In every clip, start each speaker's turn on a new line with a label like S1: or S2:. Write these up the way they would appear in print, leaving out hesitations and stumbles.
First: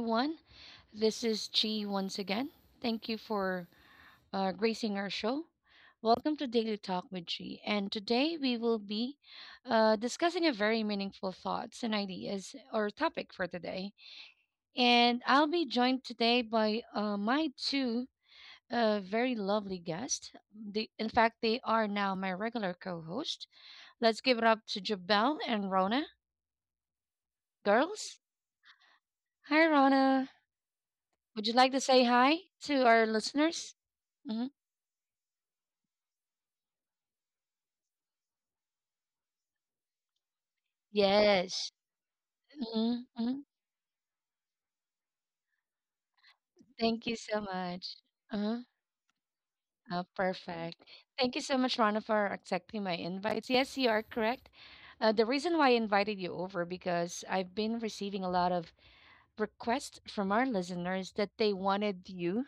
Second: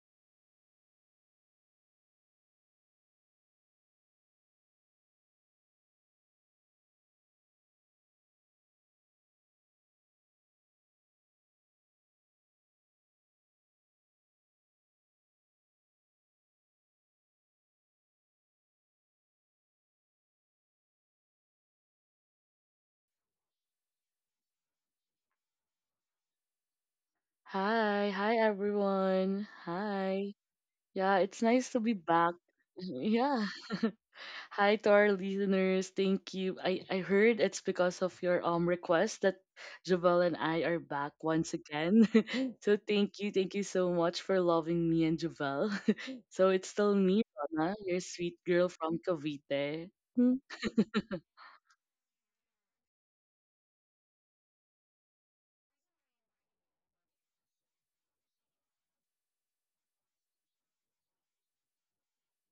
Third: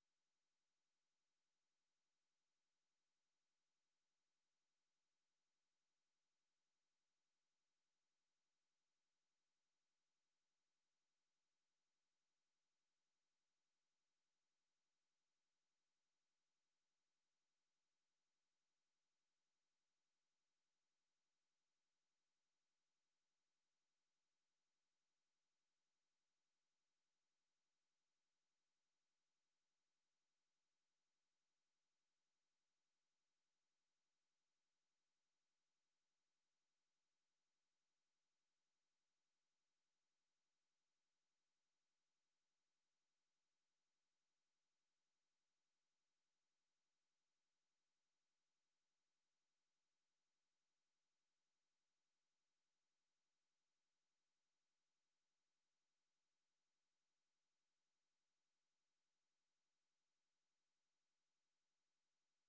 S1: everyone. This is Chi once again. Thank you for gracing our show. Welcome to Daily Talk with Chi. And today we will be discussing a very meaningful thoughts and ideas or topic for today. And I'll be joined today by my two very lovely guests. In fact, they are now my regular co host. Let's give it up to Jabel and Rona.
S2: Hi,
S1: Girls,
S2: hi everyone.
S1: hi, Rona.
S2: Hi. Yeah, it's
S1: Would you
S2: nice
S1: like
S2: to
S1: to
S2: be
S1: say
S2: back.
S1: hi to our
S2: Yeah.
S1: listeners? hmm
S2: Hi to our listeners. Thank you. I heard it's because of your request that Javel and I are back once
S1: Yes.
S2: again. So thank you.
S1: Mm-hmm.
S2: Thank you so much for loving me and Javel. So it's still
S1: Thank you
S2: me,
S1: so
S2: Rana, your
S1: much.
S2: sweet
S1: Uh-huh.
S2: girl from Cavite.
S1: Oh,
S2: Hmm.
S1: perfect. Thank you so much, Rana, for accepting my invites. Yes, you are correct. The reason why I invited you over because I've been receiving a lot of requests from our listeners that they wanted you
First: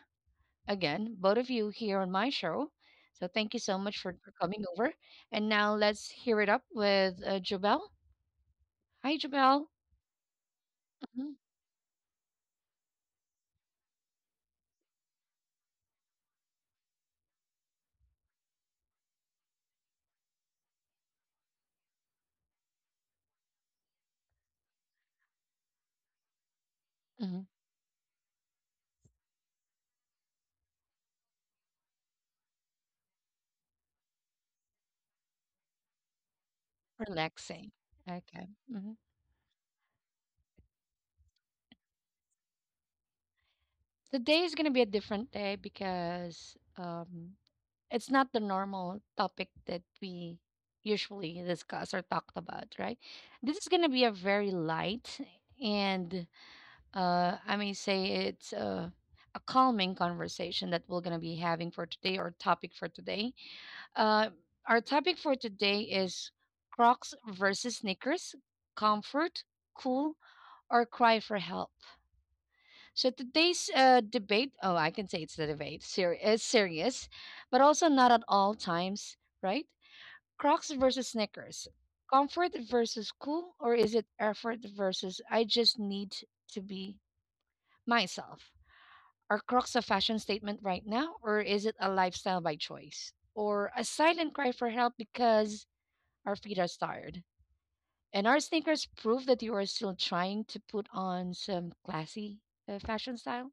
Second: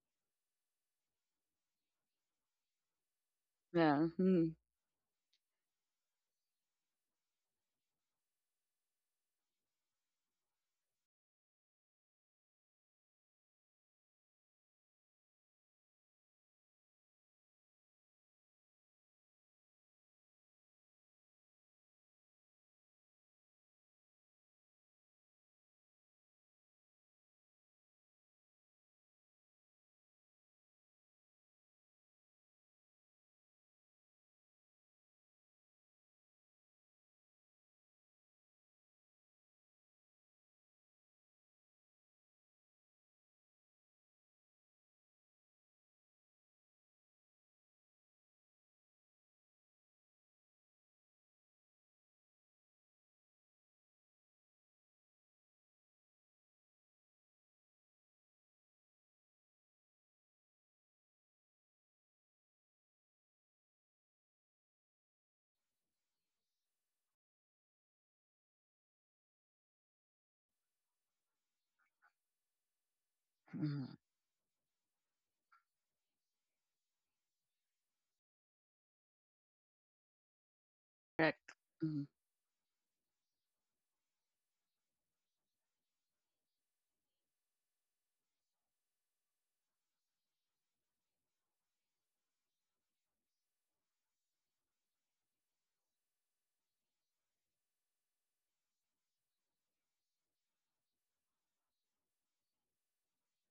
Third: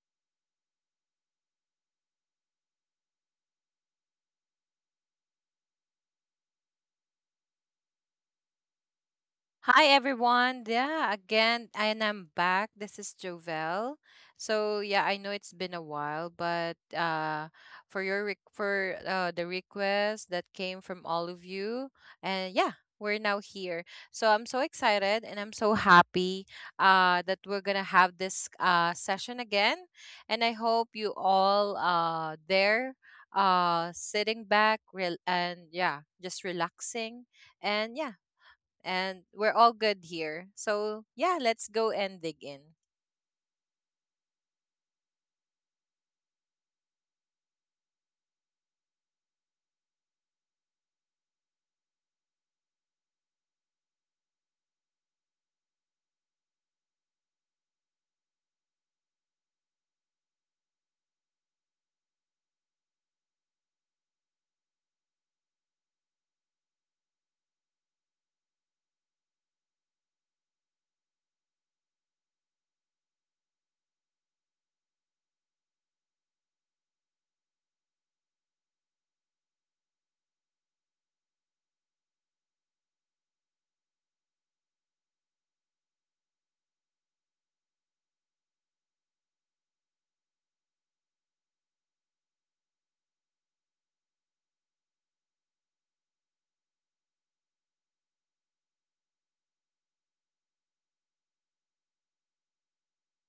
S1: again, both of you here on my show. So thank you so much
S2: Yeah.
S1: for, coming over. And now let's hear it up with Jobel. Hi, Jobel.
S3: Hi everyone. Yeah,
S1: Mm-hmm.
S3: again, and I'm back. This is Jovel. So yeah, I know it's been a while, but for the request that came from all of you, and yeah, we're now here. So I'm so excited and I'm so happy
S1: Mm-hmm.
S3: that we're gonna have this session again, and I hope you all there sitting back real and yeah just relaxing
S1: Relaxing.
S3: and
S1: Okay.
S3: yeah and we're all good here. So, yeah, let's go and dig in.
S1: The day is gonna be a different day because it's not the normal topic that we usually discuss or talked about, right? This is gonna be a very light and I may say it's a calming conversation that we're gonna be having for today or topic for today. Uh, our topic for today is Crocs versus sneakers, comfort, cool, or cry for help. So today's
S2: Mhm,
S1: debate, oh, I can say it's the debate, is serious, but also not at all times, right? Crocs versus
S2: correct.
S1: Snickers,
S2: Mm,
S1: comfort versus cool, or is it effort versus I just need to be myself? Are Crocs a fashion statement right now, or is it a lifestyle by choice? Or a silent cry for help because our feet are tired? And our sneakers prove that you are still trying to put on some classy fashion style?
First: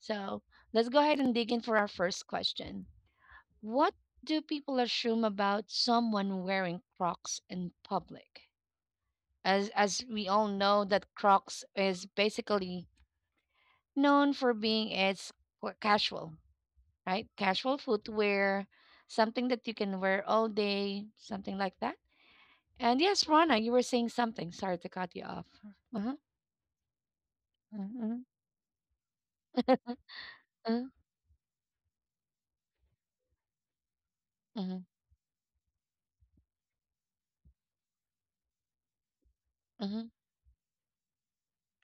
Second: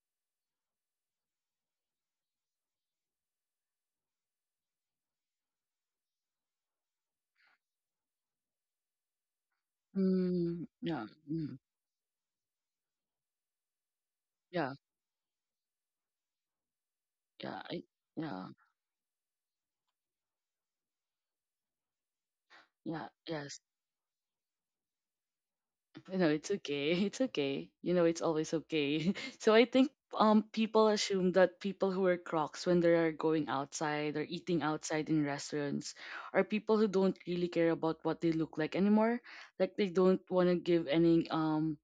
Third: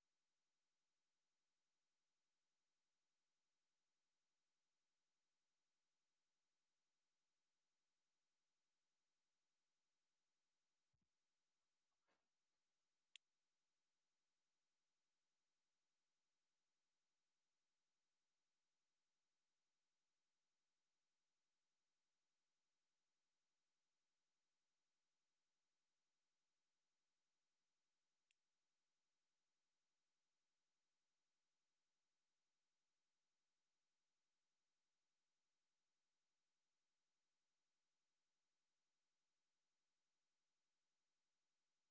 S1: So let's go ahead and dig in for our first question. What do people assume about someone wearing Crocs in public? As we all know
S2: yeah.
S1: that Crocs is basically known for
S2: Yeah.
S1: being its casual, right?
S2: Yeah.
S1: Casual
S2: I, yeah.
S1: footwear, something that you can wear all day, something like that. And
S2: Yeah.
S1: yes, Rana,
S2: Yes.
S1: you were saying something. Sorry to cut you off. Uh-huh.
S2: No, it's okay. It's okay. You know,
S1: Mm-hmm.
S2: it's always okay. So I think people assume that people who wear Crocs when they are going outside or eating
S1: Mm-hmm.
S2: outside in restaurants are people who don't really care about what they look like anymore. Like they don't want to give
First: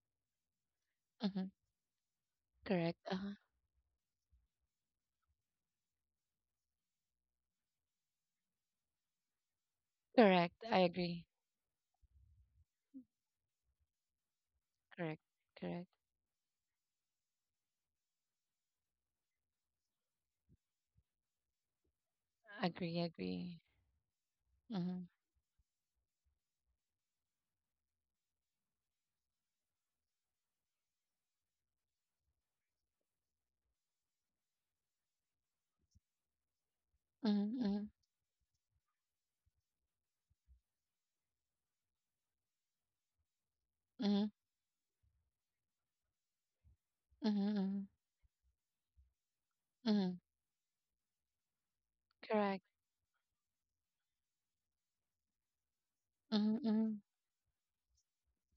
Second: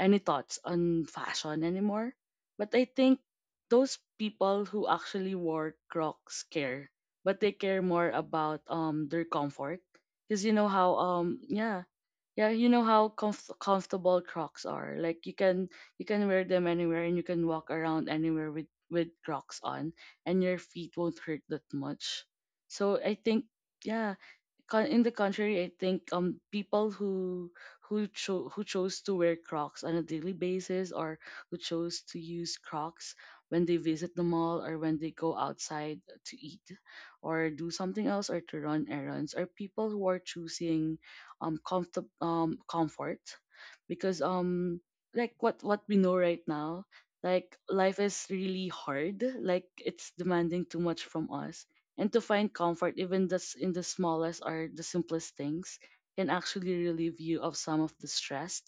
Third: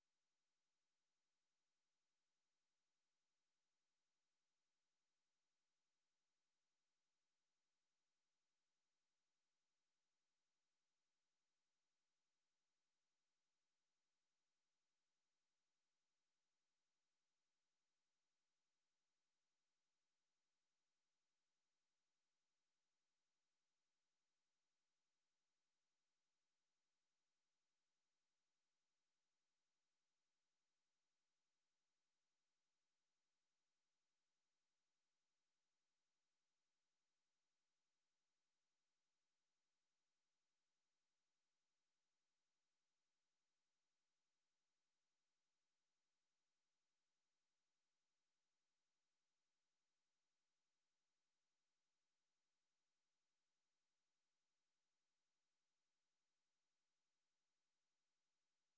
S2: any thoughts on
S1: Mm-hmm.
S2: fashion anymore. But I
S1: Correct.
S2: think
S1: Uh-huh.
S2: those people who actually wore Crocs care, but they care more about their comfort. Because you
S1: Correct.
S2: know
S1: I
S2: how
S1: agree.
S2: yeah, you know how comfortable Crocs are.
S1: Correct.
S2: Like
S1: Correct.
S2: you can wear them anywhere and you can walk around anywhere with Crocs on and your feet won't hurt that much.
S1: Agree,
S2: So I think
S1: agree.
S2: yeah, in
S1: Mm-hmm.
S2: the contrary, I think people who chose to wear Crocs on a daily basis or who chose to use Crocs when they visit the mall or when they go outside to eat or do
S1: Mm-hmm.
S2: something else or to run errands are people who are choosing comfort because
S1: Mm-hmm.
S2: like what we know right now,
S1: Mm-hmm.
S2: like
S1: Mm-hmm.
S2: life is really hard, like it's
S1: Mm-hmm.
S2: demanding too much from us, and to find
S1: Correct.
S2: comfort even this in the smallest or the simplest things can
S1: Mm-hmm.
S2: actually
S1: Mm-hmm.
S2: relieve you of some of the stress.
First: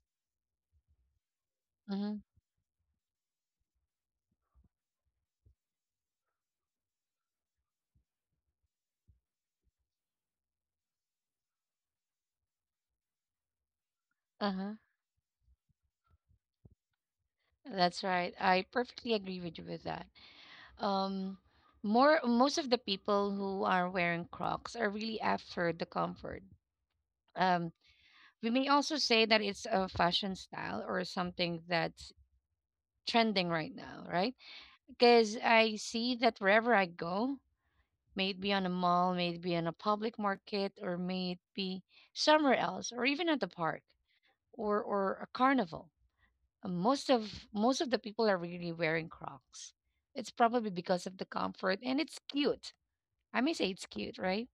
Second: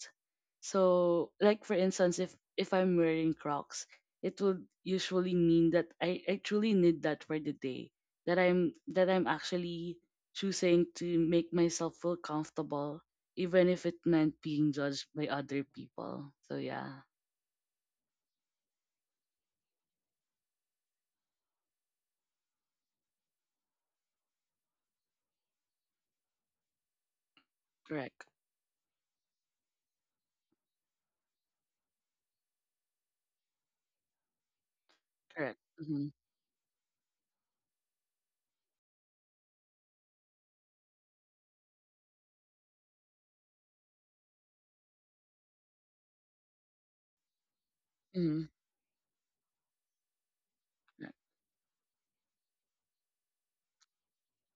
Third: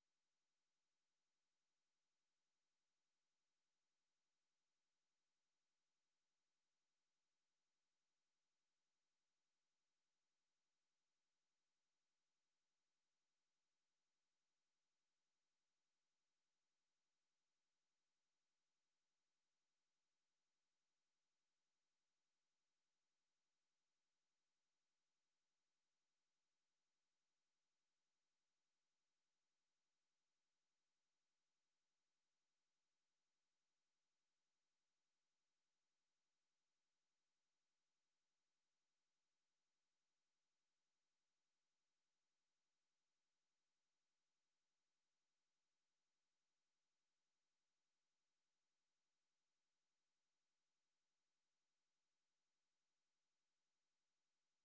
S2: So like for
S1: Mm-hmm.
S2: instance, if I'm wearing Crocs, it would usually mean that I truly need that for the day, that I'm actually choosing to make myself feel comfortable even if it meant being
S1: Uh-huh.
S2: judged by other people. So yeah,
S1: That's right. I perfectly agree with you with that. Um, more most of the people who are wearing Crocs are really after the comfort. Um,
S2: correct,
S1: we may also say that it's a fashion style or something that's trending right now, right? Because
S2: correct,
S1: I
S2: mm-hmm.
S1: see that wherever I go, may it be on a mall, may it be on a public market, or may it be somewhere else, or even at the park or a carnival. Most of the people are
S2: Mm-hmm.
S1: really wearing Crocs. It's probably because
S2: Right,
S1: of the comfort and it's cute. I may say it's cute, right?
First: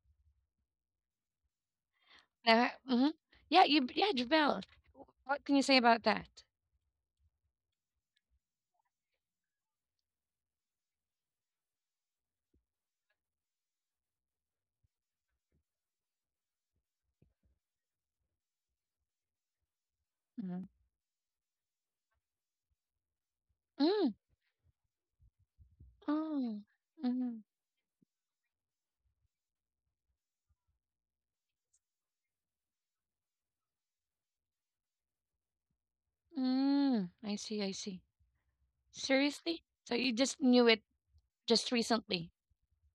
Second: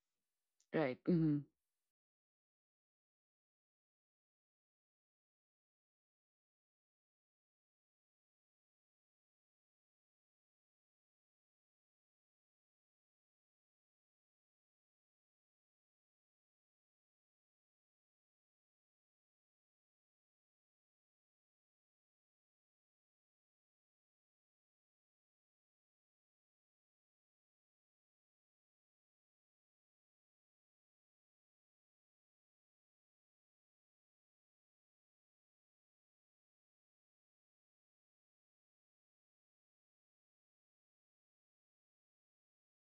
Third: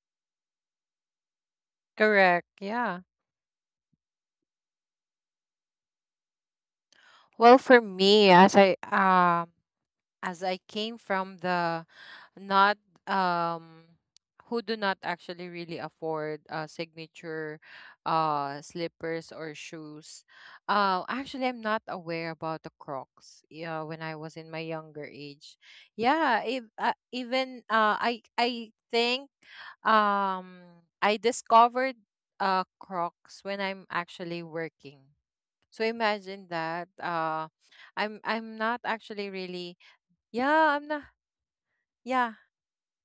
S2: right, mm-hmm.
S3: Correct.
S1: Uh,
S3: Yeah.
S1: hmm Yeah, you yeah, Jabel. What can you say about that?
S3: Well, for me, as I came from the not um who do not actually really afford signature slippers or shoes.
S1: Mm.
S3: Actually, I'm not aware about the Crocs. Yeah, when I
S1: Mm.
S3: was in my younger age. Yeah, if,
S1: Oh. Mm.
S3: even I think. Um, I discovered Crocs when I'm actually working. So imagine that.
S1: Mm. I
S3: Uh,
S1: see. I see.
S3: I'm I'm not actually
S1: Seriously?
S3: really.
S1: So you just
S3: Yeah,
S1: knew
S3: I'm
S1: it
S3: not.
S1: just recently?
S3: Yeah,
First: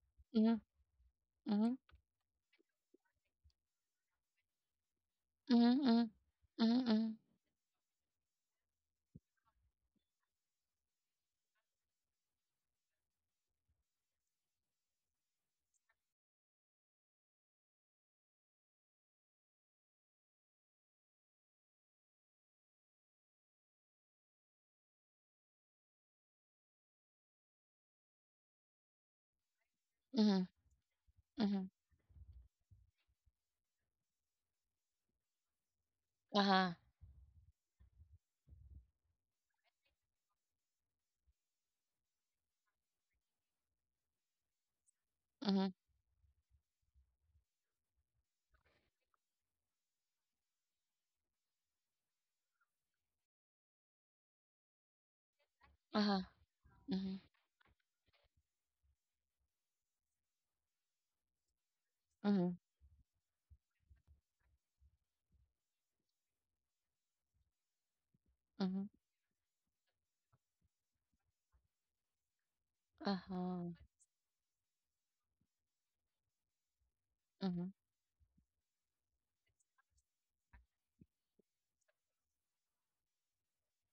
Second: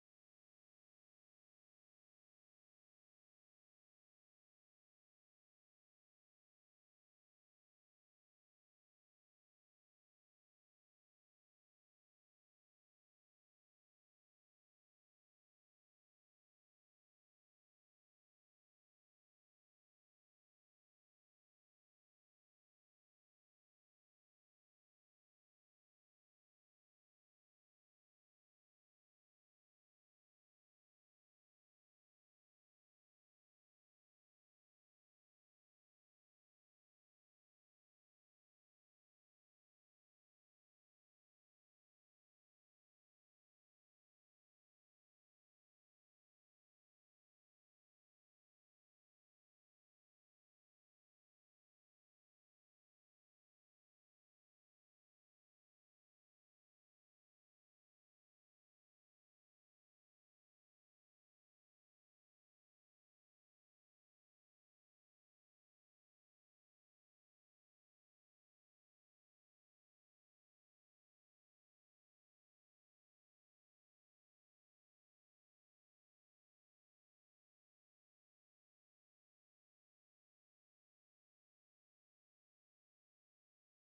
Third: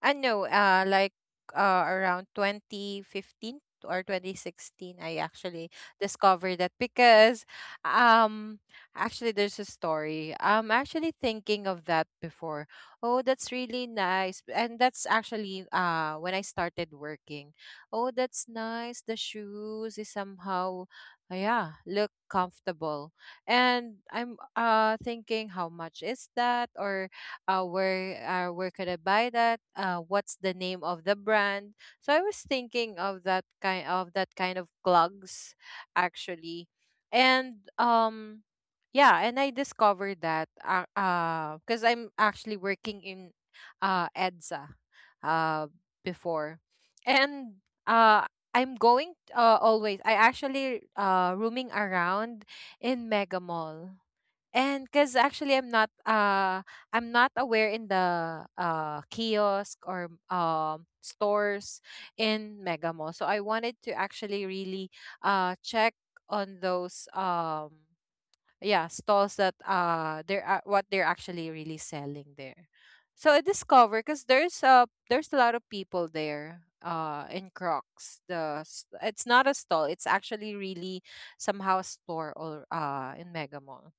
S3: I know,
S1: Mm-hmm.
S3: like,
S1: Mm-hmm.
S3: around 2015 or 2016, I actually
S1: Mm-hmm.
S3: discovered that
S1: Mhm, mhm,
S3: because, um, actually, there's a story. I'm actually thinking of that before. Oh, that's really nice. And that's actually when I started working. Oh, that's nice. The shoes is somehow, yeah, look comfortable. And I'm thinking, how much is that? Or where where could I buy that? What's
S1: mhm,
S3: the name of the
S1: mhm.
S3: brand? So I was thinking of that kind of clogs, actually,
S1: Aha,
S3: and yeah, and I discovered that because I'm actually working in EDSA, uh,
S1: mhm,
S3: before, and uh. I'm going always. I actually rooming around in Mega Mall, and because actually I'm not
S1: aha,
S3: uh I'm
S1: mhm,
S3: not aware in the kiosk or stores in
S1: mhm,
S3: Mega Mall. So I wanted to actually really check on those yeah
S1: mhm,
S3: stalls that they're what they're actually really selling there. So I
S1: aha,
S3: discover because there's a lot of people there in
S1: mhm,
S3: Crocs. It's not a stall. It's actually really somehow a store or in Mega Mall.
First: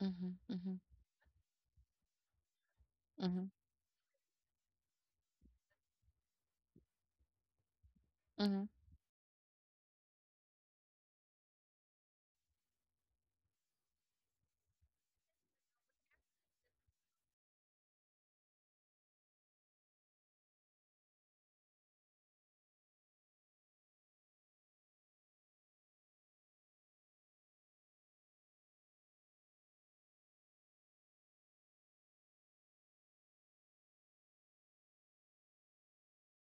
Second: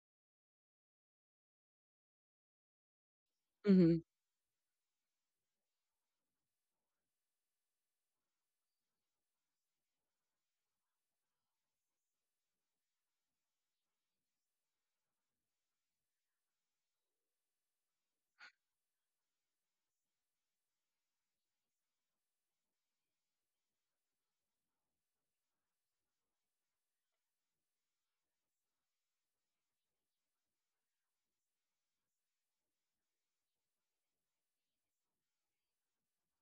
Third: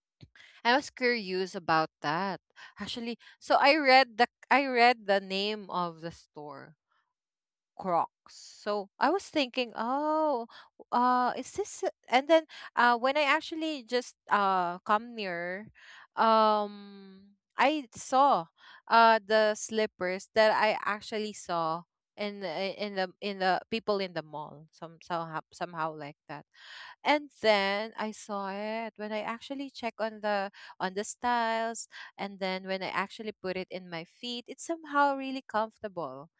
S1: mhm,
S3: I
S1: mhm,
S3: was curious about that. Actually,
S1: mhm,
S3: so I
S2: Mm-hmm.
S3: read the name of the store. Crocs.
S1: mhm,
S3: So I was thinking, oh, is this? And then, when I actually just come near, I saw the slippers that I actually saw in the people in the mall. Somehow like that. And then I saw it when I actually check on the styles, and then when I actually put it in my feet, it's somehow really comfortable,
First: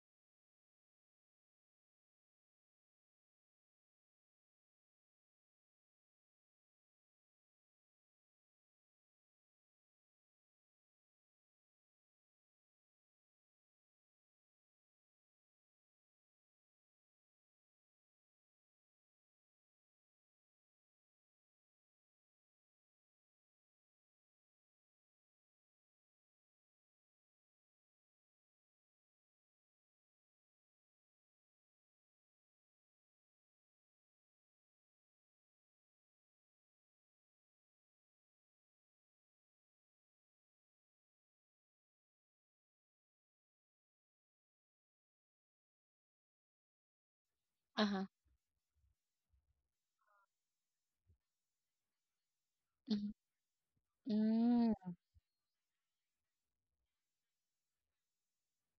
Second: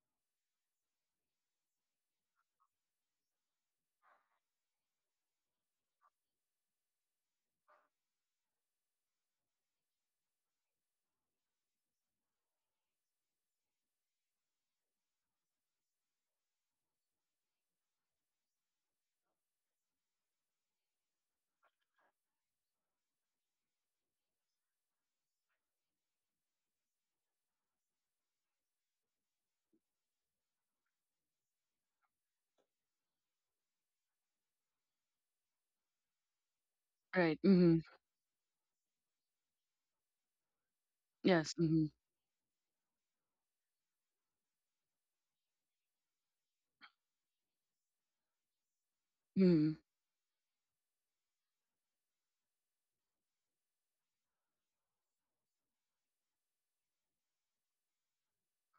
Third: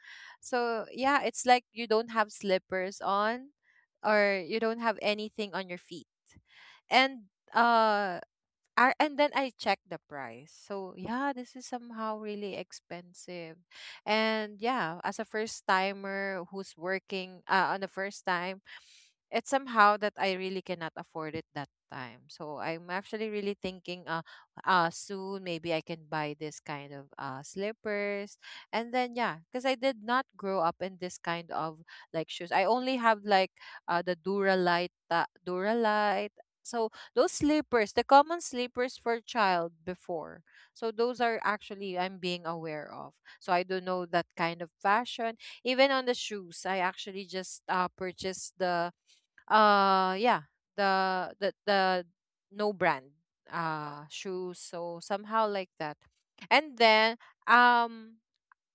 S3: so yeah, it's like you don't have slippers on or you don't have anything on your feet. And and then I checked the price. So yeah, this is somehow really expensive. And yeah, as a first timer who's working on the first time, it's somehow that I really cannot afford it that time. So I'm actually really thinking soon maybe I can buy this kind of slippers. And then yeah, because I did not grow up in this kind of like shoes. I only have like the Duralite. So those
S2: Right, mm-hmm.
S3: slippers, the common slippers for child before. So those are
S2: Yes, mm-hmm.
S3: actually I'm being aware of. So I don't know that kind of fashion. Even on the shoes, I actually just
S1: aha,
S3: purchased the
S2: Mm,
S3: uh yeah, the the the no brand
S1: mhm,
S3: shoes.
S1: mm,
S3: So somehow like that. And then um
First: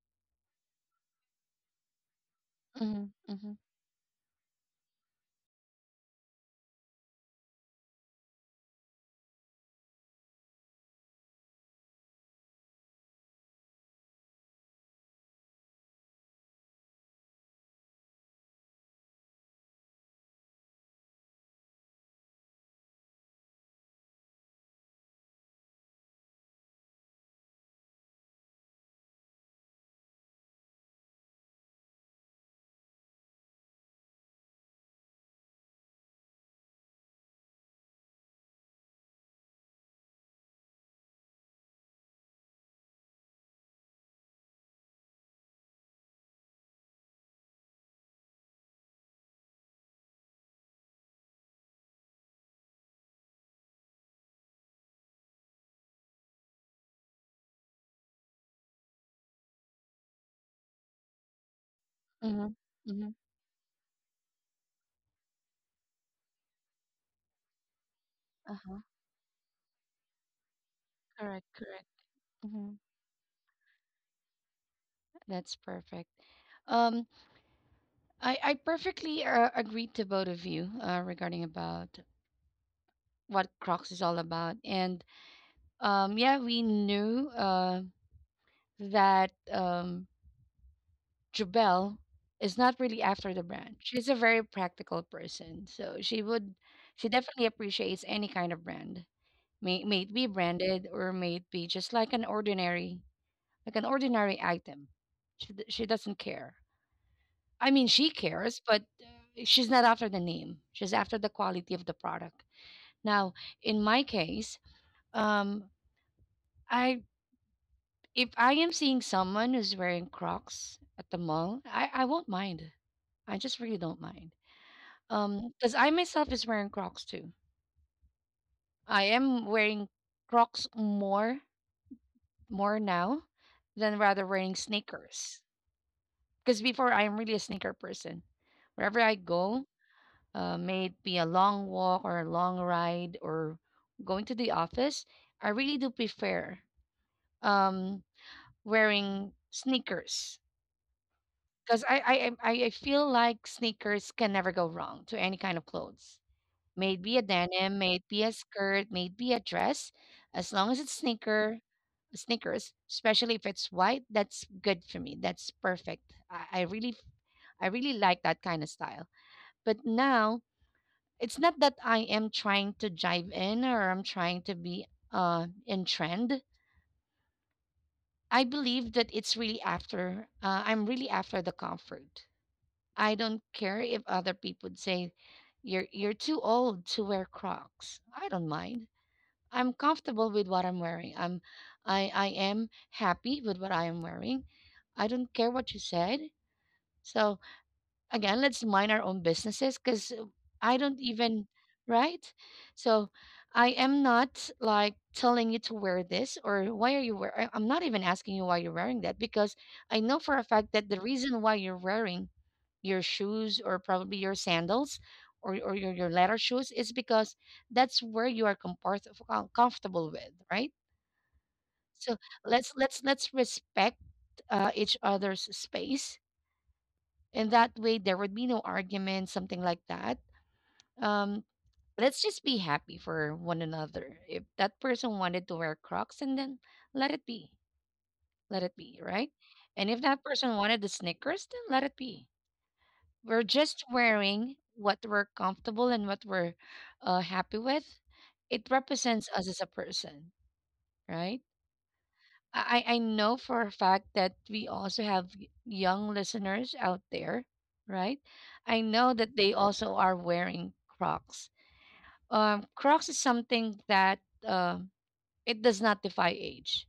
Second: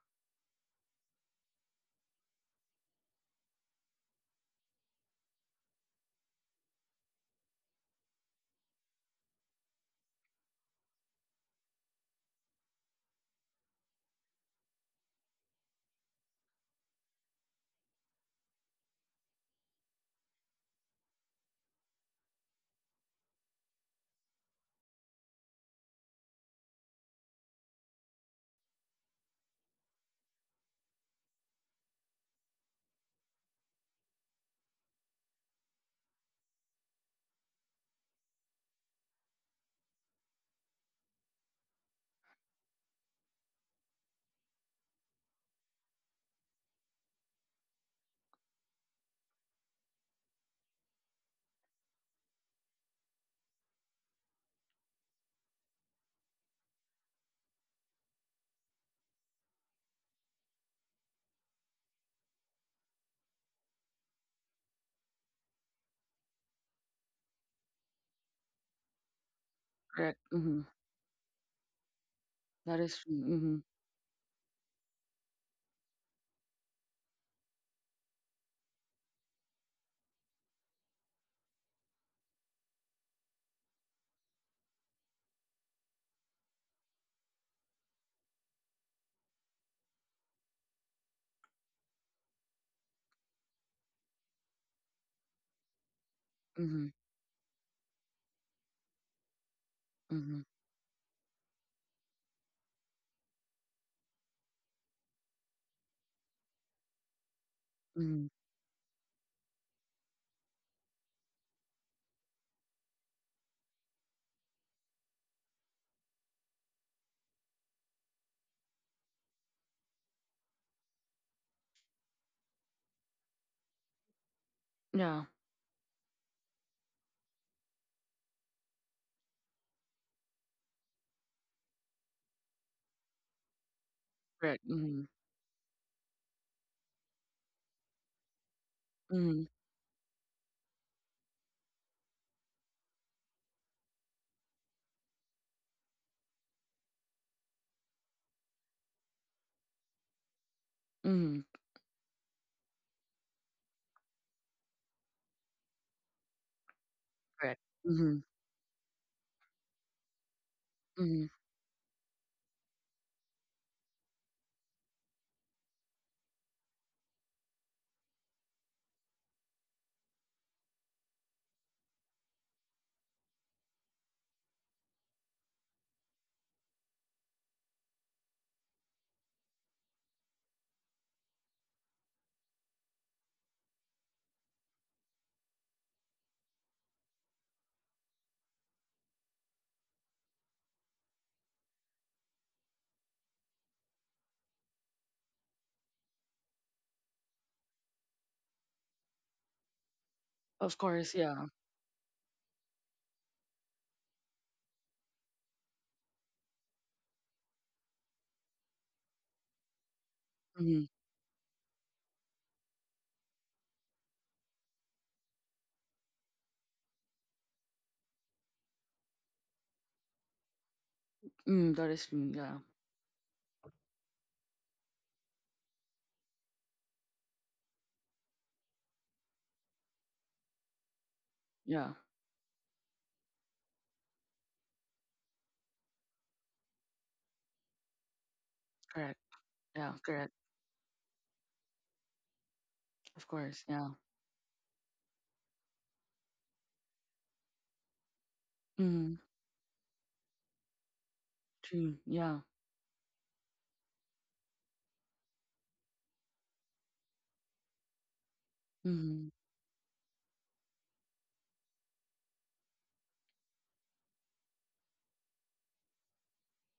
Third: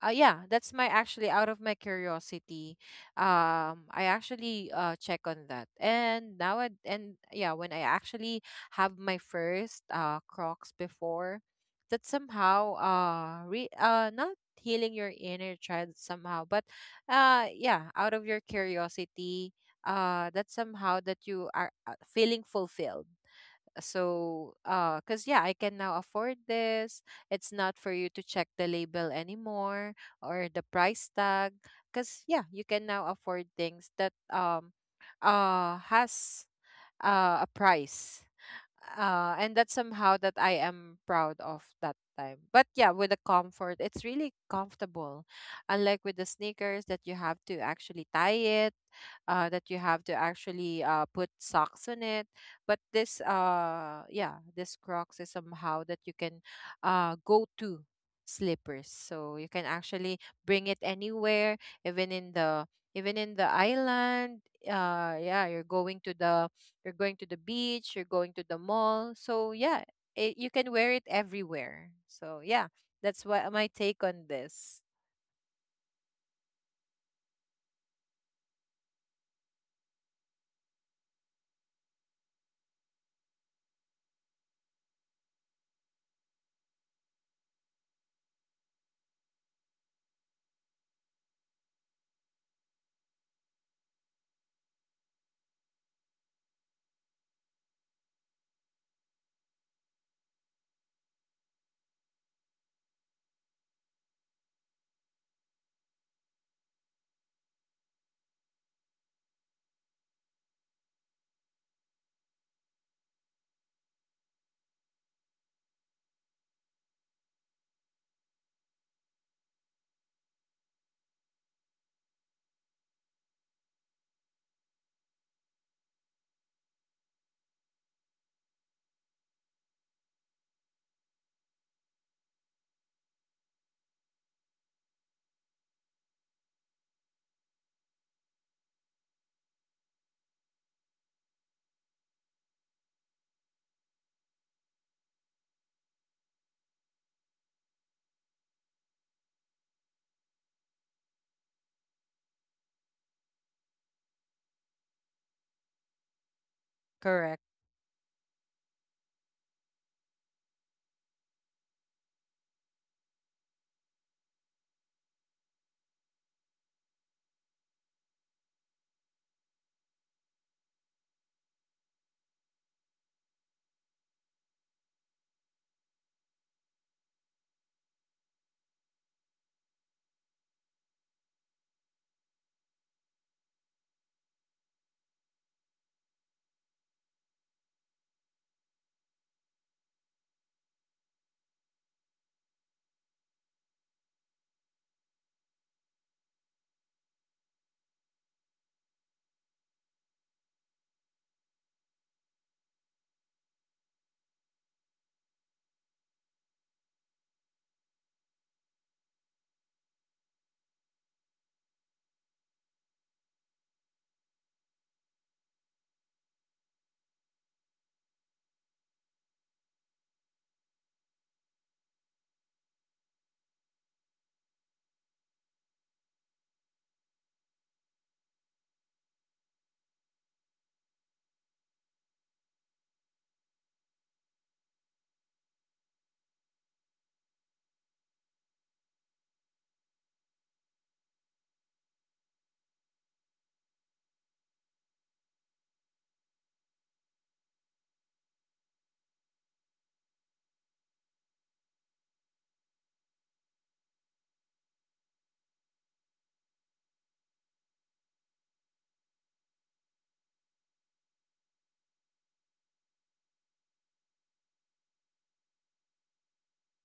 S3: yeah, that's my actually out of my curiosity.
S1: mhm, mhm,
S3: I actually check on that, and now I, and yeah, when I actually have my first Crocs before, that somehow re not healing your inner child somehow, but yeah, out of your curiosity, that somehow that you are feeling fulfilled, so because yeah I can now afford this. It's not for you to check the label anymore or the price tag, because yeah, you can now afford things that has a price, and that's somehow that I am proud of that time. But yeah, with the comfort, it's really comfortable. Unlike with the sneakers that you have to actually tie it, that you have to actually put socks on it. But this, yeah, this Crocs is somehow that you can go to slippers. So you can actually bring it anywhere, even in
S1: mhm,
S3: the even
S1: mhm,
S3: in the island. Yeah, you're going to the beach, you're going to the
S1: aha.
S3: mall. So yeah,
S2: correct.
S3: it, you
S2: Mhm.
S3: can wear it
S1: Correct,
S3: everywhere.
S1: correct.
S3: So yeah,
S1: Mhm.
S2: That is true.
S3: that's what
S2: Mhm.
S3: my take on this.
S1: That's perfect. Um, I perfectly agree to both of you regarding about what Crocs is all about, and yeah, we knew that Jobelle is not really after the brand. She's a very practical person. So
S2: Mhm.
S1: she definitely appreciates any kind of brand. May it be
S2: Mhm.
S1: branded or may it be just like an ordinary item. She she doesn't care. I mean, she
S2: Mhm.
S1: cares, but she's not after the name. She's after the quality of the product. Now, in my case, um, I if I am seeing someone who's wearing Crocs at the mall, I won't mind. I just really don't mind.
S2: Yeah.
S1: Because I myself is wearing Crocs too. I am wearing Crocs more now than rather wearing
S2: Correct. Mhm.
S1: sneakers. Because before I'm really a sneaker person. Wherever I
S2: Mhm.
S1: go, may it be a long walk or a long ride or going to the office, I really do prefer um wearing sneakers.
S2: Mhm.
S1: Because I feel like sneakers can never go wrong to any kind of clothes. May it be a
S3: Correct.
S2: Correct.
S1: denim, may it be
S2: Mhm.
S1: a skirt, may it be a dress, as long as
S2: Mhm.
S1: sneakers, especially if it's white, that's good for me. That's perfect. I, I really I really like that kind of style. But now it's not that I am trying to jive in or I'm trying to be in trend. I believe that it's really after I'm really after the comfort. I don't care if other people say you're too old to wear Crocs. I don't mind. I'm comfortable with what I'm wearing. I am happy with what I am wearing. I don't care what you said. So again, let's mind our own businesses cuz I
S2: Of
S1: don't
S2: course.
S1: even,
S2: Yeah.
S1: right? So I am not like telling you to wear this or why are you I'm not even asking you why you're wearing that because I know for a fact that
S2: Mhm.
S1: the reason why you're wearing your shoes or probably your sandals or your leather shoes is because that's where you are comfortable with, right?
S2: Mm, that is
S1: So
S2: true. Yeah.
S1: let's let's respect each other's space, and that way there would be no argument something like that. Um,
S2: Yeah.
S1: let's just be happy for one another. If that person wanted to wear Crocs, and then let it be. Let it be,
S2: Correct.
S1: right? And if
S2: Yeah.
S1: that
S2: Correct.
S1: person wanted the snickers, then let it be.
S2: Of
S1: We're
S2: course.
S1: just
S2: Yeah.
S1: wearing what we're comfortable and what we're happy with. It
S2: Mhm.
S1: represents us as a person, right?
S2: True. Yeah.
S1: I, I know for a fact that we also have young listeners out there, right? I know that
S2: Mhm.
S1: they also are wearing Crocs. Crocs is something that um, it does not defy age.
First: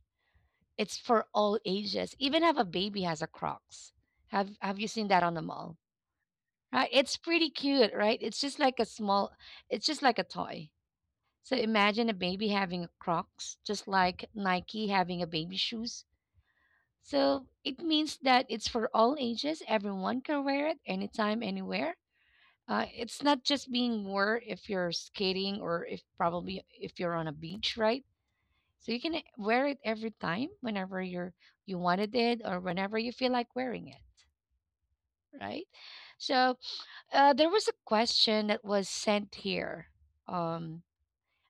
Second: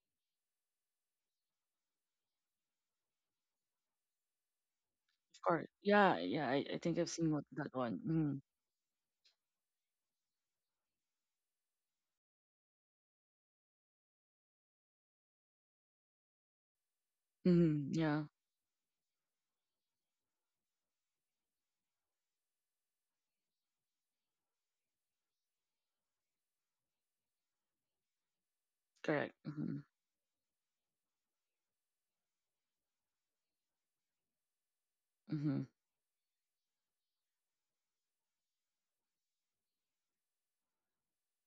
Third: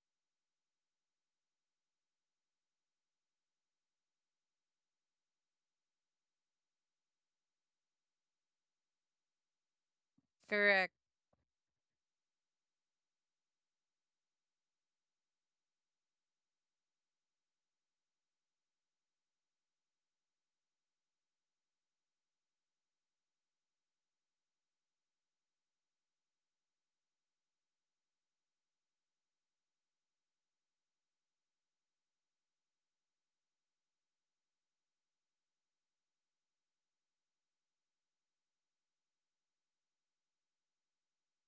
S1: It's for all ages. Even have a baby has a Crocs. Have you seen that on
S2: Of
S1: the
S2: course.
S1: mall?
S2: Yeah. Yeah. I
S1: Right?
S2: think I've
S1: It's
S2: seen what,
S1: pretty
S2: that
S1: cute,
S2: one.
S1: right? It's
S2: Mhm.
S1: just like a small, it's just like a toy.
S3: Correct.
S1: So imagine a baby having a Crocs, just like Nike having a baby shoes. So it
S2: Mhm.
S1: means
S2: Yeah.
S1: that it's for all ages. Everyone can wear it anytime, anywhere. It's not just being worn if you're skating or if probably if you're on a beach, right? So you can eh,
S2: Correct.
S1: wear it
S2: Mhm.
S1: every time, whenever you wanted it or whenever you feel like wearing it, right?
S2: Mhm.
S1: So there was a question that was sent here. Um,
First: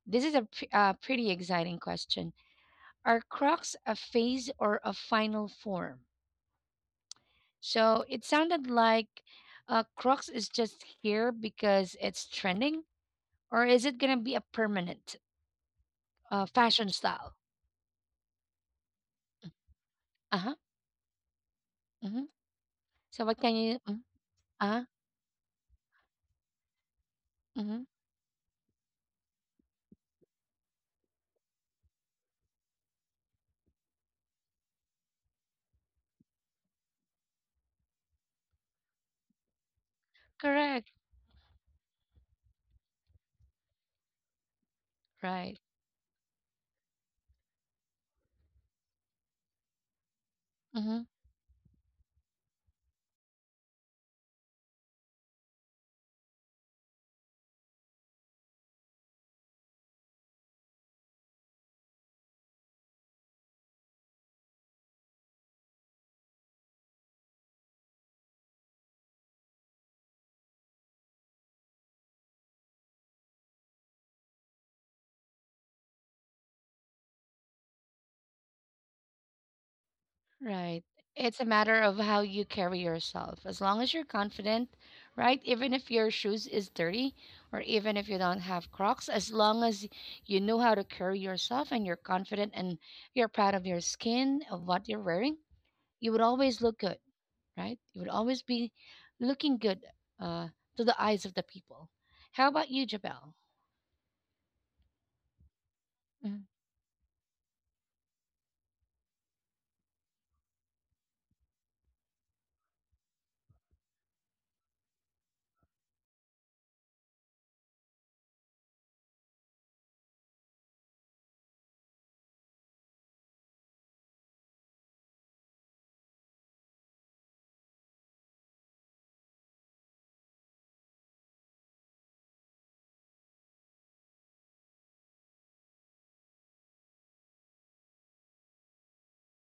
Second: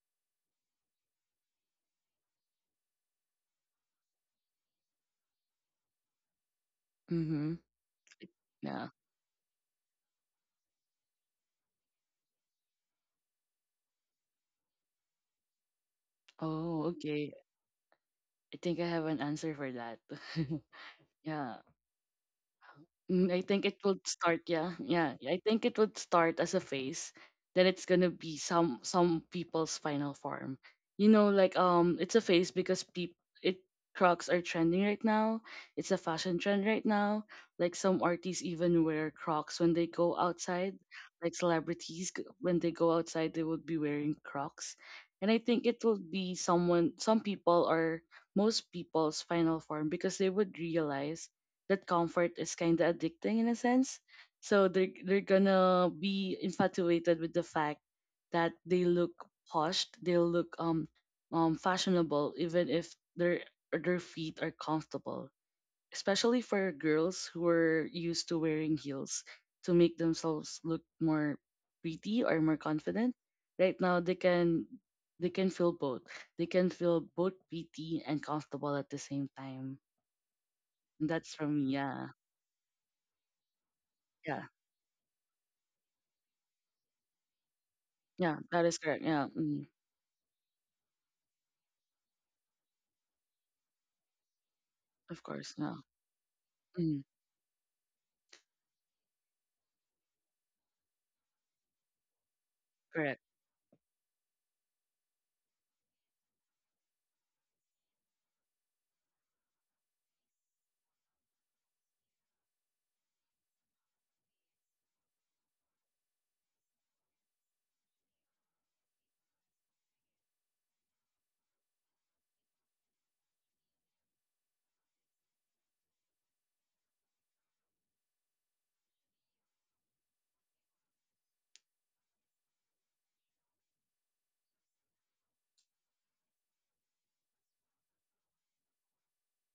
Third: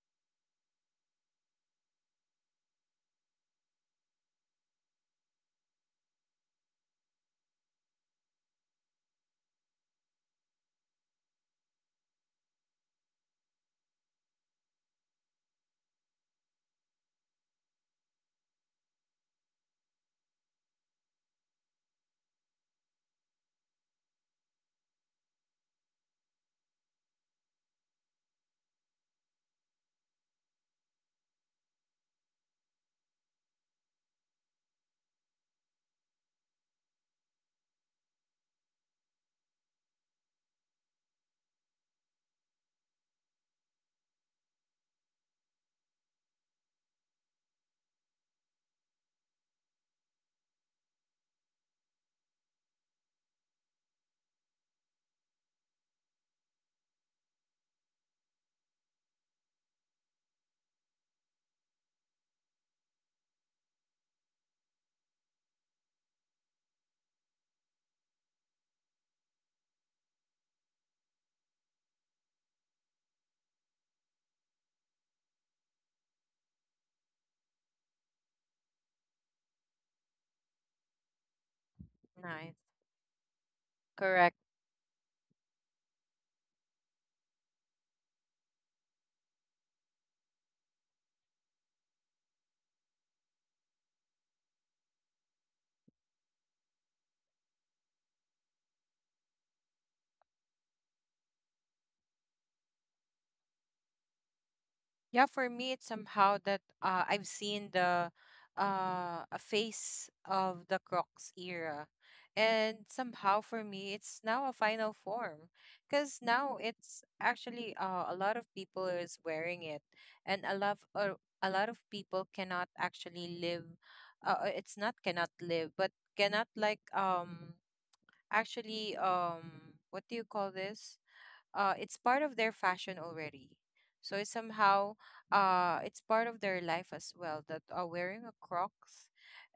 S1: this is a pretty exciting question. Are Crocs a phase or a final form?
S2: Mhm.
S1: So it sounded
S2: Yeah.
S1: like Crocs is just here because it's trending, or is it gonna be a permanent
S2: Oh.
S1: fashion
S2: Okay.
S1: style?
S2: I think I have an answer for that.
S1: Uh huh.
S2: Yeah.
S1: Hmm. So
S2: Mm,
S1: what
S2: I
S1: can
S2: think
S1: you?
S2: it
S1: Uh
S2: would start,
S1: huh.
S2: I think it would start as a phase. Then
S1: Hmm.
S2: it's gonna be some people's final form. You know, like it's a phase because peop it Crocs are trending right now. It's a fashion trend right now. Like some artists even wear Crocs when they go outside.
S1: Correct.
S2: Like celebrities when they go outside, they would be wearing Crocs. And I
S1: Right.
S2: think it will be someone, some people, or most people's final form because they would
S1: Mm-hmm.
S2: realize that comfort is kind of addicting in a sense. So they're gonna be infatuated with the fact that they look poshed, they look fashionable, even if their feet are comfortable. Especially for girls who are used to wearing heels to make themselves look more pretty or more confident. Right now they can feel both. They can feel both pretty and comfortable at the same time.
S1: Right.
S2: And that's
S1: It's a
S2: from me,
S1: matter of
S2: yeah,
S1: how you
S3: Nice.
S1: carry yourself. As long as you're
S3: Correct.
S2: yeah.
S1: confident, right? Even if your shoes is dirty or even if you
S2: Yeah,
S1: don't
S2: that
S1: have
S2: is correct.
S1: Crocs,
S2: Yeah,
S1: as long
S2: mm,
S1: as you know how to carry yourself and you're confident and you're proud of your skin, of what you're
S2: of
S1: wearing,
S2: course. Yeah,
S1: you would always look good,
S2: mm,
S1: right? You would always be looking good uh, to the eyes of the people. How about you,
S2: correct.
S1: Jabel?
S3: Yeah, for me, it's somehow
S1: Mm-hmm.
S3: that I've seen the a phase of the Crocs era, and somehow for me, it's now a final form because now it's actually a lot of people is wearing it, and a lot of people cannot actually live. It's not cannot live, but cannot like actually what do you call this? Uh, it's part of their fashion already. So it's somehow it's part of their life as well, that wearing a Crocs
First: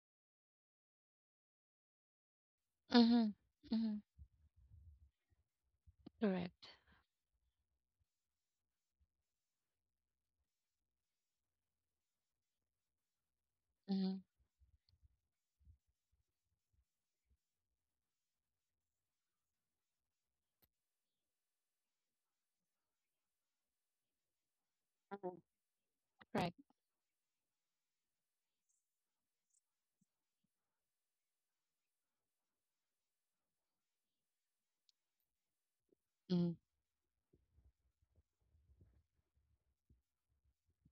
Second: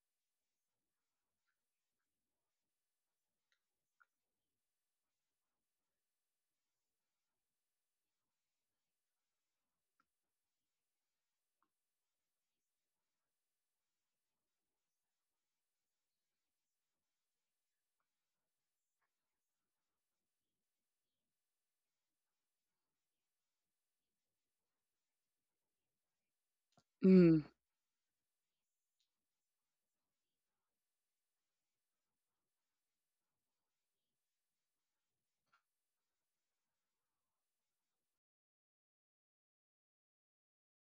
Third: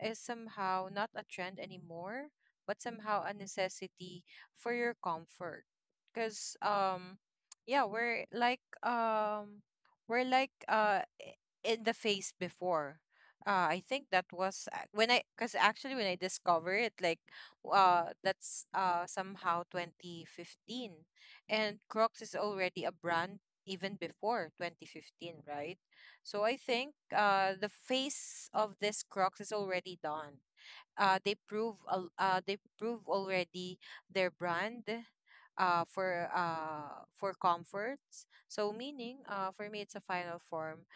S3: is somehow not a trend anymore, but somehow a
S1: Mm-hmm.
S3: necessity for your comfort. Because
S1: Correct.
S3: yeah, we're like in the face before. I think
S1: Mm-hmm.
S3: that was when I, because actually when I discovered it, like, that's somehow 2015. And Crocs is already a brand even before 2015, right? So
S1: Right.
S3: I think
S2: Mm,
S3: the face of this Crocs is already done. They prove already their brand
S1: Mm-hmm.
S3: for comforts. So meaning for me it's a final form.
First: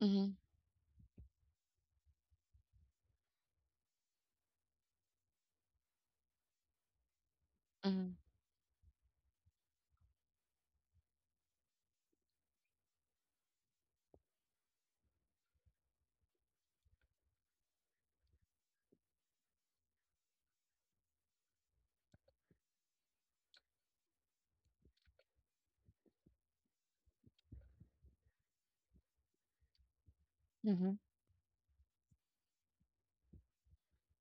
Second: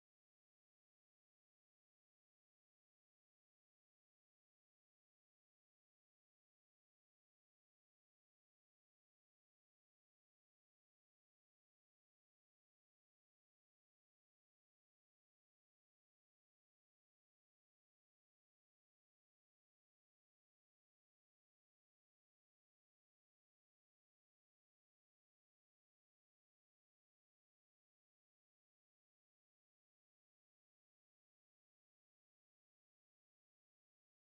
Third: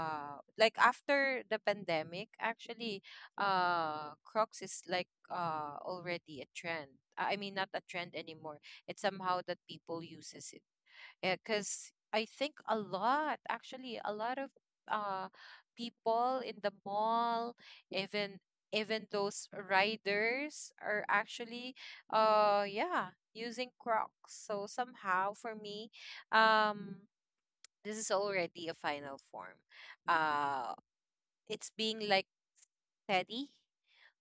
S1: Mm-hmm.
S3: Like after the pandemic, actually, Crocs is like already a trend. I mean, not a
S1: Mm-hmm.
S3: trend anymore. It's somehow that people uses it, because I think a lot of uh, people in the mall, even even those riders are actually, yeah, using Crocs. So somehow, for me, um, this is already a final form. Uh,
S1: Mm-hmm.
S3: it's being like Teddy,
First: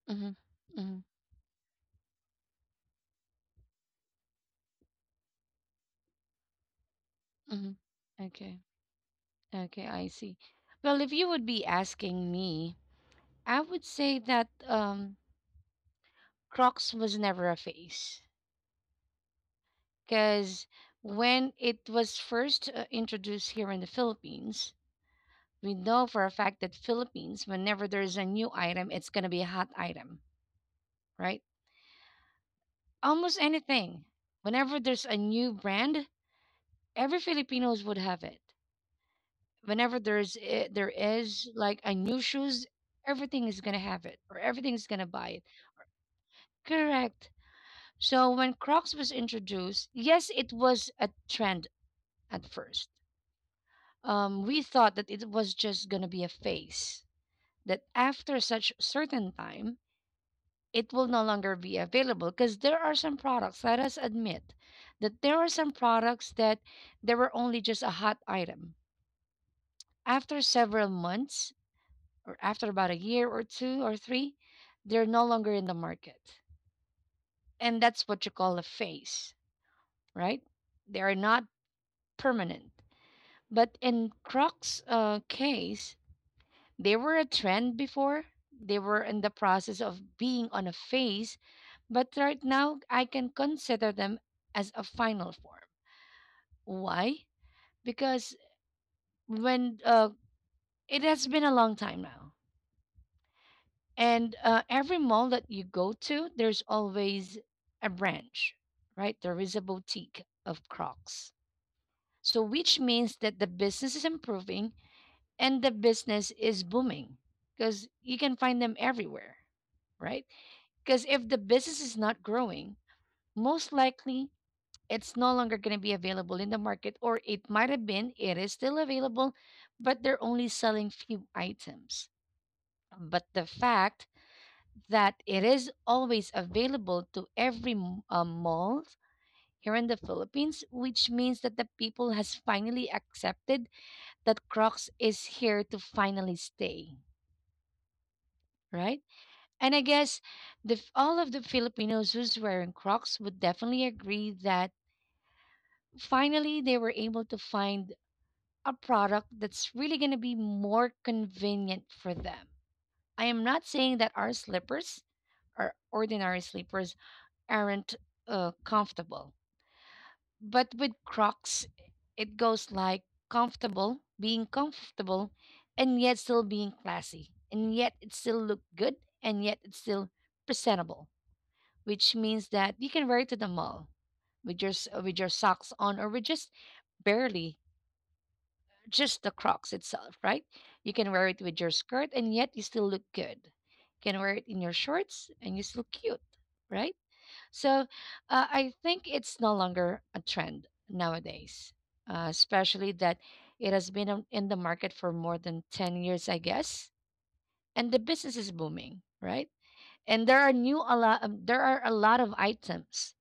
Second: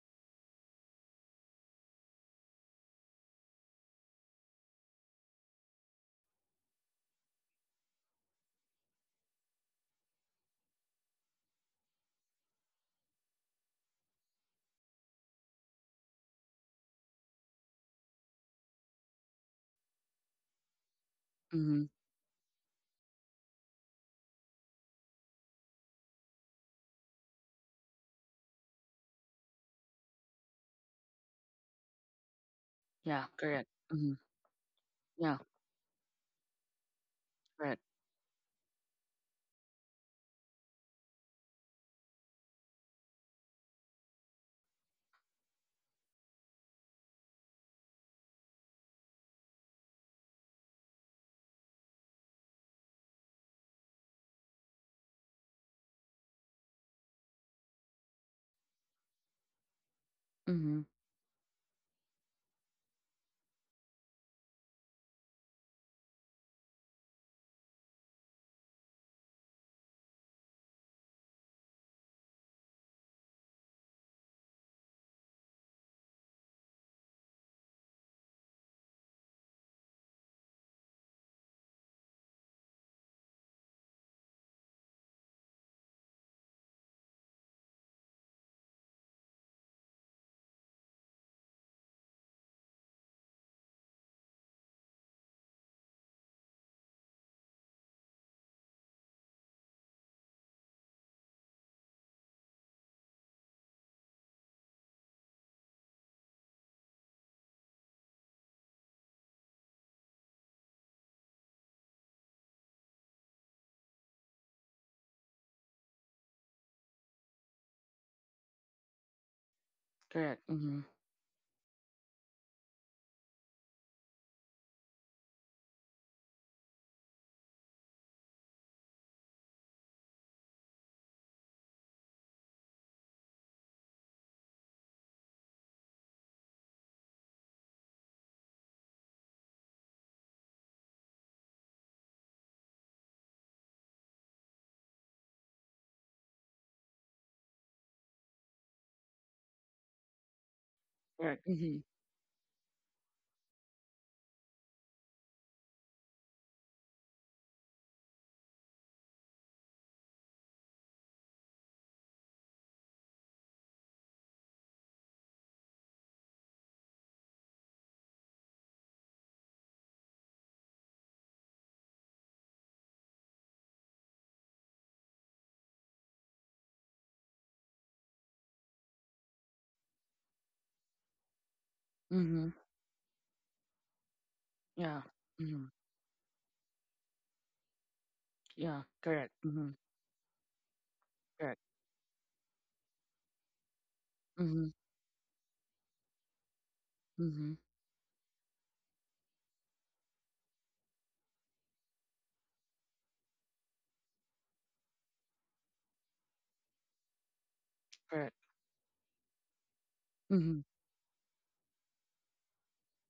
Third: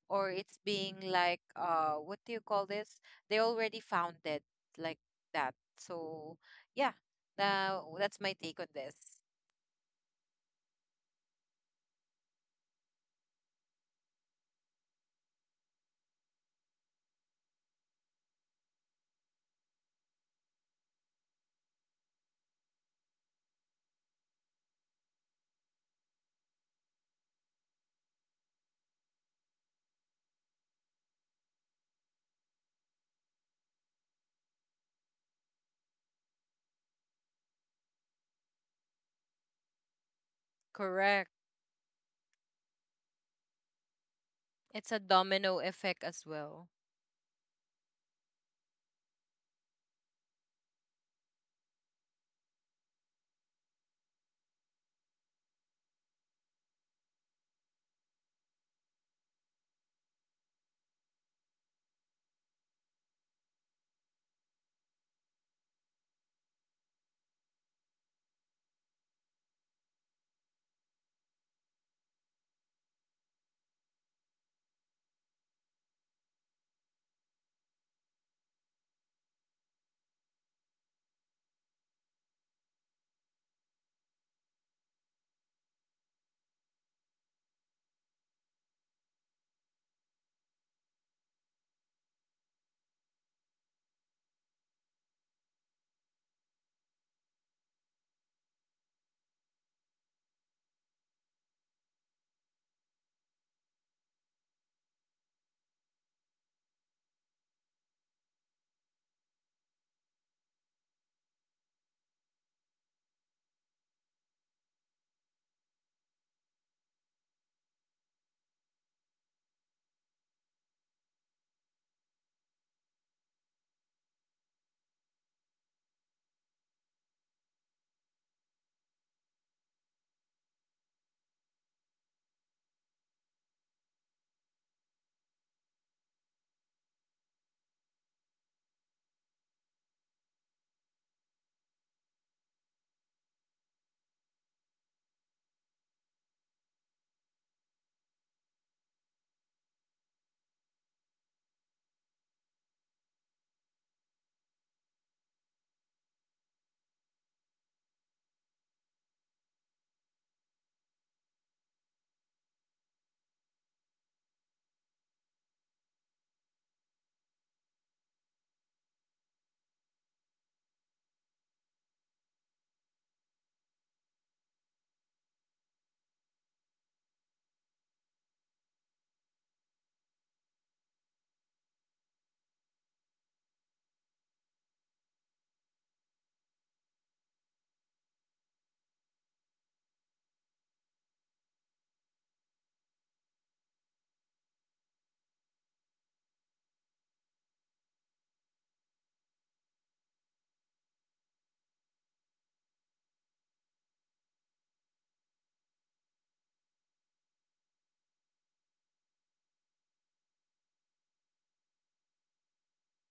S3: or it's being
S1: Mm-hmm.
S3: like what do you call this? They already found it, like that. So yeah,
S1: Hmm.
S3: now that's my take
S1: Okay.
S3: on this.
S1: Okay, I see. Well, if you would be asking me, I would say that Crocs was never a phase because when
S2: mm-hmm.
S1: it was first introduced here in the Philippines, we know for a fact that Philippines, whenever there's a new item, it's going to be a hot item, right?
S2: Yeah,
S1: Almost
S2: correct.
S1: anything.
S2: Mm-hmm.
S1: Whenever there's a
S2: Yeah,
S1: new brand, every Filipinos
S2: correct.
S1: would have it. Whenever there's there
S3: Correct.
S1: is like a new shoes, everything is gonna have it or everything's
S3: It's a
S1: gonna buy it,
S3: domino effect as well.
S1: correct? So when Crocs was introduced, yes, it was a trend at first. Um, we thought that it was just gonna be a phase, that after such certain time
S2: Mm-hmm.
S1: it will no longer be available, because there are some products, let us admit that there are some products that they were only just a hot item. After several months, or after about a year or two or three, they're no longer in the market. And that's what you call a phase, right? They are not permanent. But in Crocs' case, they were a trend before. They were in the process of being on a phase, but right now I can consider them as a final form. Why? Because when it has been a long time now. And every mall that you go to, there's always a branch, right? There is a boutique of Crocs. So, which means that the business is improving and the business is booming because you can find them everywhere, right?
S2: Correct. Mm-hmm.
S1: Because if the business is not growing, most likely it's no longer going to be available in the market, or it might have been, it is still available, but they're only selling few items. But the fact that it is always available to every mall here in the Philippines, which means that the people has finally accepted that Crocs is here to finally stay, right? And I guess all of the
S2: Correct. Mm-hmm.
S1: Filipinos who's wearing Crocs would definitely agree that finally they were able to find a product that's really going to be more convenient for them. I am not saying that our slippers, our ordinary slippers, aren't comfortable. But with Crocs, it goes like being comfortable, and yet still being classy, and yet it still look good, and yet it's still presentable. Which means
S2: Mm-hmm.
S1: that you can wear it to the mall with your
S2: Yeah.
S1: with your socks
S2: Mm-hmm.
S1: on, or with just barely
S2: Yeah,
S1: just the
S2: correct.
S1: Crocs
S2: Mm-hmm.
S1: itself, right? You can wear it with
S2: Correct.
S1: your skirt, and yet you still look good. You can wear it in your
S2: Mm-hmm.
S1: shorts, and you're still cute, right?
S2: Mm-hmm.
S1: So I think it's no longer a trend nowadays, especially that it has been in the market for more than 10 years, I guess. And the business
S2: Correct.
S1: is booming, right? And
S2: Mm-hmm.
S1: there are a lot of items,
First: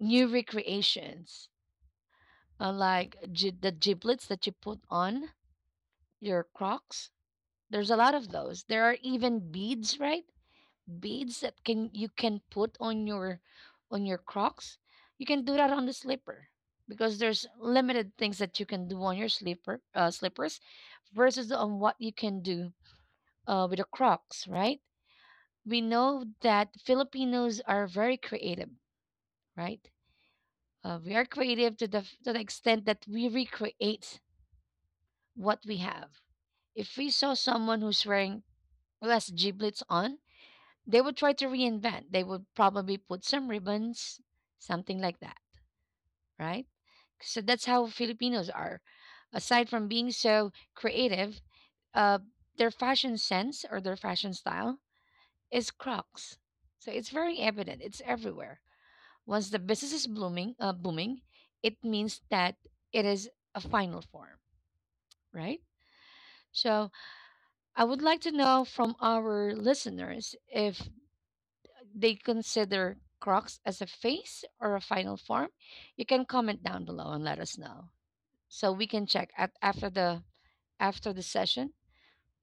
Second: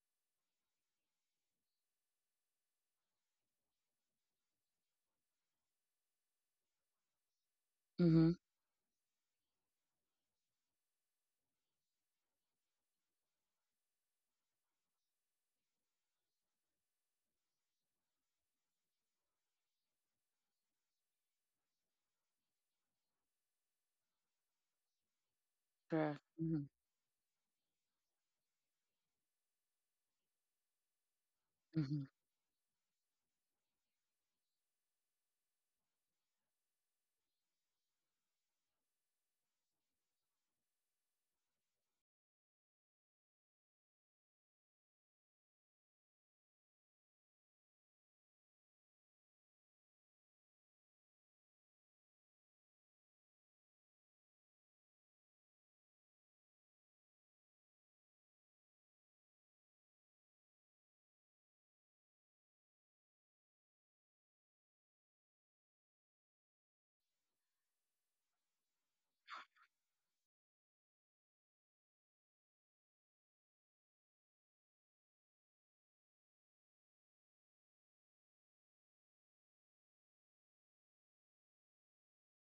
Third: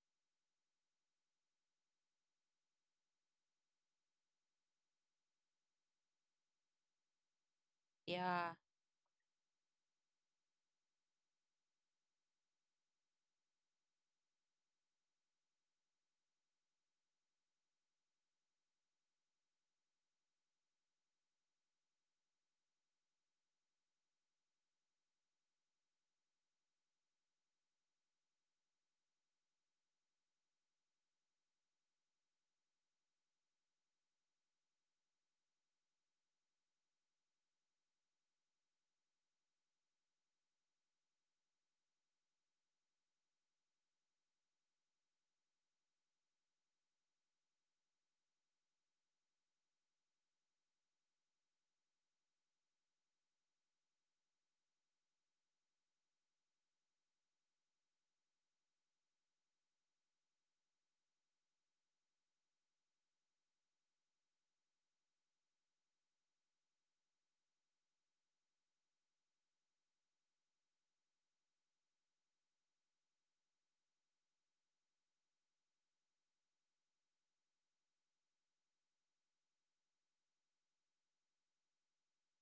S1: new recreations, like the giblets that you put on your Crocs. There's a lot of
S2: Mm-hmm.
S3: Yeah.
S1: those. There are even beads, right? Beads that can you can put on your Crocs. You can do that on the slipper because there's limited things that you can do on your slippers versus on what you can do with the Crocs, right? We
S2: Correct.
S1: know
S2: Mm-hmm.
S1: that Filipinos are very creative, right? We are creative to the
S2: Mm-hmm.
S1: to the extent that we recreate what we have. If we saw someone who's wearing who has giblets on, they would try to reinvent. They would probably put some ribbons, something like that, right? So that's how Filipinos are. Aside from being so creative, uh, their fashion sense or their fashion style is Crocs. So it's very evident. It's everywhere. Once the business is booming, it means that it is a final form, right? So I would like to know from our listeners if they consider Crocs as a phase or a final form. You can comment down below and let us know. So we can check at, after the session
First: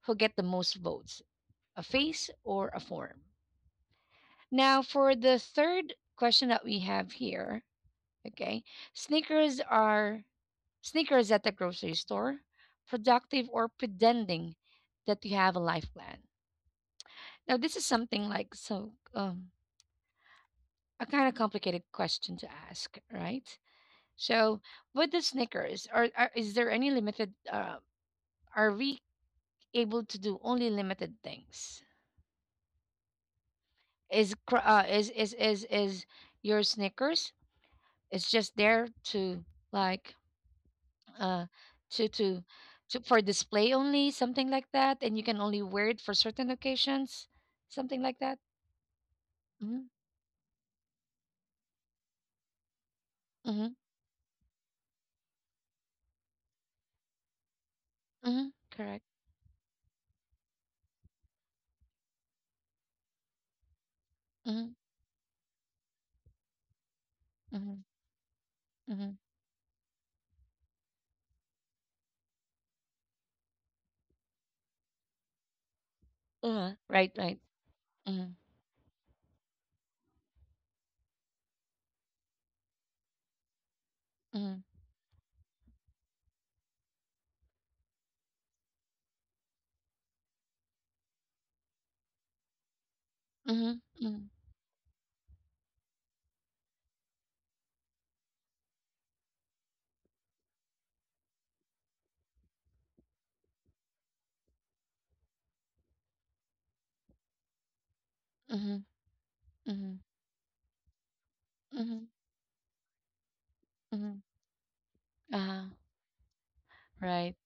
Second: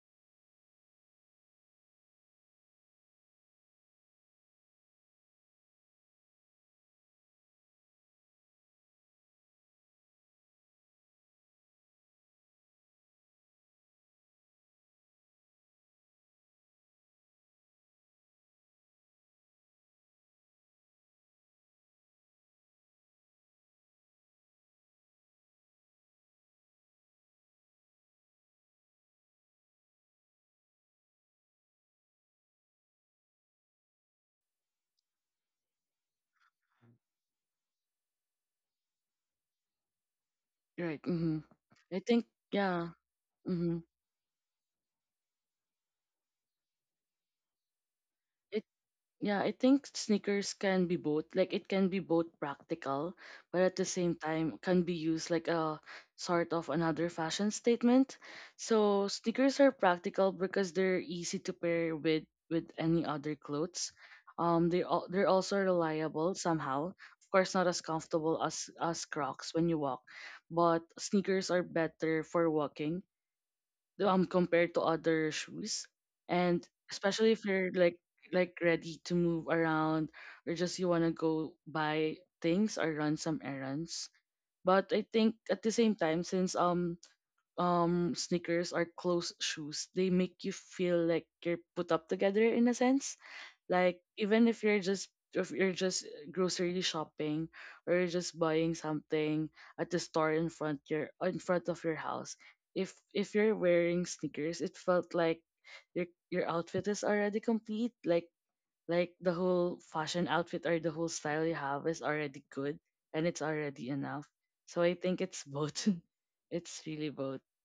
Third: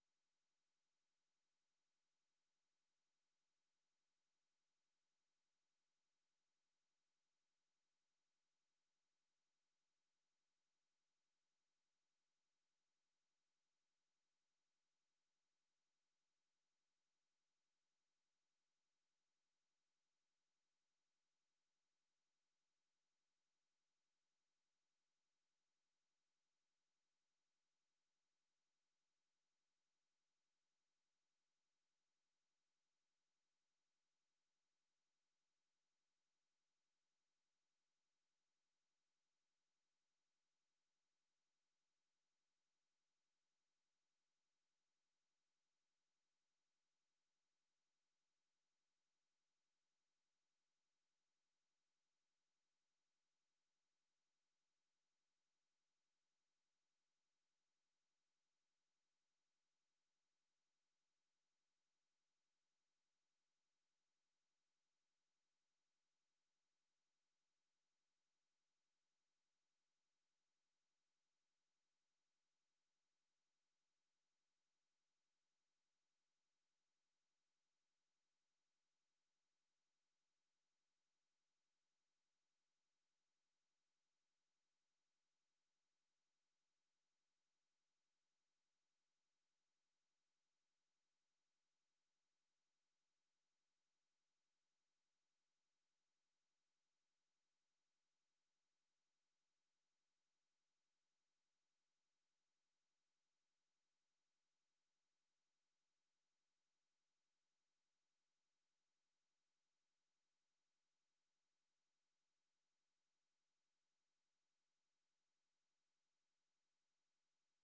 S1: who get the most votes, a phase or a form. Now for the third question that we have here, okay? Sneakers are Sneakers at the grocery store, productive or pretending that you have a life plan. Now this is something like a kind of complicated question to ask, right? So with the Snickers, are is there any limited? Are we able to do only limited things? Is is your Snickers? It's just there to like
S2: Right. Mm-hmm.
S1: uh
S2: I
S1: to
S2: think.
S1: to
S2: Yeah.
S1: to for
S2: Mm-hmm.
S1: display only, something like that, and you can only wear it for certain occasions, something like that.
S2: Yeah, I think
S1: Mm-hmm.
S2: sneakers can be both. Like it can be both practical, but
S1: Mm-hmm.
S2: at the same time can be used like a sort of another fashion statement.
S1: Mm-hmm. Correct.
S2: So sneakers are practical because they're easy to pair with any other clothes.
S1: Mm-hmm.
S2: They're also reliable somehow. Of course, not
S1: Mm-hmm.
S2: as comfortable as
S1: Mm-hmm.
S2: Crocs when you walk, but sneakers are better for walking compared to other shoes, and
S1: Right.
S2: especially if
S1: Right.
S2: you're
S1: Mm-hmm.
S2: like ready to move around or just you want to go buy things or run some errands.
S1: Mm-hmm.
S2: But I think at the same time, since sneakers are closed shoes, they make you feel like you're put up together in a sense. Like
S1: Mm-hmm.
S2: even if you're just grocery shopping or you're just buying something at the store in front of your house, if you're wearing sneakers, it felt like your outfit is already complete.
S1: Mm-hmm.
S2: Like the whole
S1: Mm-hmm.
S2: fashion outfit or the whole style you have is
S1: Mm-hmm.
S2: already good and it's already enough.
S1: Mm-hmm.
S2: So I think it's
S1: Uh-huh.
S2: both. It's really both.
S1: Right.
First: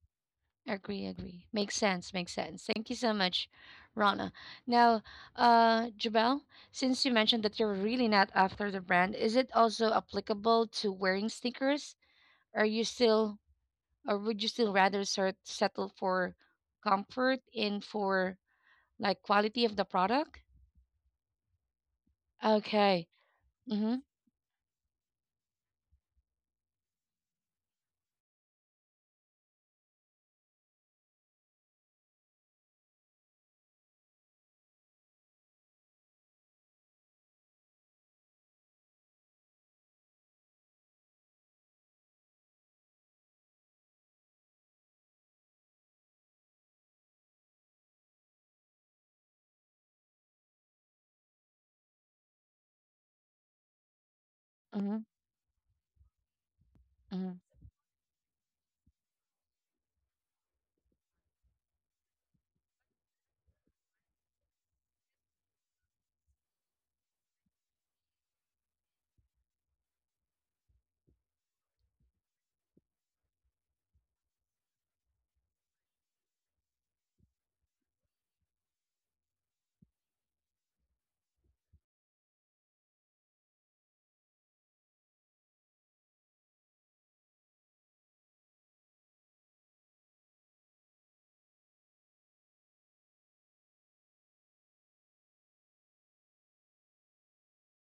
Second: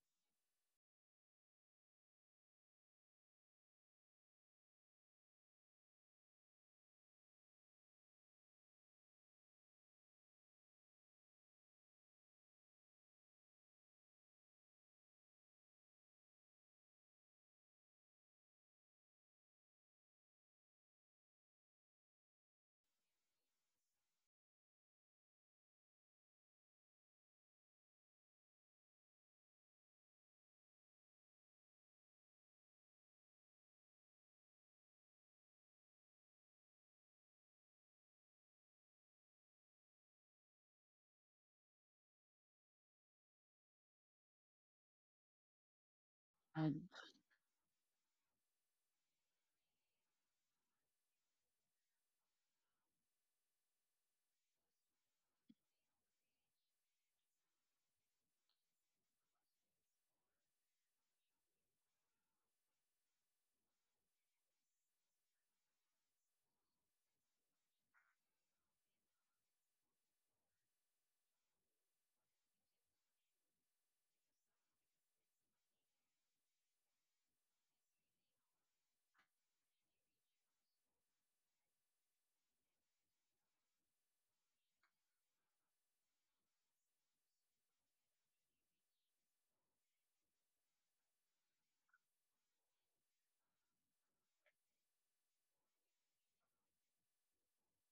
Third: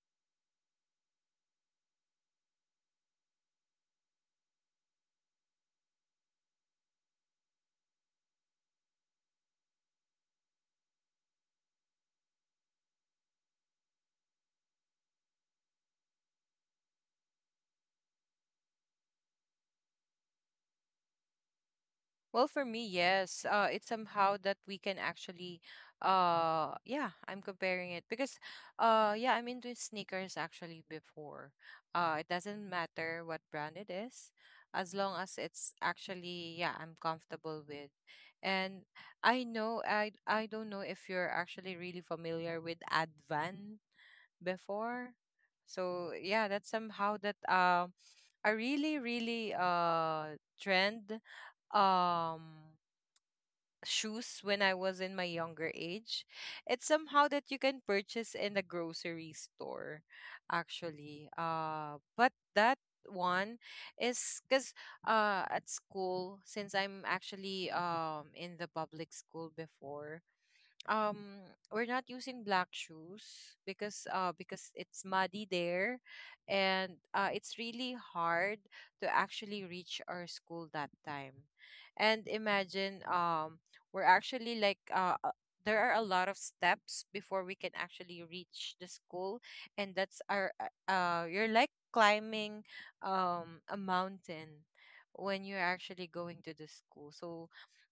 S1: Agree, agree. Makes sense, makes sense. Thank you so much, Rana. Now, Jabel, since you mentioned that you're really not after the brand, is it also applicable to wearing sneakers? Are you still, or would you still rather sort settle for comfort and for like quality of the product?
S3: Well, for me,
S1: Okay.
S3: yes. It's
S1: Mm-hmm.
S3: somehow that we can actually, yeah, I'm comparing it because, yeah, I'm into sneakers actually before. It doesn't matter what brand it is, as long as it's actually, yeah, I'm comfortable with. And I know, I don't know if you're actually really familiar with Advan before. So yeah, that's
S2: And,
S3: somehow that a really, really trend um shoes when I
S1: Mm-hmm.
S3: was in my younger age. It's somehow
S1: Mm-hmm.
S3: that you can purchase in the grocery store, actually. But that one is because at school, since I'm actually in the public school before, um we're not using black shoes because it's muddy there, and it's really hard to actually reach our school that time. And imagine we're actually like there are a lot of steps before we can actually reach the school, and that's our you're like climbing a mountain when you're actually going to the school. So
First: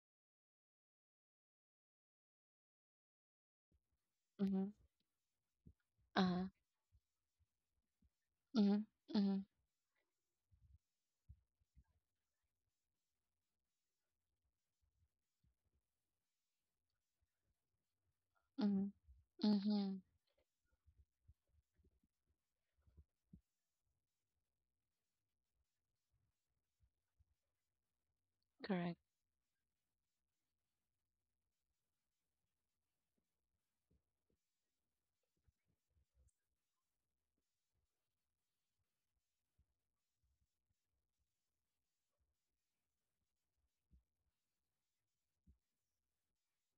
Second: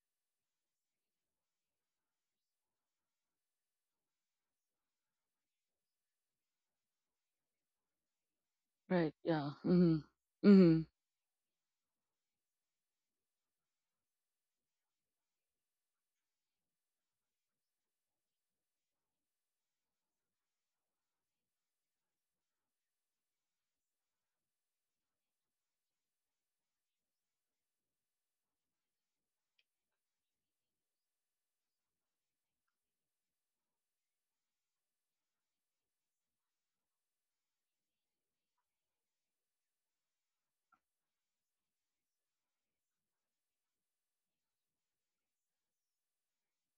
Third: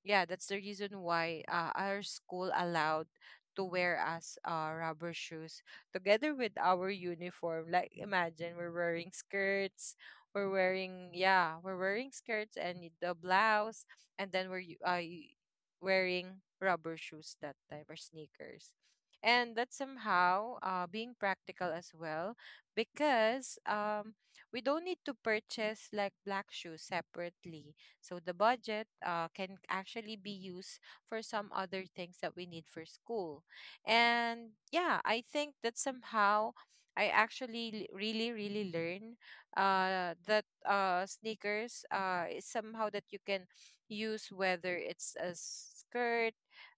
S3: yeah, that's the reason why our school allowed to wear us
S1: Mm-hmm.
S3: rubber shoes together
S1: Uh-huh.
S3: with our uniform. Like imagine we're
S1: Mm-hmm.
S3: wearing
S2: right.
S1: Mm-hmm.
S2: Yeah.
S3: skirts,
S2: Mm-hmm. Mm-hmm.
S3: we're wearing skirts and the blouse, and then we're wearing rubber shoes that time or sneakers.
S1: Mm-hmm.
S3: And that's
S1: Mm-hmm.
S3: somehow being practical as well, because we don't need to purchase like black shoes separately, so the budget
S1: Correct.
S3: can actually be used for some other things that we need for school. And yeah, I think that somehow I actually really, really learn that sneakers is somehow that you can use whether it's a skirt,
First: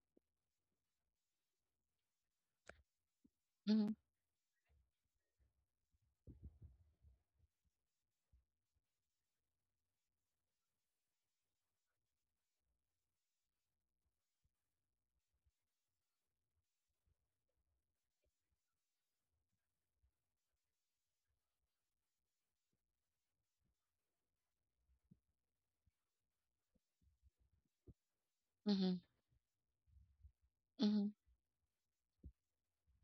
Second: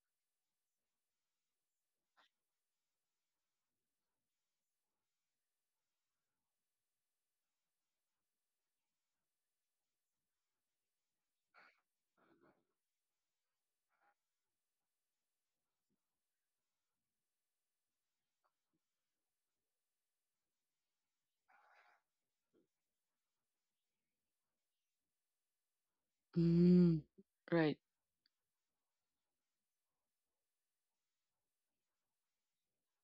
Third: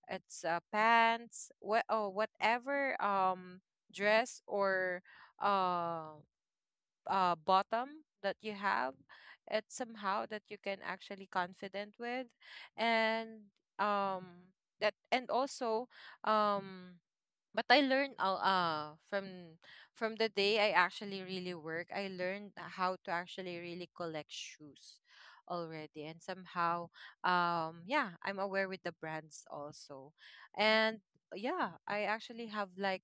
S3: it's pants, what, oh, whatever
S1: Mm-hmm.
S3: dress or um bottom that you have, it's somehow that you can actually confident with, and um that and also um but I learned from the day I actually really work, I learned how to actually really collect shoes already, and somehow
S2: Mm-hmm. Right.
S3: yeah, I'm aware with the
S1: Mm-hmm.
S3: brands also, and
S1: Mm-hmm.
S3: yeah, I actually have like,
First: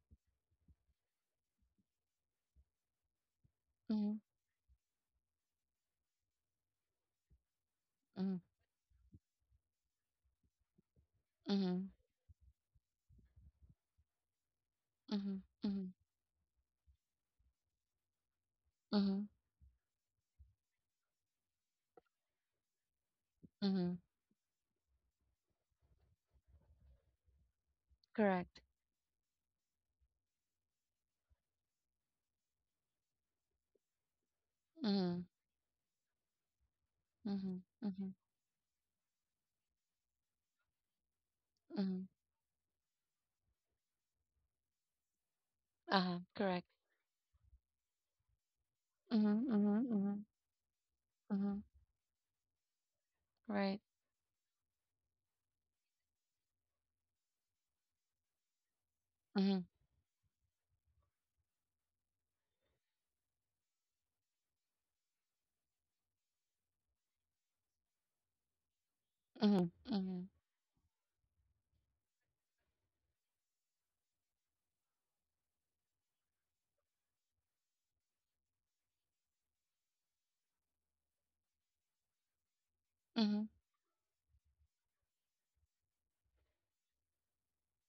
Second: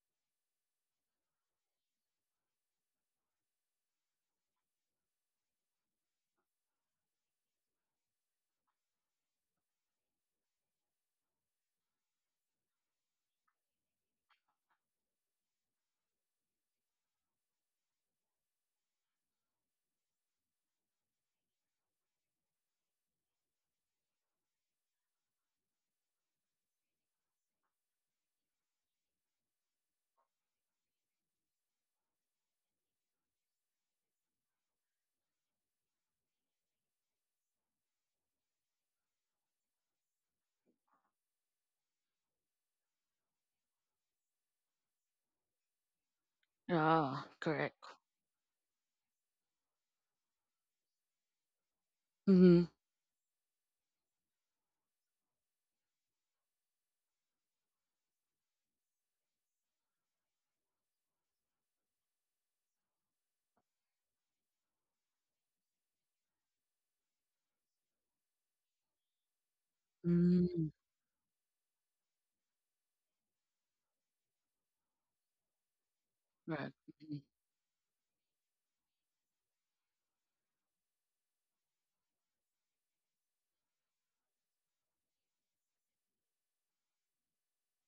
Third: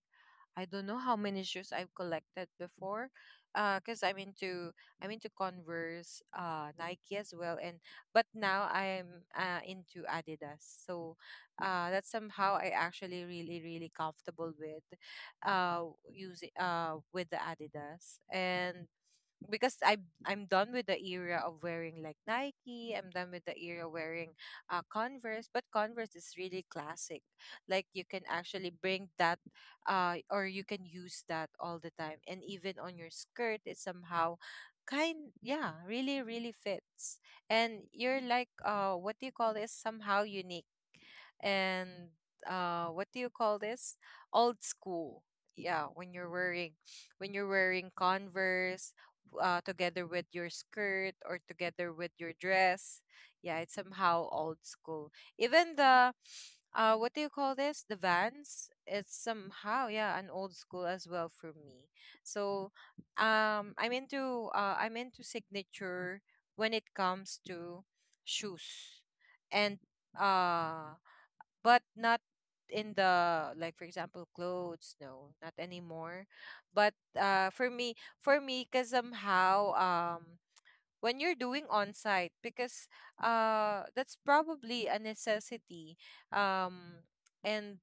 S3: I don't know how many shoes I've collected before, because
S1: Mm-hmm.
S3: I'm into Converse, Nike as well, and but now I'm into Adidas. So,
S1: Mm-hmm.
S3: that's somehow I actually really really comfortable with,
S1: Mhm,
S3: uh,
S1: mhm,
S3: using with the Adidas. And
S1: mhm,
S3: because I am I'm done with the era of wearing like Nike. I'm done with the era
S1: mhm.
S3: wearing Converse, but Converse is really classic. Like you can
S1: Correct.
S3: actually bring that, or you can use that all the time, and even on your skirt, it somehow
S1: Mhm,
S3: kind, yeah, really really fits.
S1: mhm,
S3: And
S1: mhm,
S3: you're like, what do you call this, somehow unique.
S1: mhm.
S3: And what do you call this, old school, yeah, when
S1: Uh-huh.
S3: you're
S1: Correct.
S3: wearing,
S2: Yeah.
S3: when you're
S2: Correct.
S3: wearing converse
S1: Mhm, mhm,
S3: together
S1: mhm,
S3: with your skirt or
S1: mhm.
S3: together with your
S2: Mm-hmm.
S3: dress. Yeah, it's
S1: Right.
S3: somehow old school, even the, what do you call this, the vans. It's
S1: Mhm,
S3: somehow, yeah, an old school as well for me. So, I'm into signature when it comes to shoes.
S1: mhm,
S3: And
S1: mhm,
S2: Mm,
S3: uh but not in the, like, for example, clothes. No, not anymore.
S2: correct.
S3: But
S2: Mhm.
S3: for me, because somehow, when you're doing on site, because
S1: mhm,
S3: that's probably a necessity. um and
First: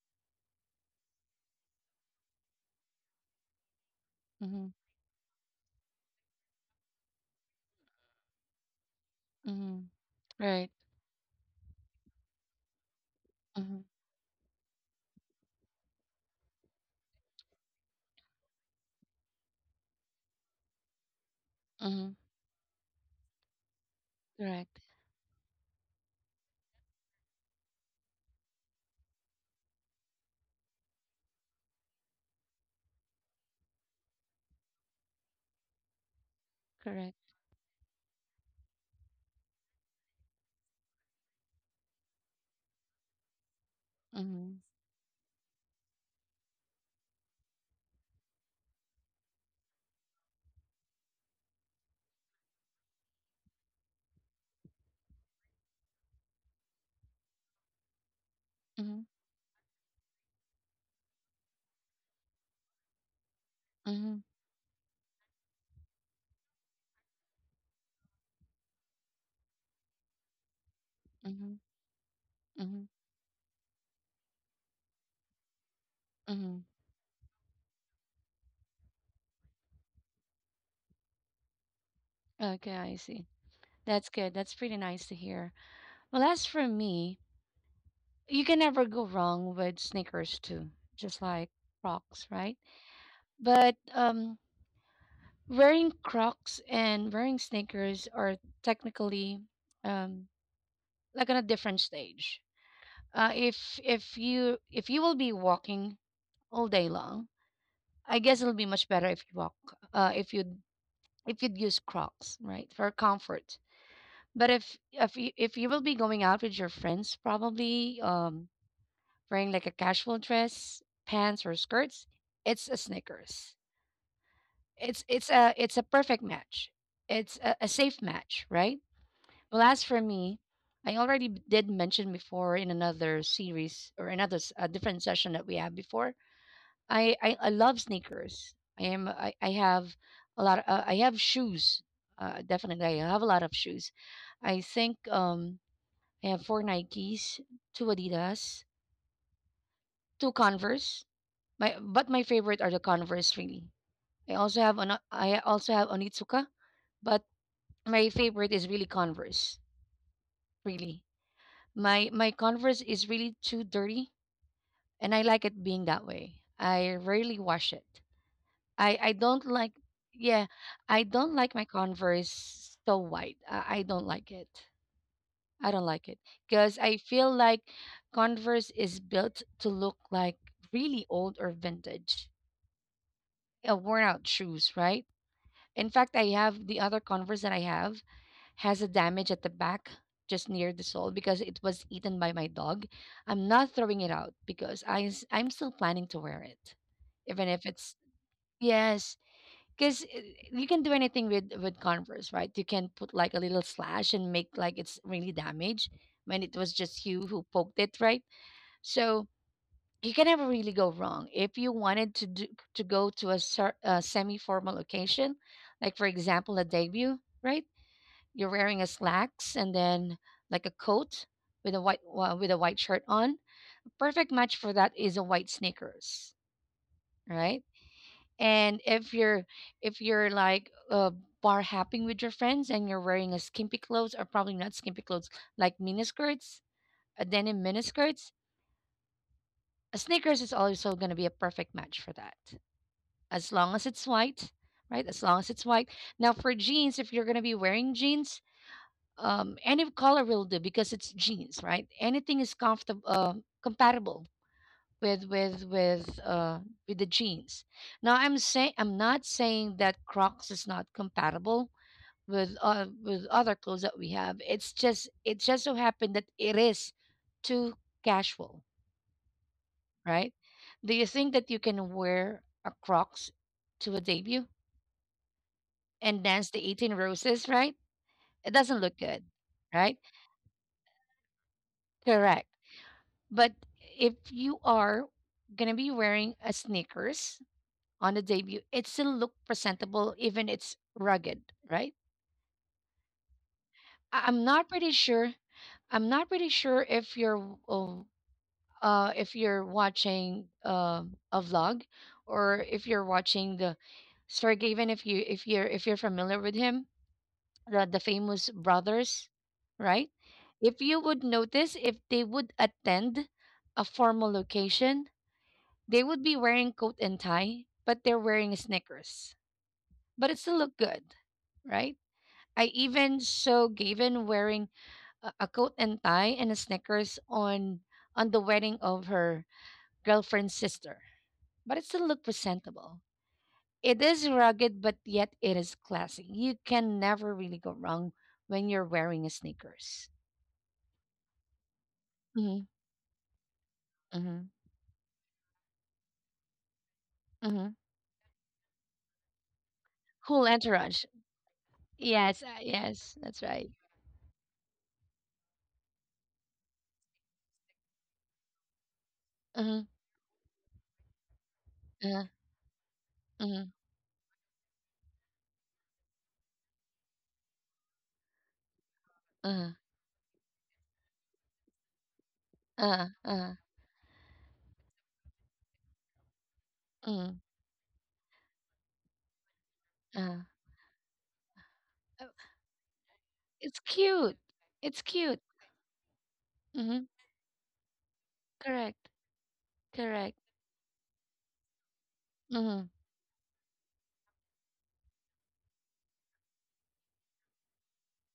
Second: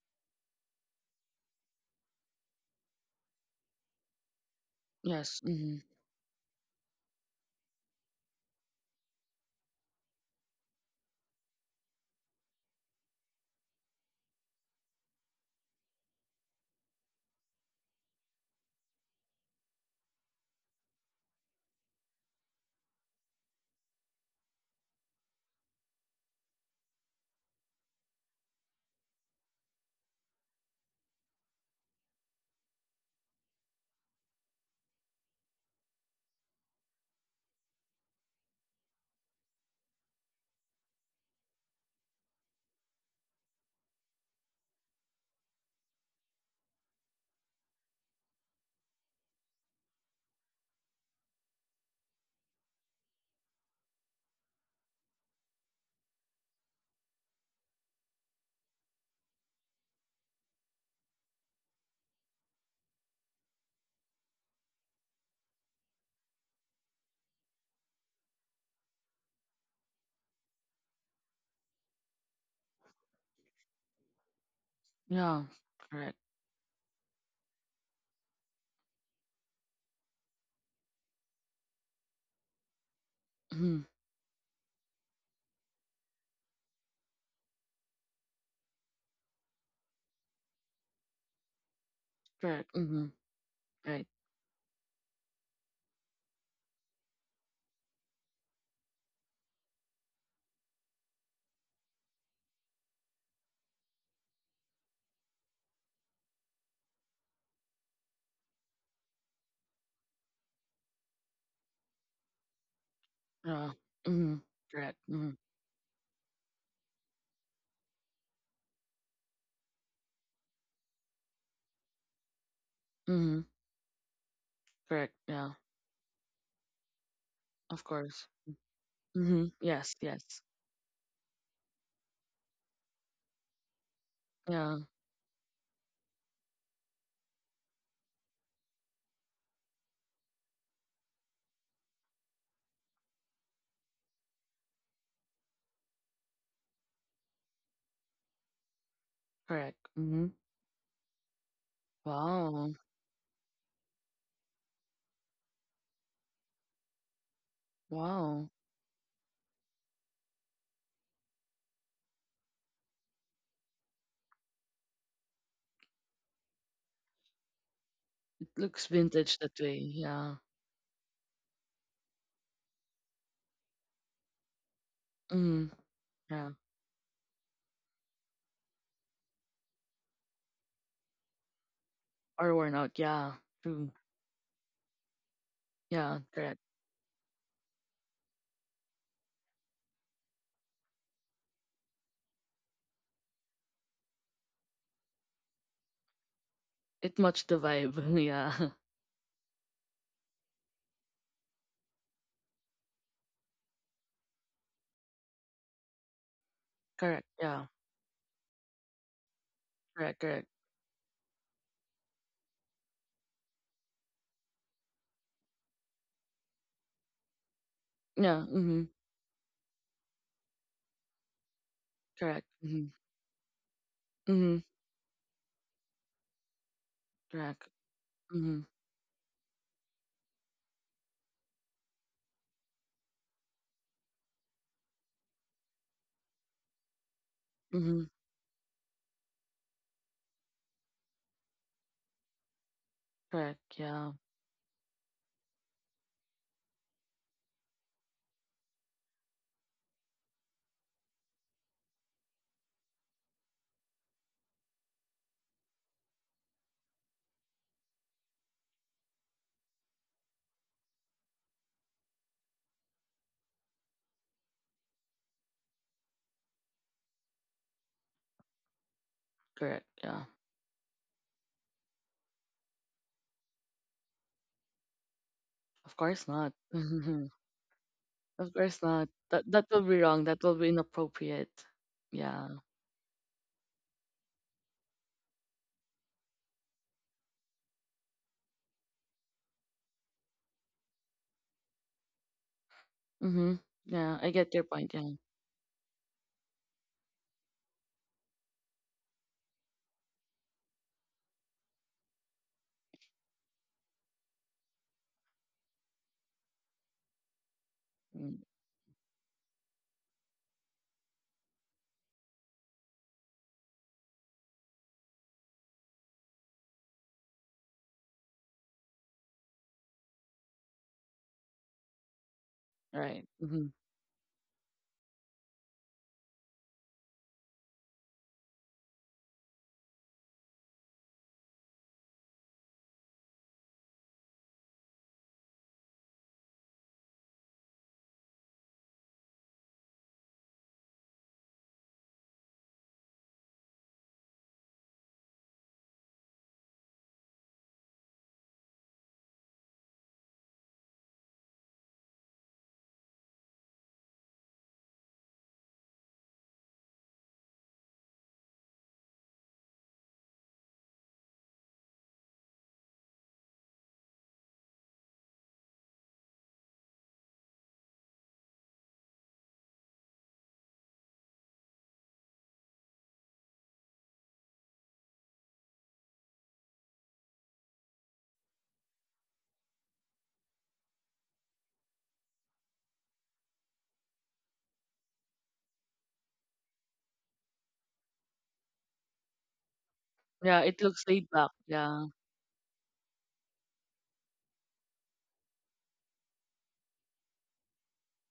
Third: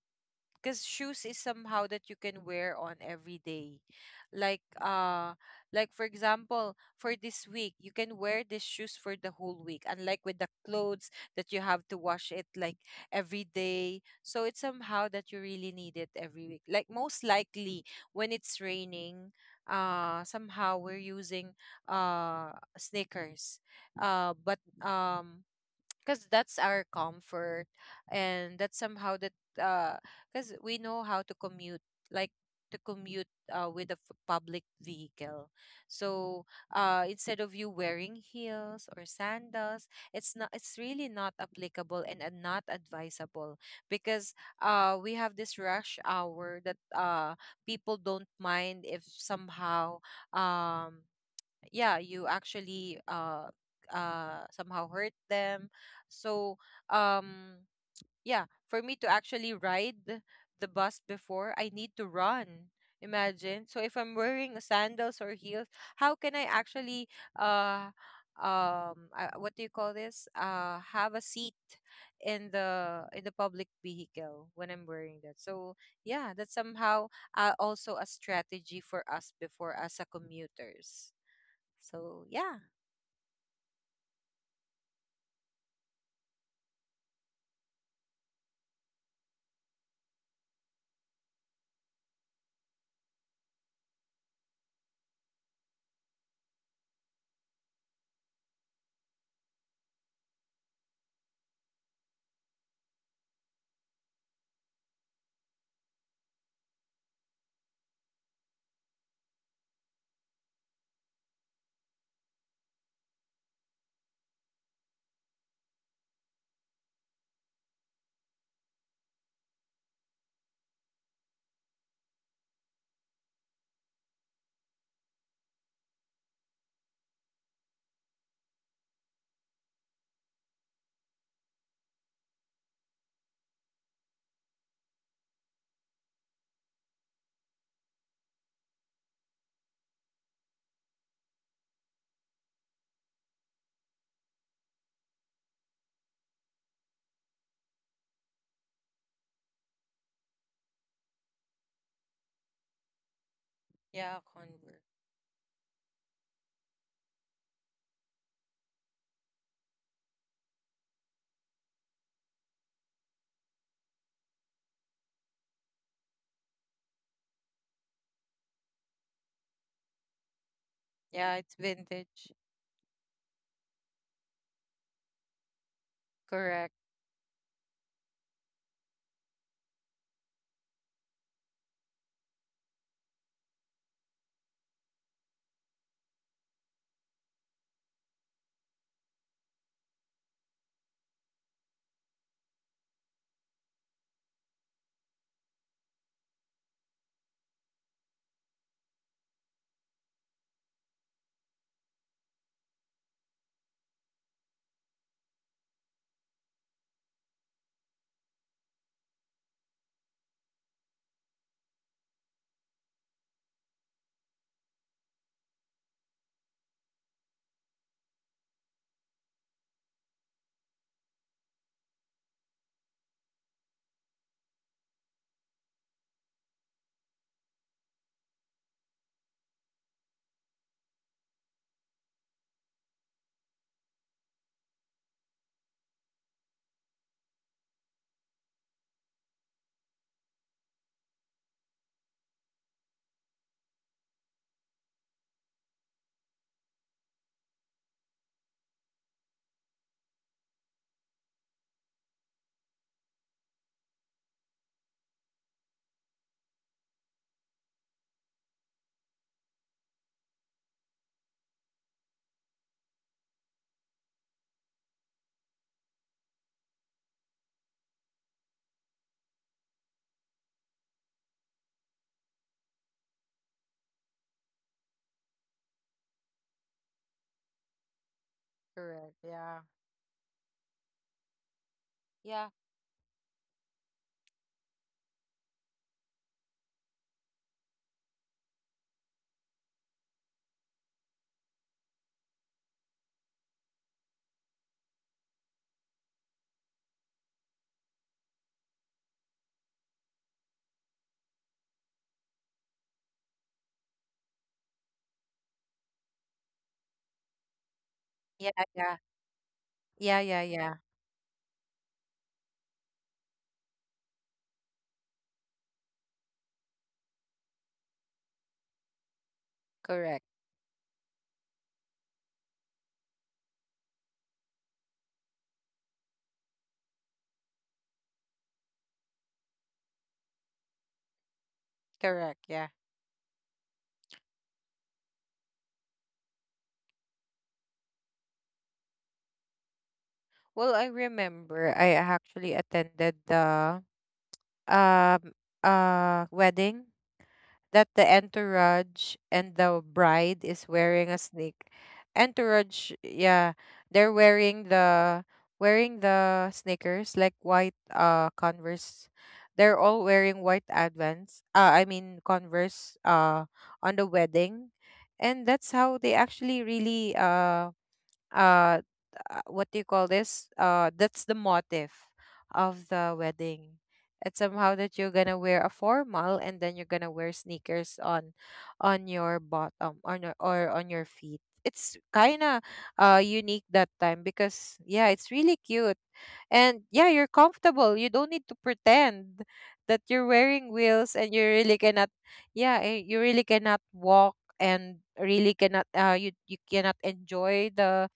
S3: because shoes is somehow that you can wear on every day, like.
S1: mhm,
S2: Yes. Hmm.
S3: Like for example, for this week, you can wear these shoes for the whole week,
S1: mhm.
S3: unlike with the
S1: Right.
S3: clothes that you have to wash it, like, every
S1: Mhm,
S3: day. So it's somehow that you really need it every week, like, most likely when it's raining, somehow we're using
S1: mhm.
S3: uh sneakers. But
S1: Correct.
S3: um because that's our comfort, and that's somehow that, uh because we know how to commute, like to commute with a public vehicle. So,
S1: Correct.
S3: instead of you wearing heels or sandals, it's really not applicable, and not advisable because
S1: Mhm,
S3: we have this rush hour that, people don't mind if somehow, um yeah, you actually, somehow hurt them. So, um yeah, for me
S1: mhm,
S3: to actually ride the bus before, I need to run. Imagine, so if I'm
S1: mhm,
S3: wearing sandals or heels, how can I actually, uh what do you call this, have a
S1: mhm,
S3: seat in
S1: mhm,
S3: the, in the public vehicle when I'm wearing that.
S2: Yeah.
S3: So
S2: Correct.
S3: yeah, that's
S1: mhm.
S3: somehow also a strategy for us before as a commuters. So yeah.
S1: Okay, I see.
S2: Hmm.
S1: That's good. That's pretty nice to hear. Well, as for me, you can never go wrong with sneakers too, just like Crocs, right?
S2: Correct. Mm. Hmm.
S1: But
S2: Right.
S1: wearing Crocs and wearing sneakers are technically um, like on a different stage. If you will be walking all day long, I guess it'll be much better if you uh, if you if you'd use Crocs right for comfort.
S2: Yeah. Hmm.
S1: But
S2: Correct. Mm.
S1: if you will be going out with your friends, probably wearing like a casual dress, pants or skirts, it's a
S2: Hmm. Hmm.
S1: sneakers. It's
S2: Correct.
S1: it's
S2: Yeah.
S1: a it's a perfect match. It's a
S2: Of
S1: safe
S2: course.
S1: match, right?
S2: Mm. Hmm.
S1: Well, as for
S2: Yes. Yes.
S1: me, I already did mention before in another series or another a
S2: Yeah.
S1: different session that we had before. I love sneakers. I have a lot. Uh, I have shoes. Definitely, I have a lot of shoes. I think I have four Nikes, two Adidas,
S2: Correct. Mm.
S1: two
S2: Hmm.
S1: Converse. My favorite are the
S2: Wow.
S1: Converse really.
S3: Yeah,
S1: I also have an
S3: Converse.
S1: I also have Onitsuka, but my favorite
S2: Wow.
S1: is really Converse really. My Converse is really too dirty, and I like it being that way. I rarely wash it.
S2: It looks
S1: I I
S2: vintage
S1: don't
S2: that
S1: like
S2: way. Yeah.
S1: yeah, I don't
S3: Yeah,
S1: like
S3: it's
S1: my
S3: vintage.
S1: Converse so white. I don't like it. I
S2: Hmm.
S1: don't like it
S2: Yeah.
S1: because
S3: Correct,
S1: I feel like Converse is built to look like really old or vintage,
S2: Or worn out. Yeah. True.
S1: worn out shoes, right? In fact,
S2: Yeah.
S1: I
S2: Correct.
S1: have the other Converse that I have has a damage at the back just near the sole because it was eaten by my dog. I'm not throwing it out because I'm still planning to wear it.
S2: It
S1: Even
S2: matched
S1: if
S2: the
S1: it's
S2: vibe. Yeah.
S1: yes, cuz you can do anything with Converse, right? You can put like a little slash and make like it's really damaged when it was just you
S2: Correct.
S1: who
S2: Yeah.
S1: poked it, right? So you can
S2: Correct.
S1: never
S2: Correct.
S1: really go wrong if you wanted to do, to go to a, a semi-formal occasion like for example a debut, right? You're
S2: Yeah.
S1: wearing a
S2: Hmm.
S1: slacks and then like a coat with a with a
S2: Correct.
S1: white
S2: Hmm.
S1: shirt on. Perfect match
S2: Hmm.
S1: for that is a white sneakers, right?
S2: Correct. Hmm.
S1: And if you're bar hopping with your friends and you're wearing a skimpy clothes or probably not skimpy clothes like miniskirts, a denim
S2: Hmm.
S1: miniskirts, a sneakers is also going to be a perfect match for that as long
S2: Correct.
S1: as it's
S2: Yeah.
S1: white, right? As long as it's white. Now, for jeans, if you're going to be wearing jeans, any color will do because it's jeans, right? Anything is comfortable, compatible with with with uh, with the jeans. Now, I'm not saying that Crocs is not compatible with other clothes that we have. It's just it just so happened that it is too casual,
S2: Correct.
S1: right?
S2: Yeah.
S1: Do you think that you can wear a Crocs to a debut
S2: Of
S1: and
S2: course
S1: dance
S2: not.
S1: the 18 roses, right? It
S2: Of
S1: doesn't
S2: course
S1: look
S2: not.
S1: good,
S3: correct.
S2: That
S3: Yeah.
S2: that will
S1: right?
S2: be wrong. That will be inappropriate.
S1: Correct.
S2: Yeah.
S3: Yeah.
S1: But if you are going to be wearing a sneakers on the debut, it still look presentable even it's rugged, right?
S2: Mhm. Yeah. I
S1: I'm
S2: get
S1: not
S2: your
S1: pretty
S2: point. Yeah.
S1: sure. I'm not pretty sure if you're if you're watching a vlog or if you're watching the Sergey, even if you're familiar with him, the famous
S2: Mm,
S3: Yeah, yeah.
S1: brothers, right?
S3: Yeah, yeah,
S1: If
S3: yeah.
S1: you would notice, if they would attend a formal location, they would be wearing coat and tie, but they're wearing sneakers. But
S3: Correct.
S1: it still looked good, right? I even
S2: right.
S1: saw
S2: Mhm.
S1: Gavin wearing a coat and tie and a sneakers on the wedding of her girlfriend's sister. But it still looked
S3: Correct. Yeah.
S1: presentable. It is rugged, but yet it is classy. You can never really go wrong when you're wearing a sneakers.
S3: Well, I remember I actually
S1: Mhm,
S3: attended the,
S1: mhm,
S3: um wedding
S1: mhm.
S3: that the entourage and the
S1: Cool
S3: bride is
S1: entourage.
S3: wearing a snake.
S1: Yes,
S3: Entourage,
S1: yes, that's
S3: yeah,
S1: right.
S3: they're wearing the, wearing the sneakers, like white Converse.
S1: Mhm,
S3: They're all wearing white Advance. I
S1: uh-huh,
S3: mean Converse.
S1: mhm,
S3: On the wedding, and that's how they actually really, uh
S1: uh-huh,
S3: what do you call this, that's the motive of
S1: uh-huh,
S3: the
S1: uh-huh,
S3: wedding. It's somehow that you're gonna wear a formal and then you're gonna
S1: mhm,
S3: wear sneakers on your bottom, on
S1: uh-huh.
S3: your, or on your feet. It's
S1: Oh,
S3: kind of
S1: it's
S3: unique that
S1: cute.
S3: time, because
S1: It's
S3: yeah,
S1: cute.
S3: it's really cute. And
S1: Mhm.
S3: yeah, you're comfortable, you don't need to
S1: Correct.
S3: pretend that
S1: Correct.
S3: you're
S2: Yeah. It
S3: wearing
S2: looks laid
S3: wheels and
S2: back.
S3: you really
S2: Yeah.
S3: cannot,
S1: Mhm,
S3: yeah, you really cannot walk and really cannot, you cannot enjoy the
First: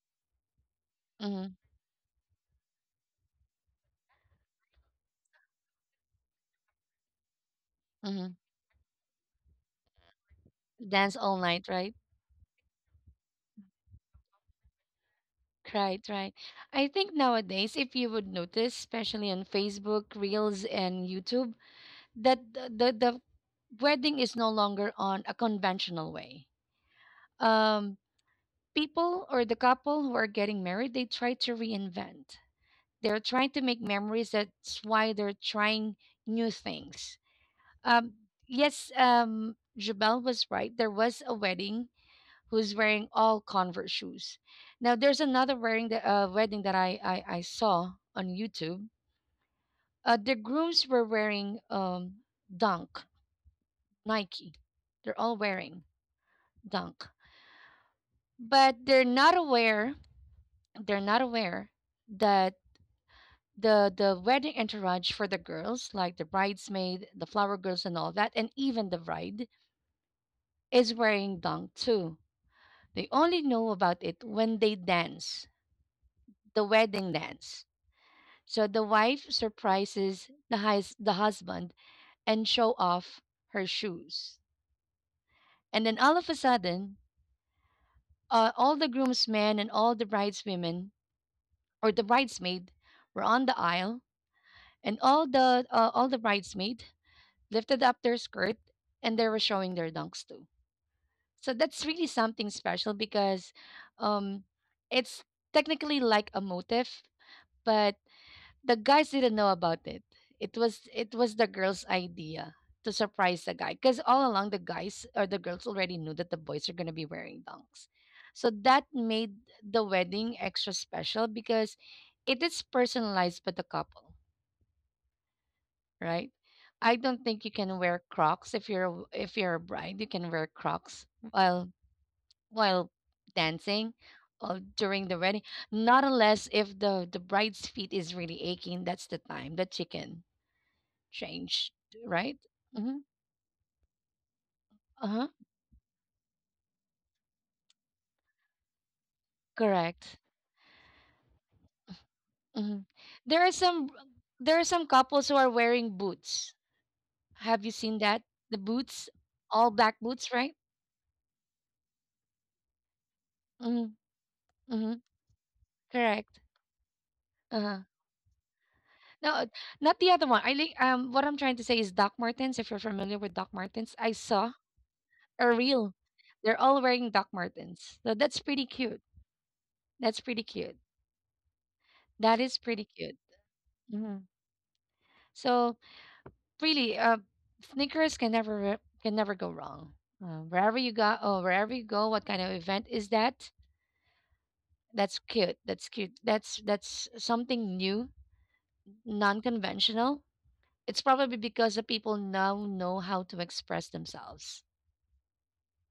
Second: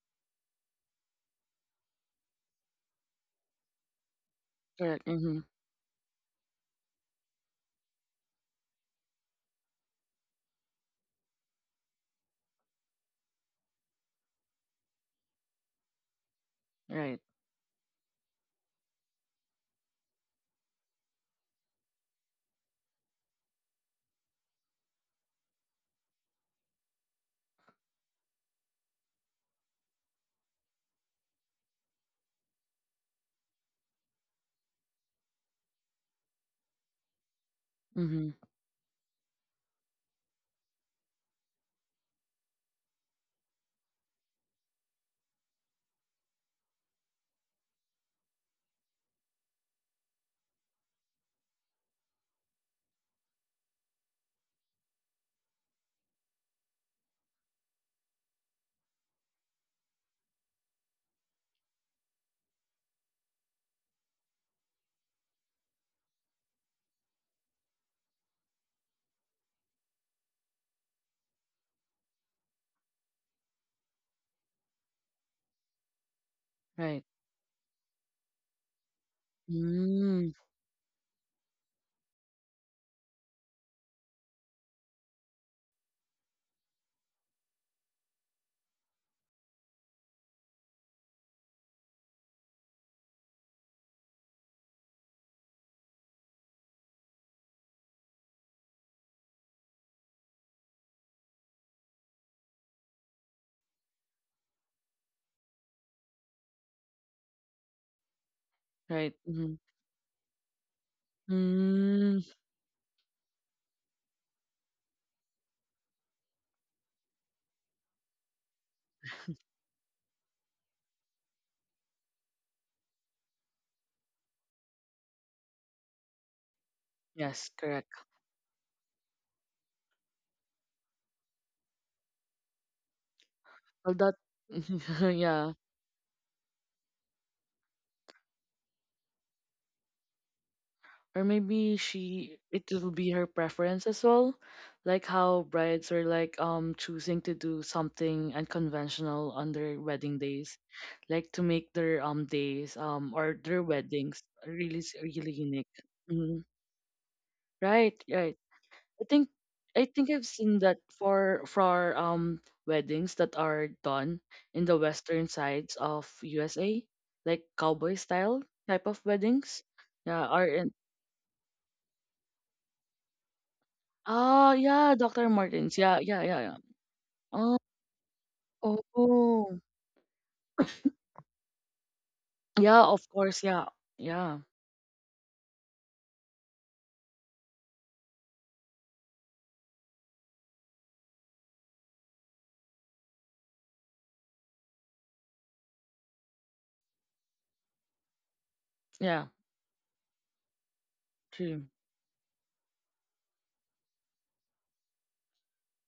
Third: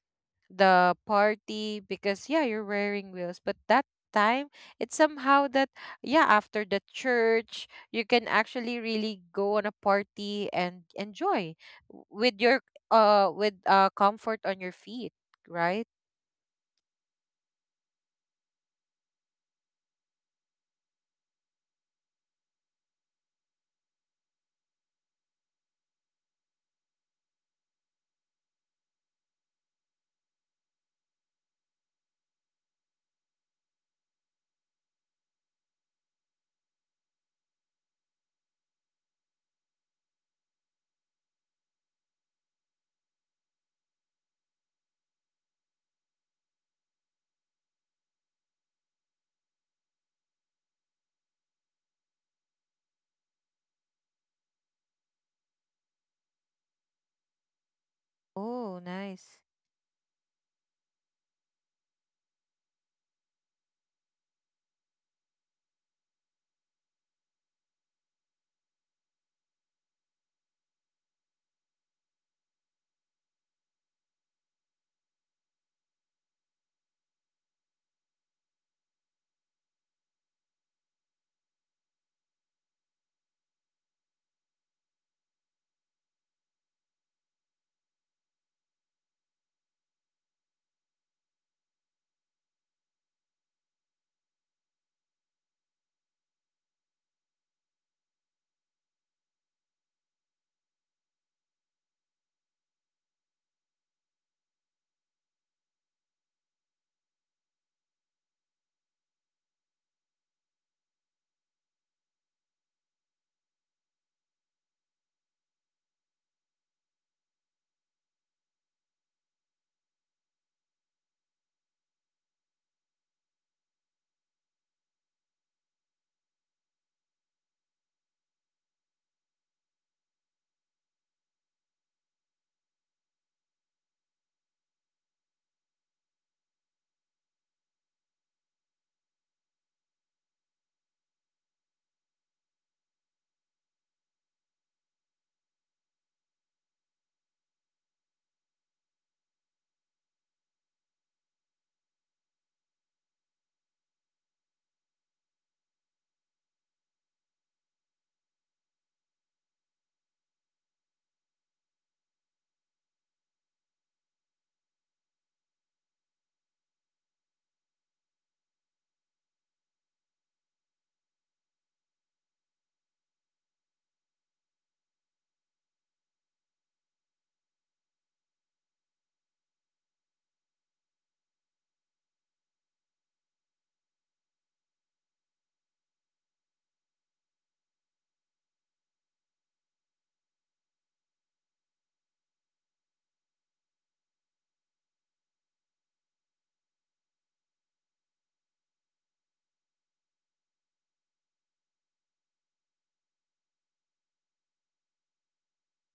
S3: the
S1: mhm,
S3: party. Because yeah, you're wearing wheels, but that time it's
S2: Correct. Mhm.
S3: somehow that, yeah, after the church, you can
S1: mhm.
S3: actually really go on a party and
S1: Dance all
S3: enjoy
S1: night, right?
S3: with your, with comfort on your feet, right?
S1: Right, right. I think
S2: Right.
S1: nowadays, if you would notice, especially on Facebook, Reels, and YouTube, that the wedding is no longer on a conventional way. Um, people or the couple who are getting married, they try to reinvent. They're trying to make memories. That's why they're trying new things. Um,
S2: Mhm.
S1: yes, Jabel was right. There was a wedding who's wearing all Converse shoes. Now there's another wearing the wedding that I saw on YouTube. The grooms were wearing Dunk Nike. They're all wearing Dunk, but
S3: Oh
S1: they're not
S3: nice.
S1: aware. They're not aware that the wedding entourage for the girls, like the bridesmaid, the flower girls, and all that, and even the bride is wearing dong too. They only know about it when they dance, the
S2: Right.
S1: wedding dance. So the wife surprises
S2: Mm.
S1: the the husband and show off her shoes, and then all of a sudden, all the groomsmen and all the brideswomen or the bridesmaid were on the aisle, and all the bridesmaid lifted up their skirt, and they were showing their dunks too. So that's really something special because um, it's technically like a motif, but the guys
S2: Right.
S1: didn't know
S2: Mhm.
S1: about it. It was the girls'
S2: Mm.
S1: idea to surprise the guy because all along the guys or the girls already knew that the boys are gonna be wearing dunks. So that made the wedding extra special because it is personalized by the couple, right? I don't think you
S2: Yes.
S1: can
S2: Correct.
S1: wear Crocs if you're a bride. You can wear Crocs while while dancing
S2: Well, that.
S1: or during the wedding,
S2: Yeah.
S1: not unless if the bride's feet is really aching. That's the time that you can
S2: Or
S1: change,
S2: maybe she,
S1: right?
S2: it will
S1: Mm-hmm.
S2: be her preference as well,
S1: Uh
S2: like
S1: huh.
S2: how brides are like choosing to do something unconventional on their
S1: Correct.
S2: wedding days, like to make their days
S1: Mm-hmm.
S2: or
S1: There are
S2: their
S1: some
S2: weddings
S1: there are some couples
S2: really
S1: who are
S2: unique.
S1: wearing
S2: Hmm.
S1: boots. Have you
S2: Right,
S1: seen that?
S2: right.
S1: The
S2: i
S1: boots,
S2: think
S1: all
S2: i
S1: black
S2: think I've
S1: boots, right?
S2: seen that for weddings that are
S1: Mm-hmm.
S2: done in the
S1: Mm-hmm.
S2: western sides of
S1: Correct.
S2: USA, like
S1: Uh huh.
S2: cowboy style type of
S1: No,
S2: weddings.
S1: not the other
S2: Yeah,
S1: one.
S2: are
S1: I
S2: in.
S1: think what I'm trying to say is Doc Martens. If you're familiar with Doc Martens, I saw
S2: Ah, yeah, Dr.
S1: a
S2: Martens.
S1: reel.
S2: Yeah, yeah, yeah, yeah.
S1: They're all wearing Doc
S2: Oh,
S1: Martens. So that's pretty cute.
S2: oh.
S1: That's pretty cute. That is pretty
S2: Yeah, of
S1: cute.
S2: course. Yeah,
S1: Hmm.
S2: yeah,
S1: So really, sneakers can never go wrong. Wherever you go, oh, wherever you go, what kind of event is that? That's cute. That's cute. That's something new,
S2: yeah.
S1: non-conventional. It's probably
S2: True.
S1: because the people now know how to express themselves,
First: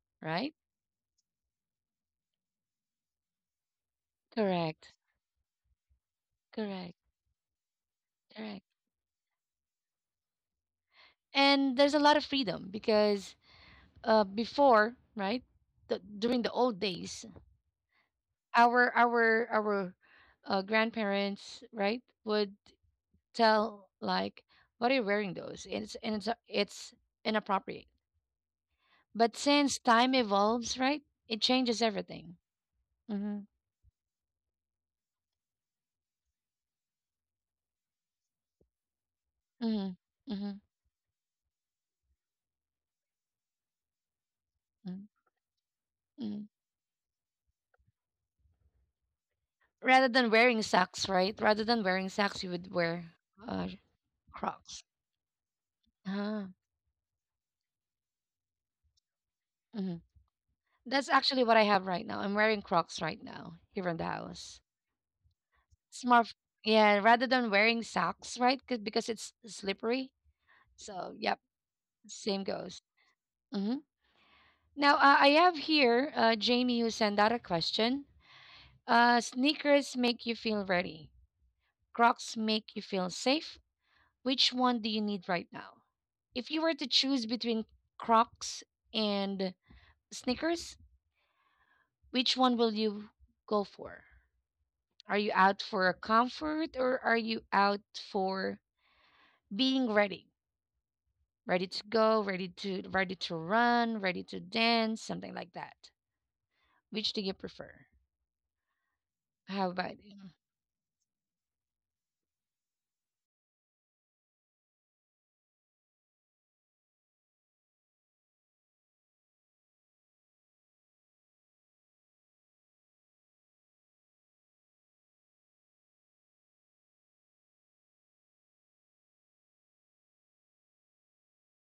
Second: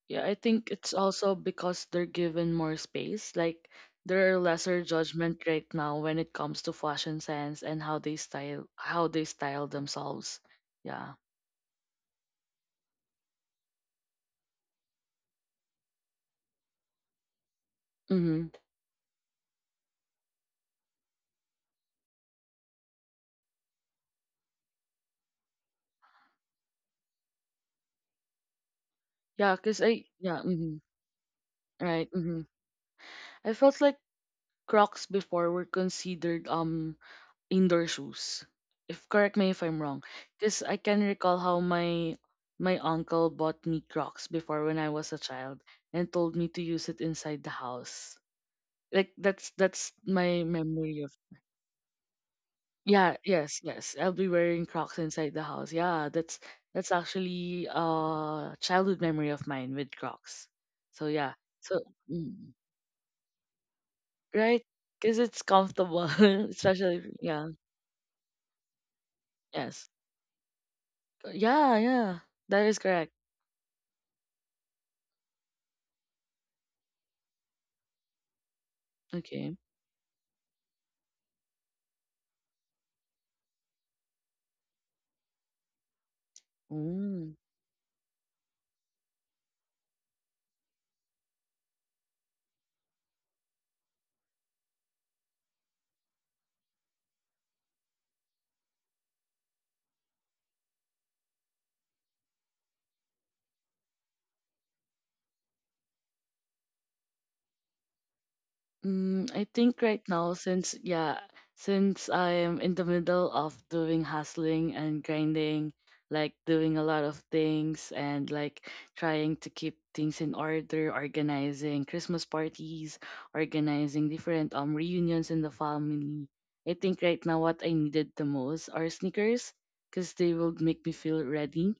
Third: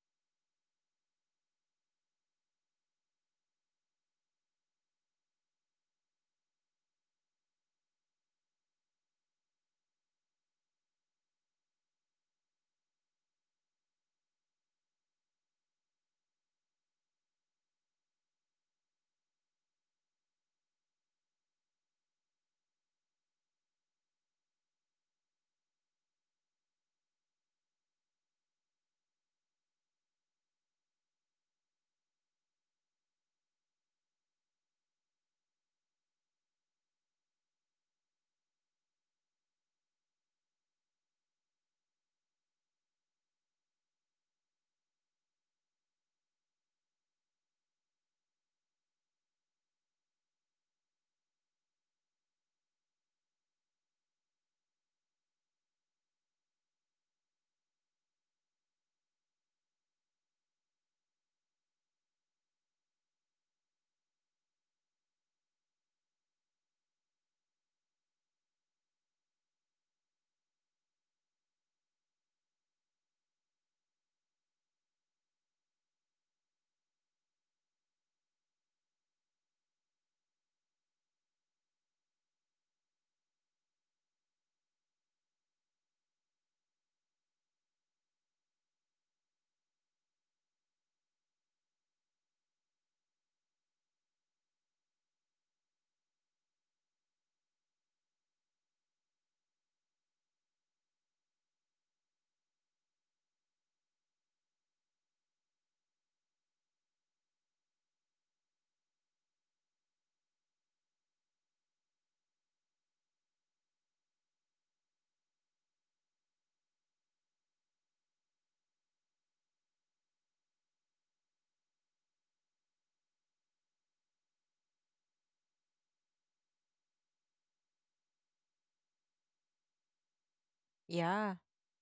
S2: Yeah, I
S1: right?
S2: think it's also because they're given more space. Like there are lesser
S1: Correct.
S2: judgment right now when it comes to
S1: Correct.
S2: fashion sense and
S1: Correct.
S2: how they style themselves. Yeah.
S1: And there's a lot of freedom because before, right? During the old days,
S2: Mm-hmm.
S1: our grandparents, right, would tell like, "What are you wearing those?" And it's inappropriate. But
S2: Yeah,
S1: since
S2: cause I
S1: time
S2: yeah. Mm-hmm.
S1: evolves, right, it changes
S2: Right.
S1: everything.
S2: Mm-hmm.
S1: Mm-hmm.
S2: I felt like Crocs before were considered indoor shoes. If correct me if I'm wrong,
S1: Mm-hmm. Mm-hmm.
S2: because I can recall how my uncle bought me Crocs before when I
S1: Mm-hmm.
S2: was a child and told me
S1: Mm-hmm.
S2: to use it inside the house. Like that's
S1: Rather than
S2: my
S1: wearing
S2: memory
S1: socks,
S2: of
S1: right? Rather than wearing socks, you would wear
S2: yeah. Yes,
S1: uh,
S2: yes, I'll be wearing
S1: Crocs.
S2: Crocs inside the house. Yeah,
S1: Ah.
S2: that's actually a childhood memory of mine with
S1: Mm-hmm.
S2: Crocs. So
S1: That's
S2: yeah,
S1: actually what I
S2: so
S1: have right now. I'm
S2: mm,
S1: wearing Crocs right now here in the house.
S2: right, because it's comfortable,
S1: It's more, of- yeah,
S2: especially
S1: rather
S2: yeah.
S1: than wearing socks, right? Because it's
S2: Yes,
S1: slippery. So, yep,
S2: yeah, yeah,
S1: same
S2: that is
S1: goes.
S2: correct.
S1: Hmm. Now, I have here Jamie who sent out a question.
S2: Okay.
S1: Sneakers make you feel ready. Crocs make you feel safe. Which one do you need right now? If you were to choose
S2: Mm.
S1: between Crocs and sneakers, which one will you go for? Are you out for a comfort or are you out for being ready? Ready to go, ready to run, ready to dance, something like that. Which do you prefer?
S2: Mm, I
S1: How
S2: think right
S1: about you?
S2: now, since yeah, since I am in the middle of doing hustling and grinding, like doing a lot of things and like trying to keep things in order, organizing Christmas parties, organizing different reunions in the family. I think right now what I needed the most are sneakers because they will make me feel
S3: Yeah
S2: ready.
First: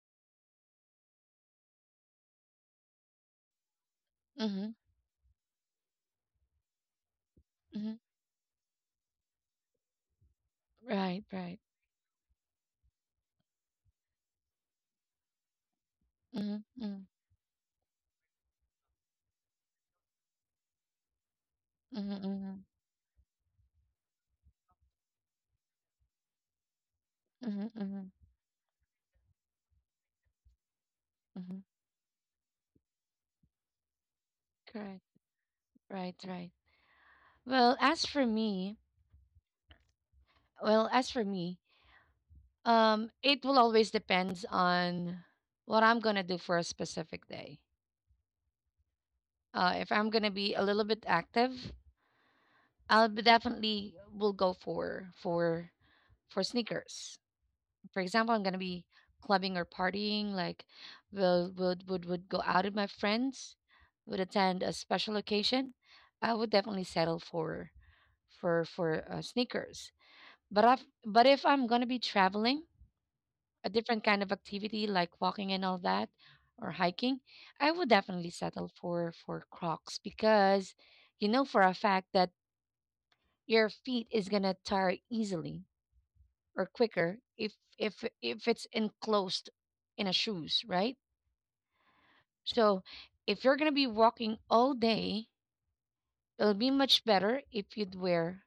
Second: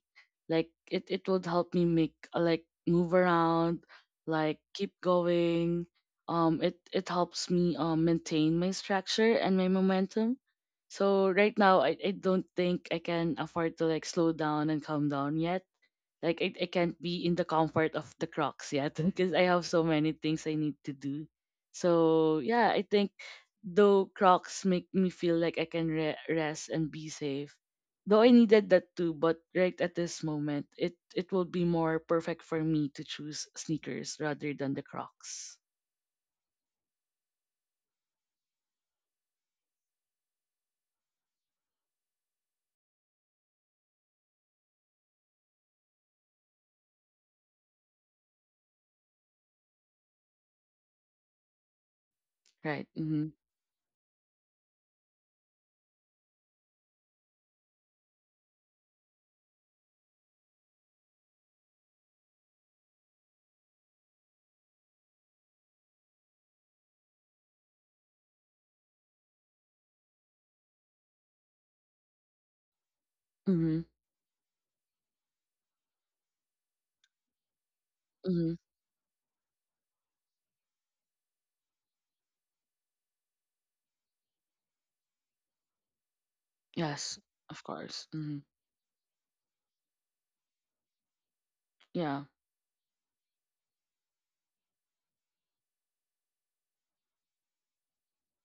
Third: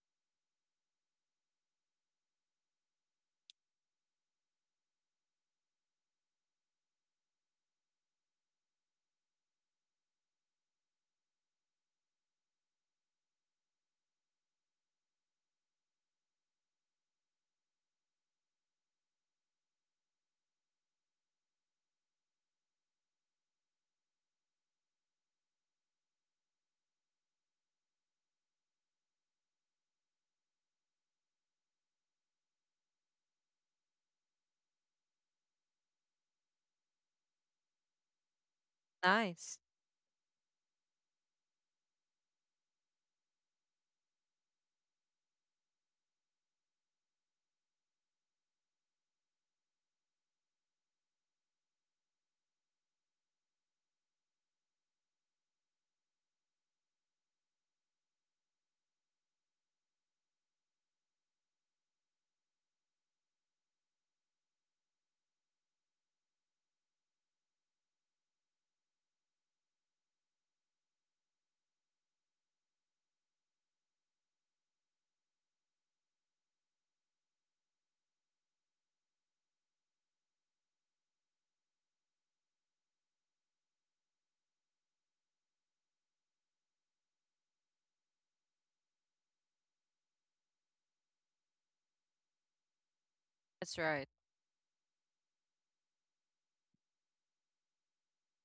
S2: Like it would help me make like move around, like
S1: Mm-hmm,
S2: keep going. It helps me
S1: mm-hmm.
S2: maintain my structure and my momentum.
S1: Right,
S2: So right
S1: right.
S2: now, I don't think I can afford to like slow down and calm down yet. Like
S1: Mm-hmm,
S2: I can't
S1: mm-hmm,
S2: be in the comfort of the Crocs yet because I have so many things I need to do. So
S1: mm-hmm,
S2: yeah, I think though Crocs make me feel like I can rest and be safe,
S1: mm-hmm, mm-hmm,
S2: though I needed that too, but right at this moment it will
S1: mm-hmm.
S2: be more perfect for me to choose sneakers rather than the
S1: Correct.
S2: Crocs.
S1: Right, right. Well, as for me,
S3: nice.
S1: well, as for me, it will always depends on what I'm gonna do for a specific day. If I'm gonna be a little bit active,
S2: Right.
S1: I'll be
S2: Mm-hmm.
S1: definitely will go for sneakers. For example, I'm gonna be clubbing or partying, like will would go out with my friends, would attend a special occasion. I would definitely settle for sneakers. But if I'm gonna be traveling, a
S2: Mm-hmm.
S1: different kind of activity like walking and all that, or hiking, I would definitely
S2: Mm-hmm.
S1: settle for Crocs because you know for a fact that your feet is gonna tire easily or quicker
S2: Yes,
S1: if
S2: of
S1: if
S2: course. Mm-hmm.
S1: if it's enclosed in a shoes, right?
S2: Yeah.
S1: So if you're gonna
S3: That's
S1: be
S3: right.
S1: walking all day, it'll be much better if you'd wear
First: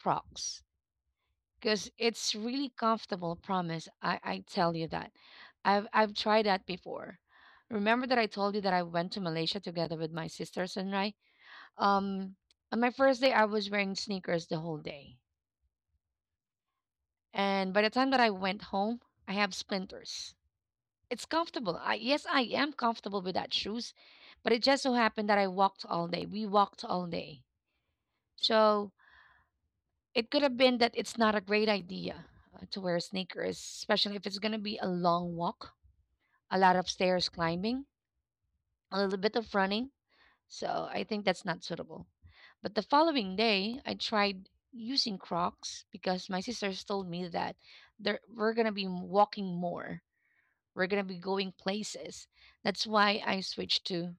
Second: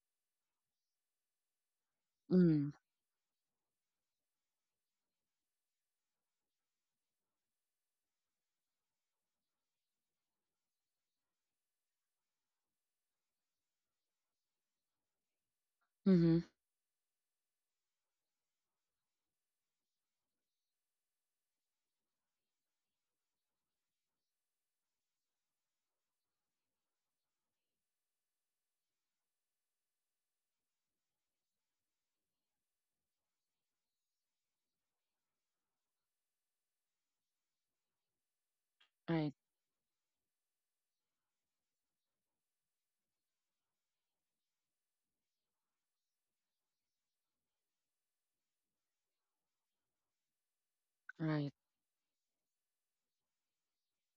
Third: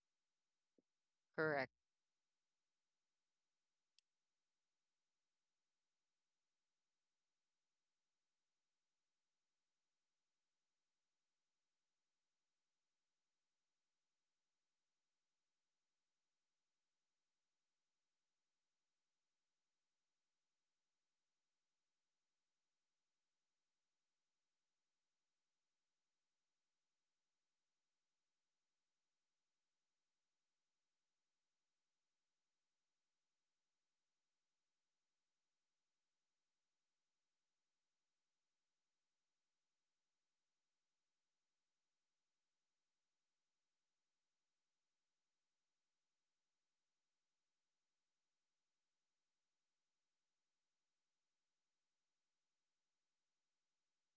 S1: Crocs
S3: Correct.
S1: because it's really
S2: Mm-hmm.
S1: comfortable. Promise, I tell you that. I've tried that before. Remember that I told you that I went to Malaysia together with my sisters and I. Um, on my first day, I was wearing sneakers the whole day,
S2: Mm-hmm.
S1: and by the time that I went home, I have splinters. It's comfortable. I yes, I am comfortable with that shoes, but it just so happened that I walked all day. We walked all day. So it could have been that it's not a great idea to wear sneakers, especially if it's going to be a long walk, a lot of stairs climbing, a little bit
S2: Right.
S1: of running. So I think that's not suitable. But the following day, I tried using Crocs because my sisters told me that there we're going to be walking more. We're going to be going
S2: Right.
S1: places. That's why I switched to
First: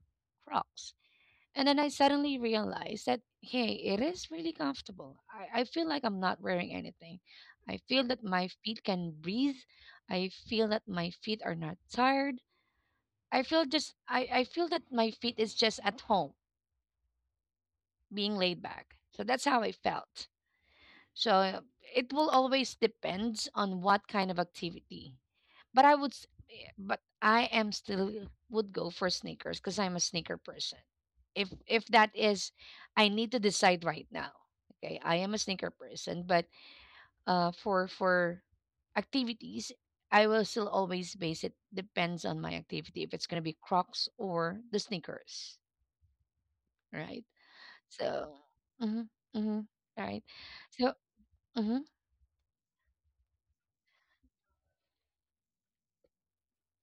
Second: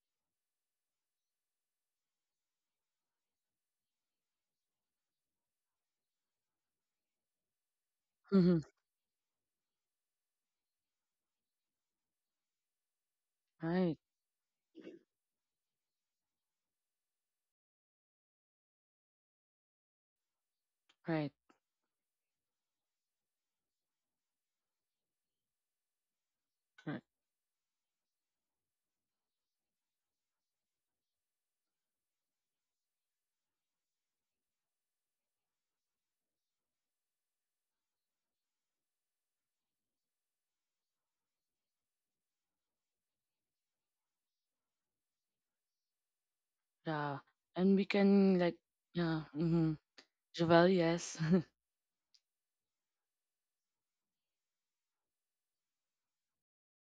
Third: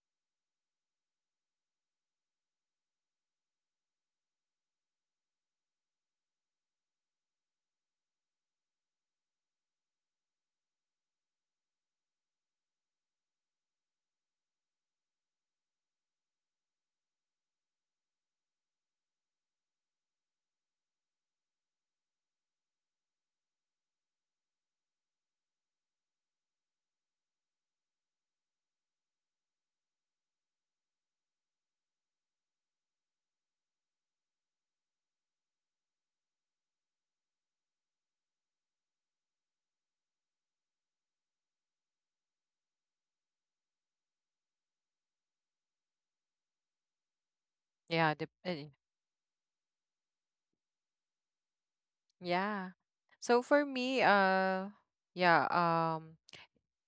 S1: Crocs. And then I suddenly realized that, hey, it is really comfortable. I feel like I'm not wearing anything. I feel that my
S2: Mm-hmm.
S1: feet can breathe. I feel that my feet are not tired. I feel just
S2: Right.
S1: I, I feel that my feet is just at home being laid back. So that's how I felt. So
S2: Right.
S1: it will always depends on what kind of activity. But
S2: Right.
S1: I am still would go for sneakers because I'm a sneaker person. If that is, I need to decide right now. Okay, I am a sneaker person, but for activities, I will still always base it depends on my activity if it's gonna be Crocs or the sneakers,
S2: Yeah.
S1: right?
S2: And we
S3: yeah the,
S1: So,
S2: can like
S1: mm-hmm,
S2: yeah.
S1: mm-hmm,
S2: Mm-hmm.
S1: right.
S2: Javel,
S1: So,
S2: yes.
S1: mm-hmm,
S3: yeah, so for me, yeah.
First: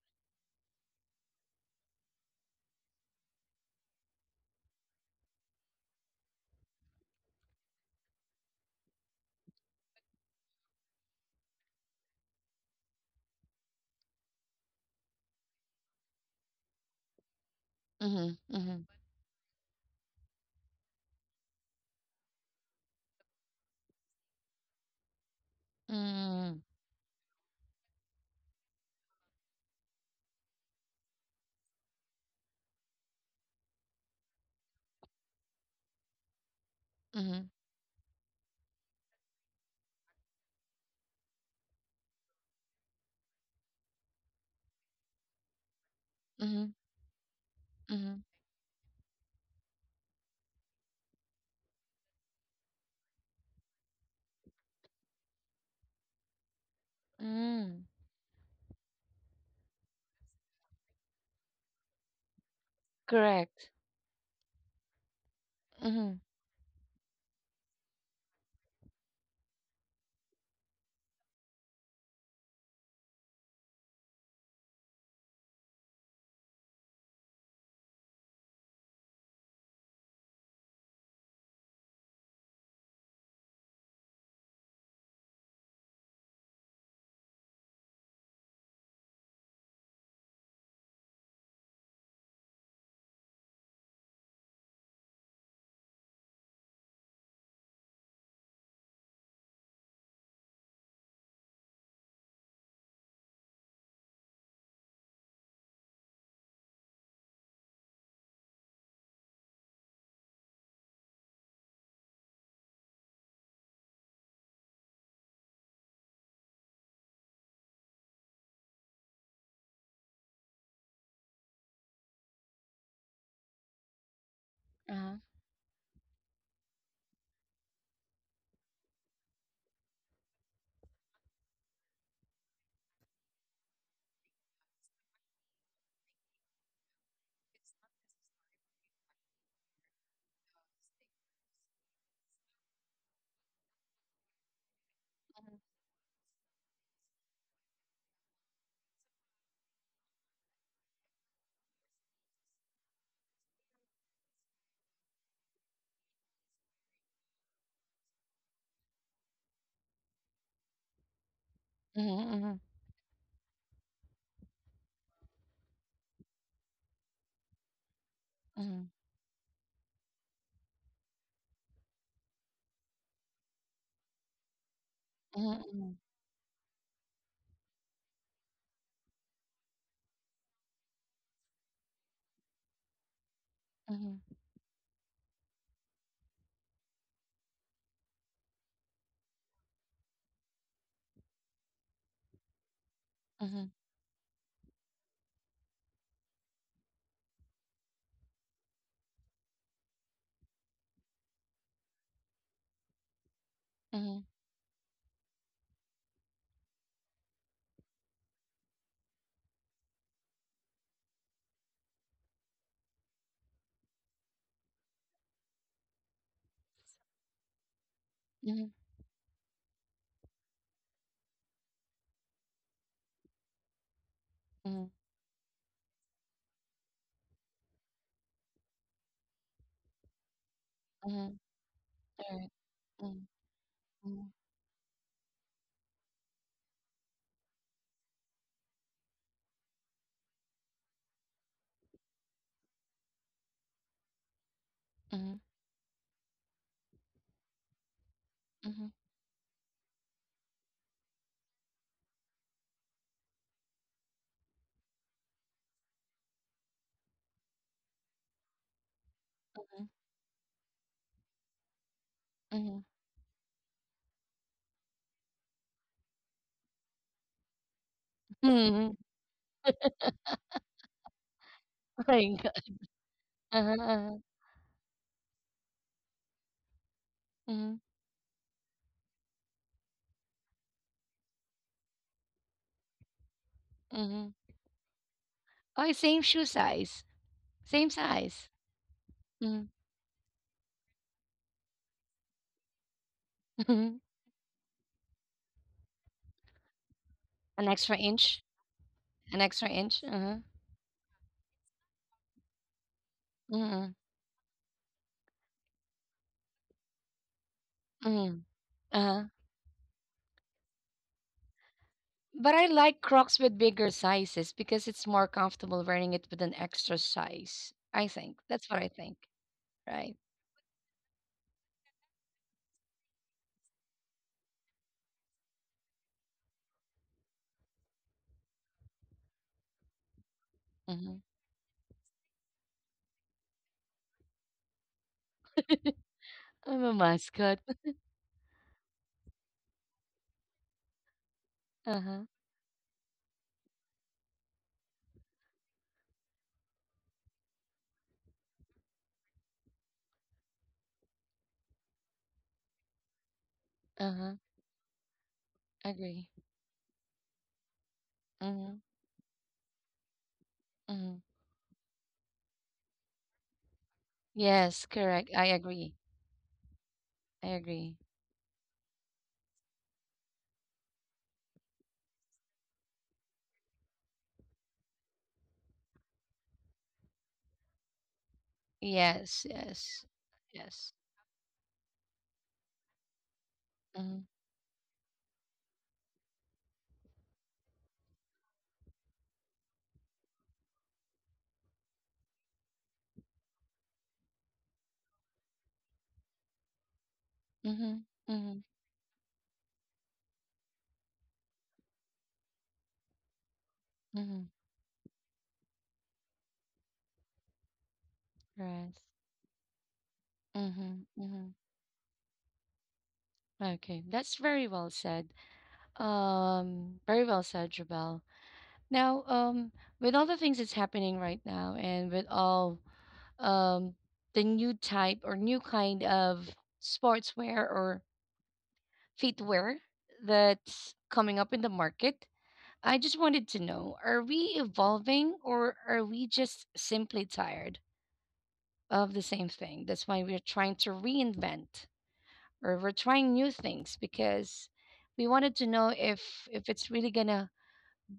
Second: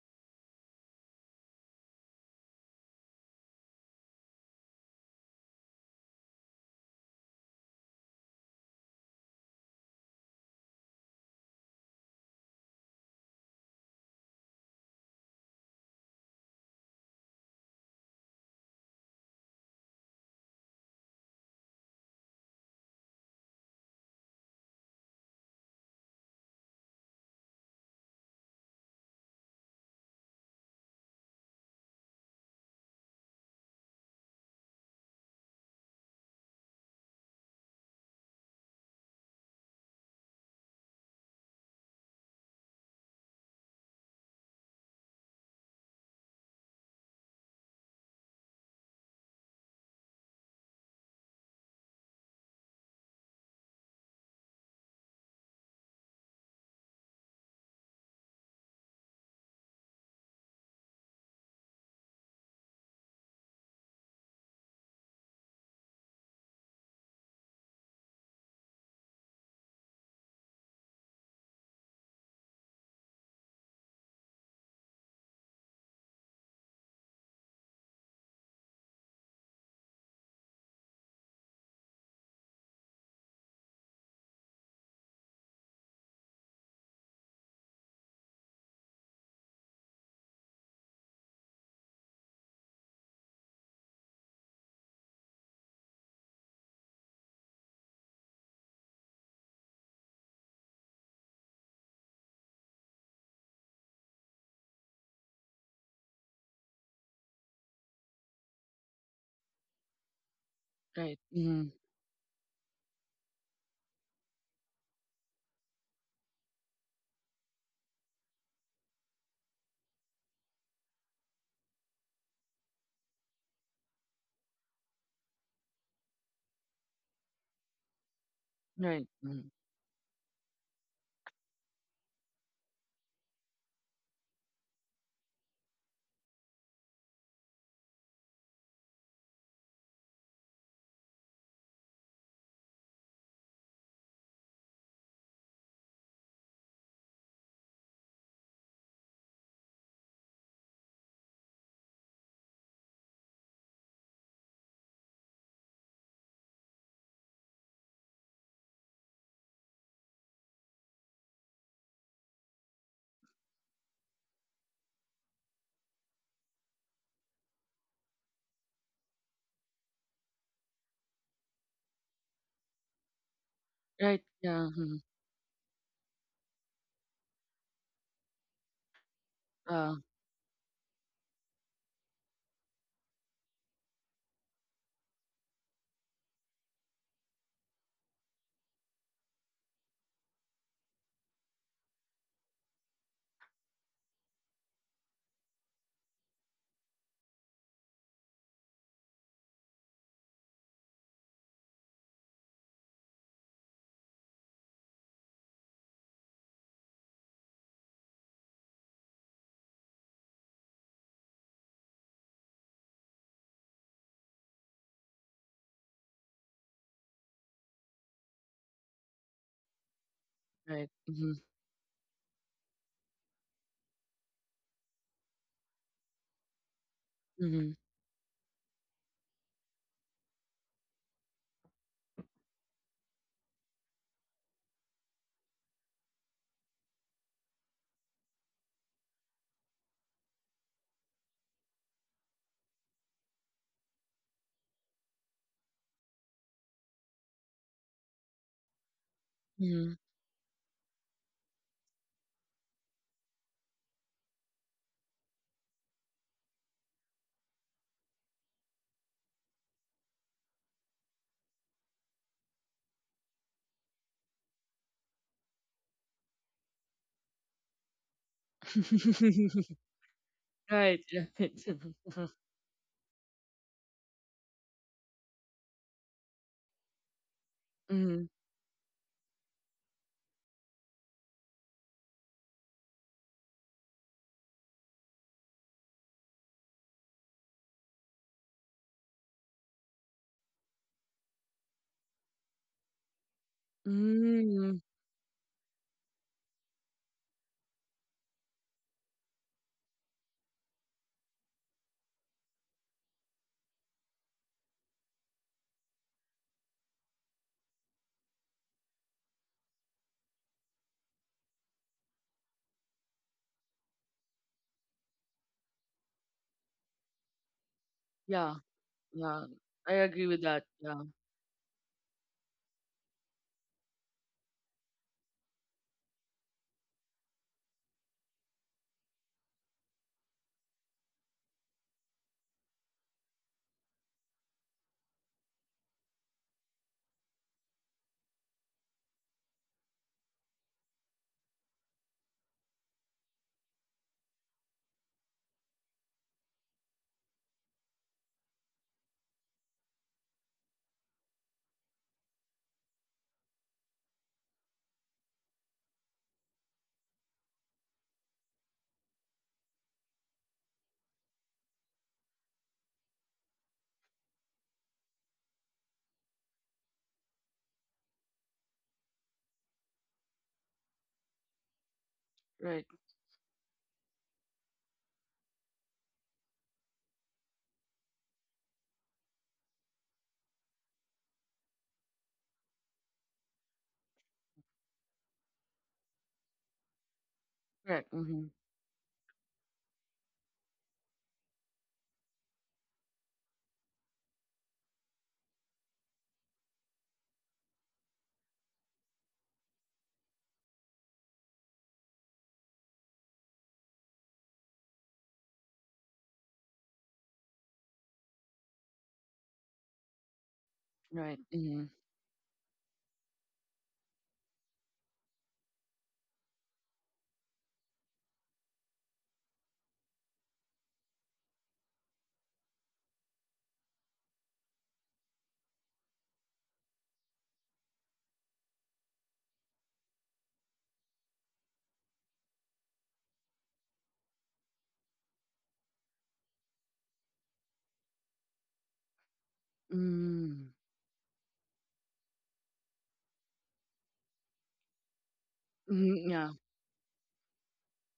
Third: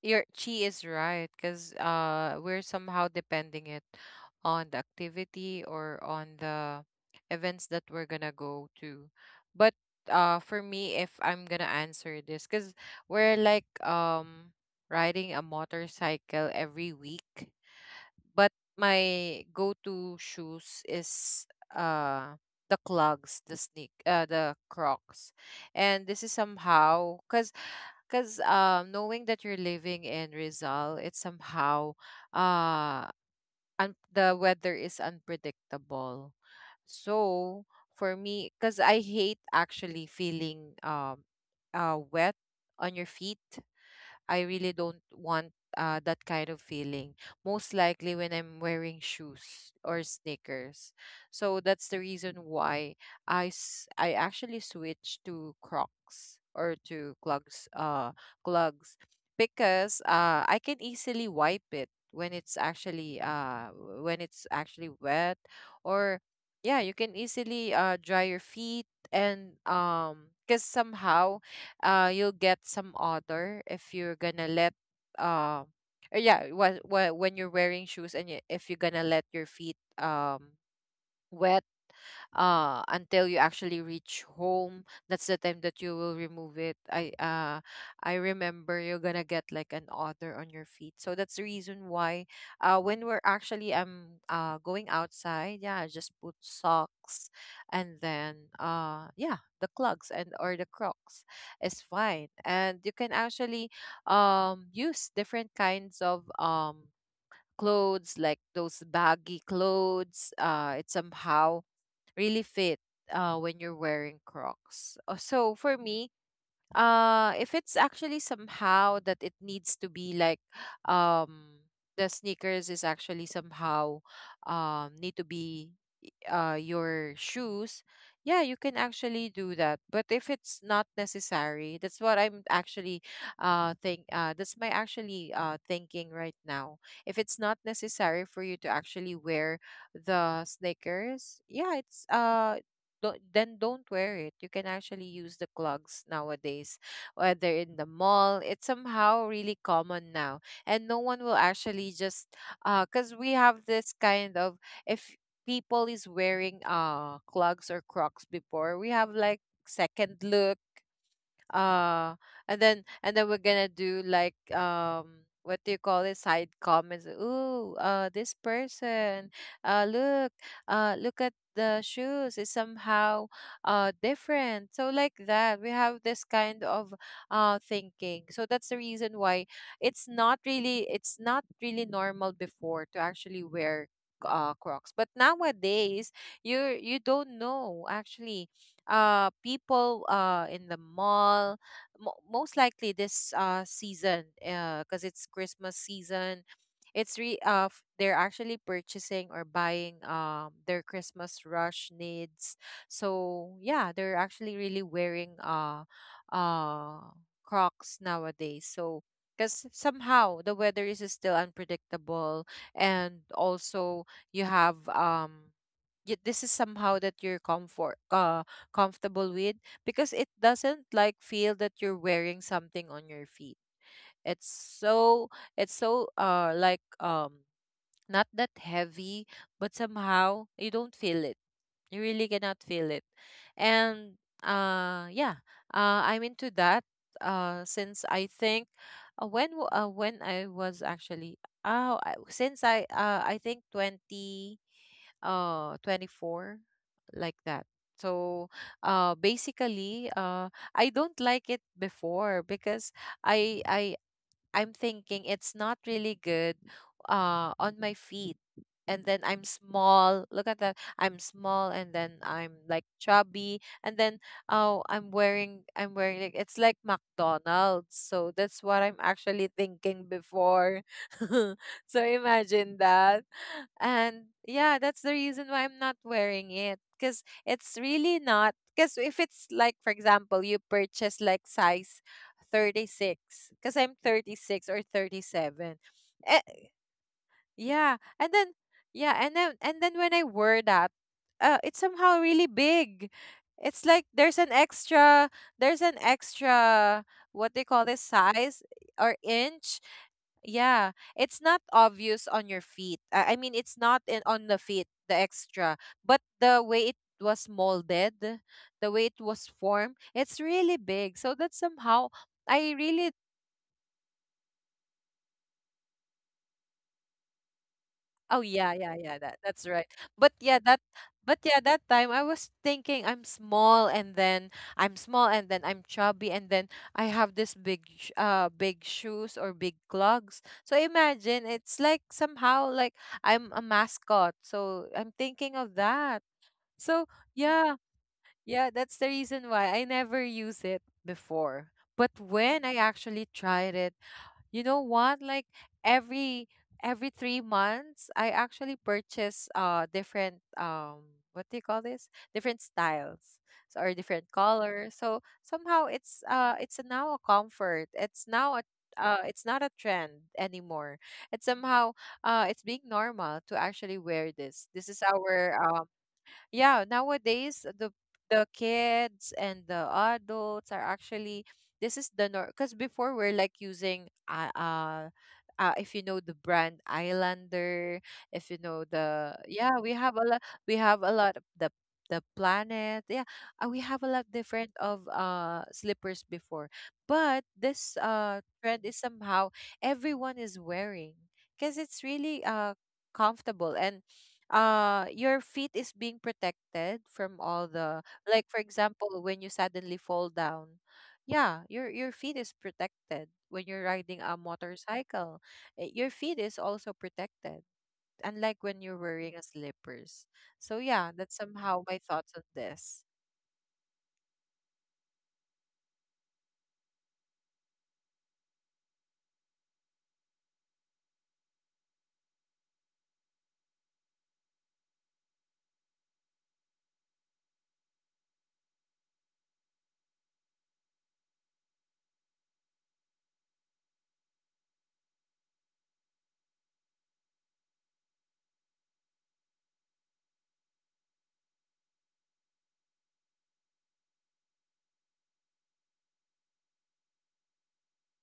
S3: Your she is right because we're somehow depending it on the activity or on the events that we're gonna go to. But for me, if I'm gonna answer this, because we're like, riding a motorcycle every week. But
S1: mm-hmm,
S3: my go-to shoes is, uh the clogs, the Crocs. And this is
S1: mm-hmm,
S3: somehow cuz, knowing that you're living in Rizal, it's somehow, uh the weather is unpredictable.
S1: mm-hmm, mm-hmm,
S3: So for me, because I hate actually feeling, wet on your feet. I really don't want, that kind
S1: mm-hmm,
S3: of feeling. Most
S1: mm-hmm,
S3: likely when I'm wearing shoes or sneakers. So that's the reason why I actually switched to Crocs or to clogs,
S1: mm,
S3: clogs, because I can easily wipe it when it's actually,
S1: correct.
S3: when it's actually wet. Or
S1: Mm-hmm.
S3: yeah, you can easily dry your feet, and because somehow you'll get some odor if you're gonna let, um yeah, when you're wearing shoes. And if you're gonna let your feet, wet, until you actually reach home, that's the time that you will remove it. I remember you're gonna get like an odor on your feet. So that's the reason why, when we're actually, going outside, yeah, I just put socks, and then, yeah, the clogs and, or the crocs is fine. And you can actually, use different kinds of, clothes, like those baggy clothes. It
S2: Right.
S3: somehow
S2: Mm-hmm.
S3: really fit, when you're wearing Crocs. So for me, if it's actually somehow that it needs to be like, um, the sneakers is actually somehow, need
S1: Uh-huh.
S3: to be, your shoes. Yeah, you can
S2: Right.
S3: actually
S2: Mm-hmm.
S3: do that. But if it's not necessary, that's what I'm actually, think. That's my actually, thinking right now. If it's not necessary for you to actually wear the sneakers, yeah, it's don't, then don't wear it. You can actually use the clogs nowadays, whether in the mall. It's somehow really common now, and no one will actually just, cause we have this kind of, if people is wearing clogs or Crocs before, we have like second look, uh and
S1: Mhm,
S3: then, and then we're gonna do like, what do you call it, side comments. Ooh, this
S1: mhm,
S3: person, uh look look at the shoes is somehow
S2: Right.
S3: different.
S2: Yeah.
S3: So
S2: Mm-hmm.
S3: like that,
S1: mhm,
S3: we have
S1: mhm,
S3: this kind of thinking. So that's the reason why
S2: Uh,
S3: it's not really normal before to actually wear
S1: mhm,
S3: crocs. But nowadays, you don't know actually, people in the mall, most likely this
S1: mhm,
S3: season, because it's Christmas season. They're actually purchasing or buying, their Christmas rush needs. So yeah, they're
S1: mhm,
S3: actually really wearing uh crocs nowadays. So because somehow the weather is still unpredictable. And also, you have, this is somehow that you're
S1: mhm,
S3: comfortable with, because it doesn't
S2: right.
S3: like
S2: Mm-hmm.
S3: feel that you're wearing something on your feet. it's
S1: mhm,
S3: so it's so, like,
S2: Mm-hmm.
S3: not that heavy, but somehow you don't feel
S1: mhm.
S3: it,
S1: Mhm.
S3: you really
S1: Alright.
S3: cannot feel it.
S1: Mhm,
S3: And
S1: mhm,
S3: yeah, I'm into that since I think, when I was actually, oh I, since I think 20
S1: mhm,
S3: 24, like that. So
S1: mhm, mhm,
S2: Mm-hmm.
S3: basically, I don't like it before, because I i'm thinking it's not really good on my feet. And then I'm small. Look at that. I'm small and then I'm
S1: mhm.
S3: like chubby. And then, oh, I'm wearing like, it's like McDonald's. So that's what I'm
S1: Mhm.
S3: actually thinking before.
S2: Right. Right.
S3: So
S1: Like,
S3: imagine that.
S1: uh-huh, uh-huh.
S3: And yeah, that's the reason why I'm not wearing it. Because it's
S1: Mhm,
S3: really
S2: Mm-hmm.
S3: not, because if it's, like, for example, you purchase like size 36, because I'm
S1: mhm.
S3: 36 or 37.
S1: Oh, it's same
S3: Eh,
S1: shoe size.
S3: yeah.
S1: Same
S3: And then,
S1: size.
S3: yeah,
S1: Mhm,
S3: and then when I wear that, it's somehow really big. It's like
S1: mhm.
S3: there's an
S2: Mm-hmm.
S3: extra, there's an extra what they
S1: An
S3: call this,
S1: extra inch.
S3: size or
S1: An extra
S3: inch.
S1: inch. Uh-huh.
S3: Yeah. It's not obvious on your feet. I mean, it's
S1: Mhm,
S3: not in on the feet, the extra, but the way it was molded,
S1: mhm,
S3: the way it
S1: uh-huh.
S3: was formed, it's really big. So that somehow,
S1: But I
S3: I
S1: like
S3: really.
S1: Crocs with bigger sizes because it's more comfortable wearing it with an extra size. I
S3: Oh
S1: think.
S2: Yeah.
S3: yeah,
S1: That's what I
S3: yeah, yeah.
S1: think.
S2: Yeah.
S3: That's right.
S2: I
S1: Right.
S3: But
S2: agree with
S3: yeah,
S2: that.
S3: that
S2: Yeah.
S3: but yeah, that time I was thinking I'm small, and then I'm small, and then I'm chubby, and then I have this big, big shoes, or big clogs. So
S1: Mm-hmm.
S3: imagine it's like somehow like I'm a mascot. So I'm thinking of that.
S1: I'm a
S3: So
S1: mascot.
S3: yeah, yeah, that's the reason why I never use it before. But
S1: Uh-huh.
S3: when I actually tried it, you know what? Like, every every 3 months, I actually purchase different, what do you call this? Different styles, so, or different
S1: Uh-huh.
S3: colors. So somehow
S1: Agree.
S3: it's now a comfort. It's now a,
S1: Mm-hmm.
S3: it's not a trend anymore.
S1: Mm-hmm.
S3: It's somehow, it's being normal to actually wear this. This
S1: Yes,
S3: is
S1: correct. I
S3: our,
S1: agree.
S3: yeah,
S1: I
S3: nowadays
S1: agree.
S3: the kids and the adults are actually, this is the norm. Because
S2: Right.
S3: before we're like using, if you know the brand Islander. If you know the,
S1: Yes,
S3: yeah, we
S1: yes.
S3: have a lot. We
S1: Yes.
S3: have a lot of the planet. Yeah, we have a lot
S1: Mm-hmm.
S3: different of slippers before, but this
S2: Correct. Mm-hmm.
S3: trend is somehow everyone is wearing because it's really comfortable and your feet is being protected from all
S1: Mm-hmm.
S3: the, like for
S1: Mm-hmm.
S3: example when you suddenly fall down, yeah, your feet is protected when you're riding a
S1: Mm-hmm.
S3: motorcycle. Your feet is also protected unlike when you're
S1: Right.
S3: wearing a slippers. So
S1: Mm-hmm.
S3: yeah, that's
S2: Right.
S1: Mm-hmm.
S3: somehow
S2: Mm-hmm.
S3: my thoughts on this.
S1: Okay. That's very well said. Very well said, Jabal. Now, with all the things that's happening right now and with all um the new type or new kind of sportswear or footwear that's coming up in the market, I just wanted to know are we evolving or are we just simply tired of the same thing? That's why we're
S2: Mm,
S1: trying to reinvent or we're trying new things because we wanted to know
S2: mhm,
S1: if
S2: yeah,
S1: if it's really going to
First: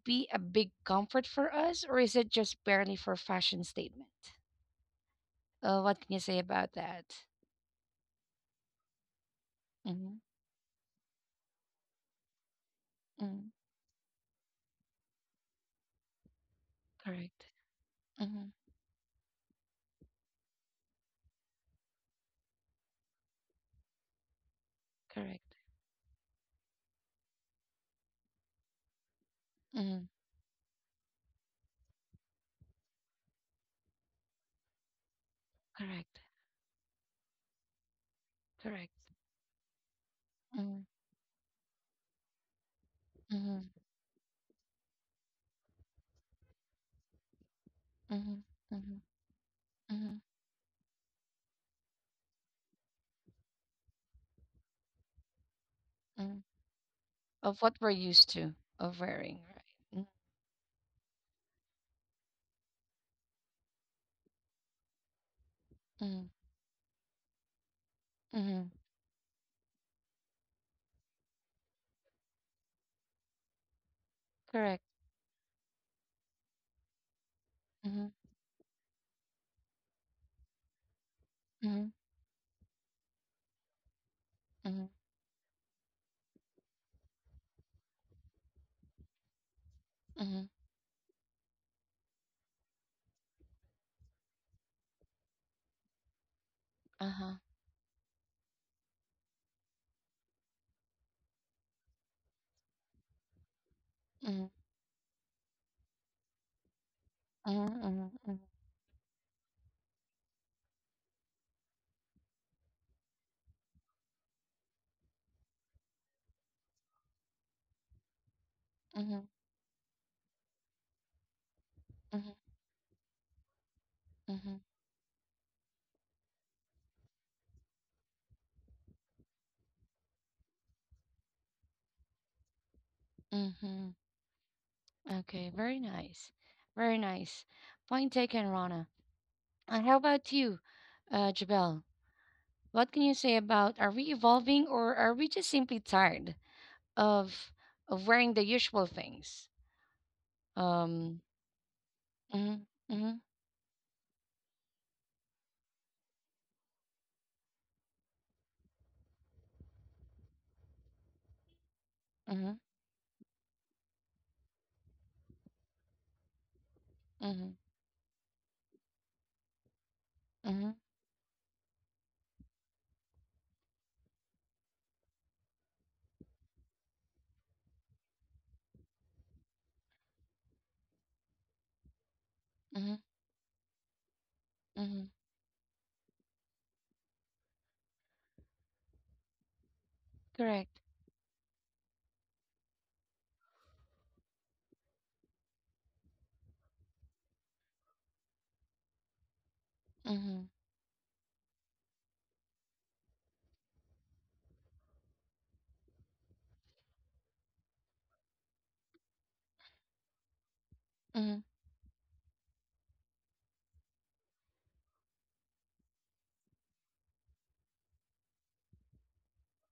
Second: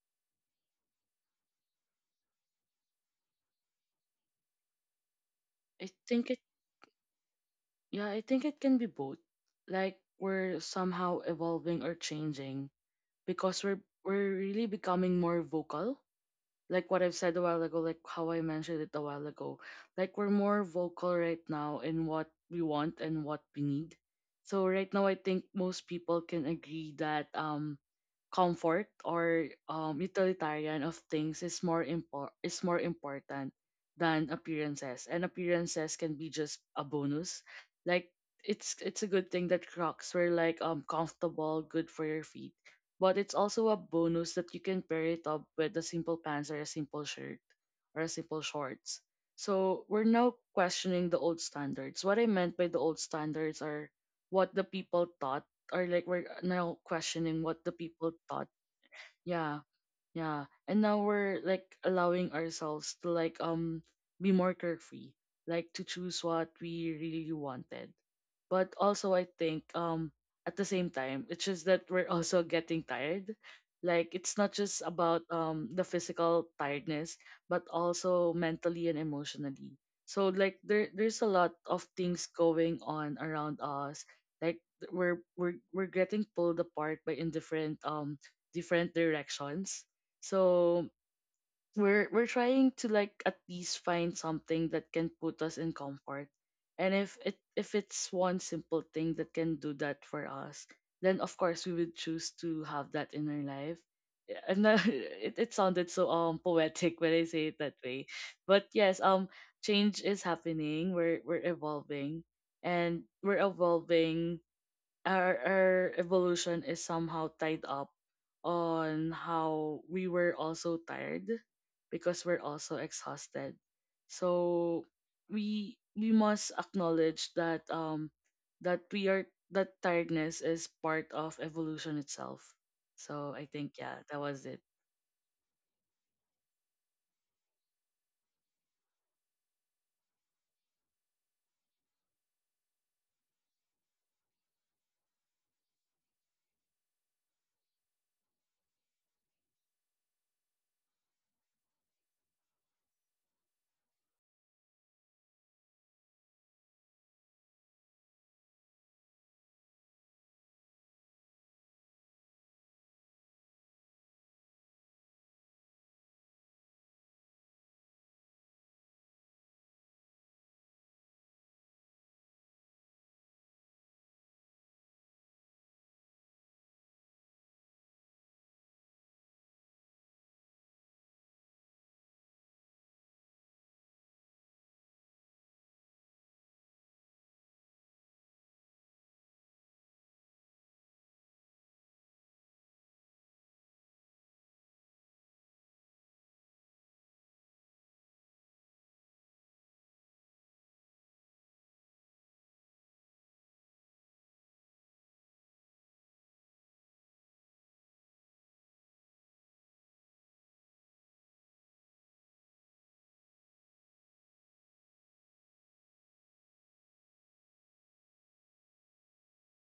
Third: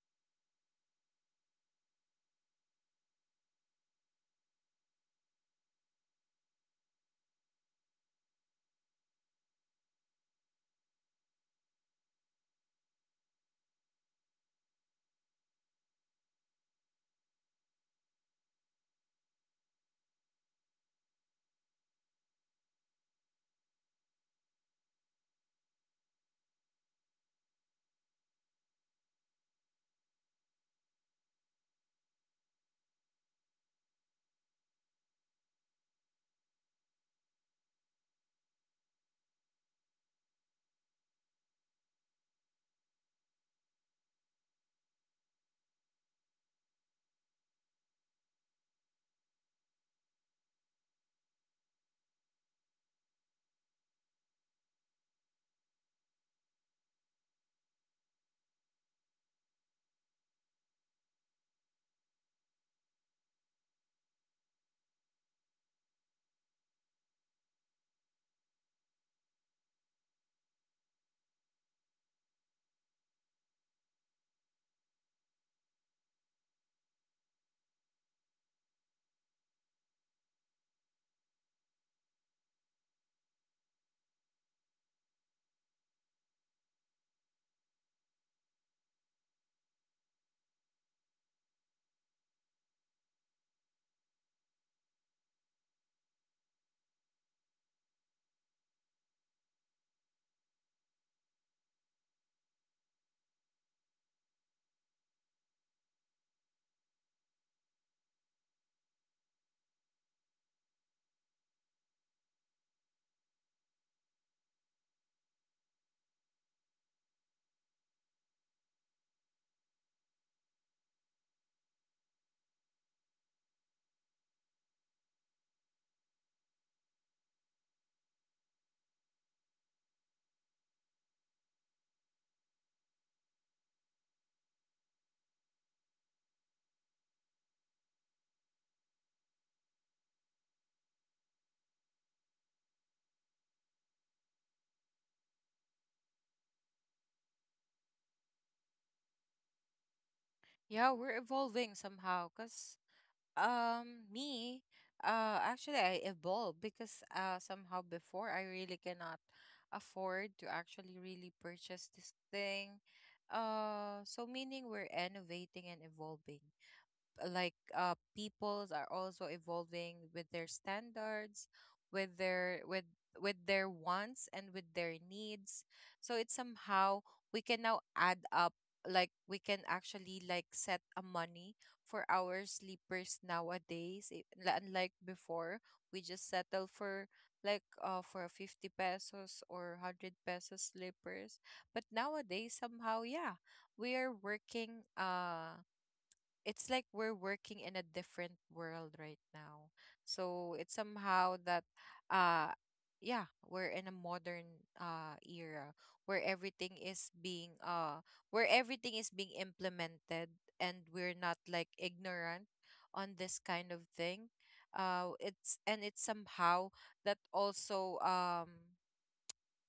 S1: be a big comfort for us or is it just barely for fashion statement?
S2: I
S1: What can you
S2: think
S1: say
S2: it.
S1: about that?
S2: Yeah, I think it can be both. Like
S1: Mm-hmm.
S2: we're somehow evolving or changing
S1: Mm-hmm.
S2: because we're really becoming more vocal. Like what I've said a
S1: Correct.
S2: while ago, like how I
S1: Mm-hmm.
S2: mentioned it a while ago, like we're more vocal right now in what we want and what we need. So right now, I think
S1: Correct.
S2: most people can agree that comfort or
S1: Mm-hmm.
S2: utilitarian of things is is more important than appearances, and appearances can
S1: Correct.
S2: be just a bonus. Like it's
S1: Correct.
S2: a good thing that Crocs were like
S1: Mm-hmm.
S2: comfortable, good for your feet, but it's
S1: Mm-hmm.
S2: also a bonus that you can pair it up with a simple pants or a simple shirt or a
S1: Mm-hmm.
S2: simple
S1: Mm-hmm.
S2: shorts. So we're
S1: Mm-hmm.
S2: now questioning the old standards. What I meant by the old standards are what the people thought, or like we're now questioning
S1: Of
S2: what the
S1: what we're
S2: people
S1: used
S2: thought.
S1: to of wearing,
S2: Yeah,
S1: right?
S2: yeah. And now we're like allowing ourselves to like be more carefree, like to
S1: Mm-hmm.
S2: choose what we really wanted.
S1: Mm-hmm.
S2: But also I think at the same time, it's just that we're also getting tired. Like it's not
S1: Correct.
S2: just about the physical tiredness, but
S1: Mm-hmm.
S2: also mentally and emotionally. So like there's a lot of
S1: Mm-hmm.
S2: things going on around us. Like
S1: Mm-hmm.
S2: we're we're getting pulled apart by in different different directions.
S1: Mm-hmm.
S2: So we're trying to like at least find something that can put us in comfort, and if
S1: Uh-huh.
S2: it if it's one simple thing that can do that for us, then of course we would choose to have that in our life. Yeah,
S1: Mm-hmm.
S2: and that, it sounded so poetic when I say it that
S1: Mm-hmm.
S2: way,
S1: Mm-hmm.
S2: but yes, change is happening, we're evolving, and we're evolving. Our evolution is somehow tied up on
S1: Mm-hmm.
S2: how we were also tired, because
S1: Mm-hmm.
S2: we're also exhausted.
S1: Mm-hmm.
S2: So we must acknowledge that that we are that tiredness is part of evolution itself. So I think
S1: Mm-hmm.
S2: yeah, that was it.
S1: Okay, very nice. Very nice. Point taken, Rana. And how about you, Jabel? What can you say about are we evolving or are we just simply tired of of wearing the usual things?
S3: Yeah, we're
S1: Um,
S3: evolving somehow
S1: mm-hmm,
S3: cuz
S1: mm-hmm,
S3: Me, actually, I evolved because somehow before I really cannot afford to actually really purchase this
S1: mm-hmm,
S3: thing. So meaning we're innovating and evolving,
S1: mm-hmm,
S3: like peoples are also evolving with their
S1: mm-hmm,
S3: standards, with their with their wants and with their needs. So it's somehow we can now add up, like we can actually like set a money for our
S1: mm-hmm.
S3: sleepers nowadays, unlike
S1: Mm-hmm.
S3: before we just settle for, like for 50 pesos or 100 pesos
S1: Correct.
S3: sleepers. But nowadays, somehow, yeah, we are working. It's like we're working in a different world right now.
S1: Mhm,
S3: So it's somehow that, uh yeah, we're in a modern era where everything is being implemented, and we're not
S1: mhm,
S3: like ignorant on this kind of thing. It's and it's somehow that also, um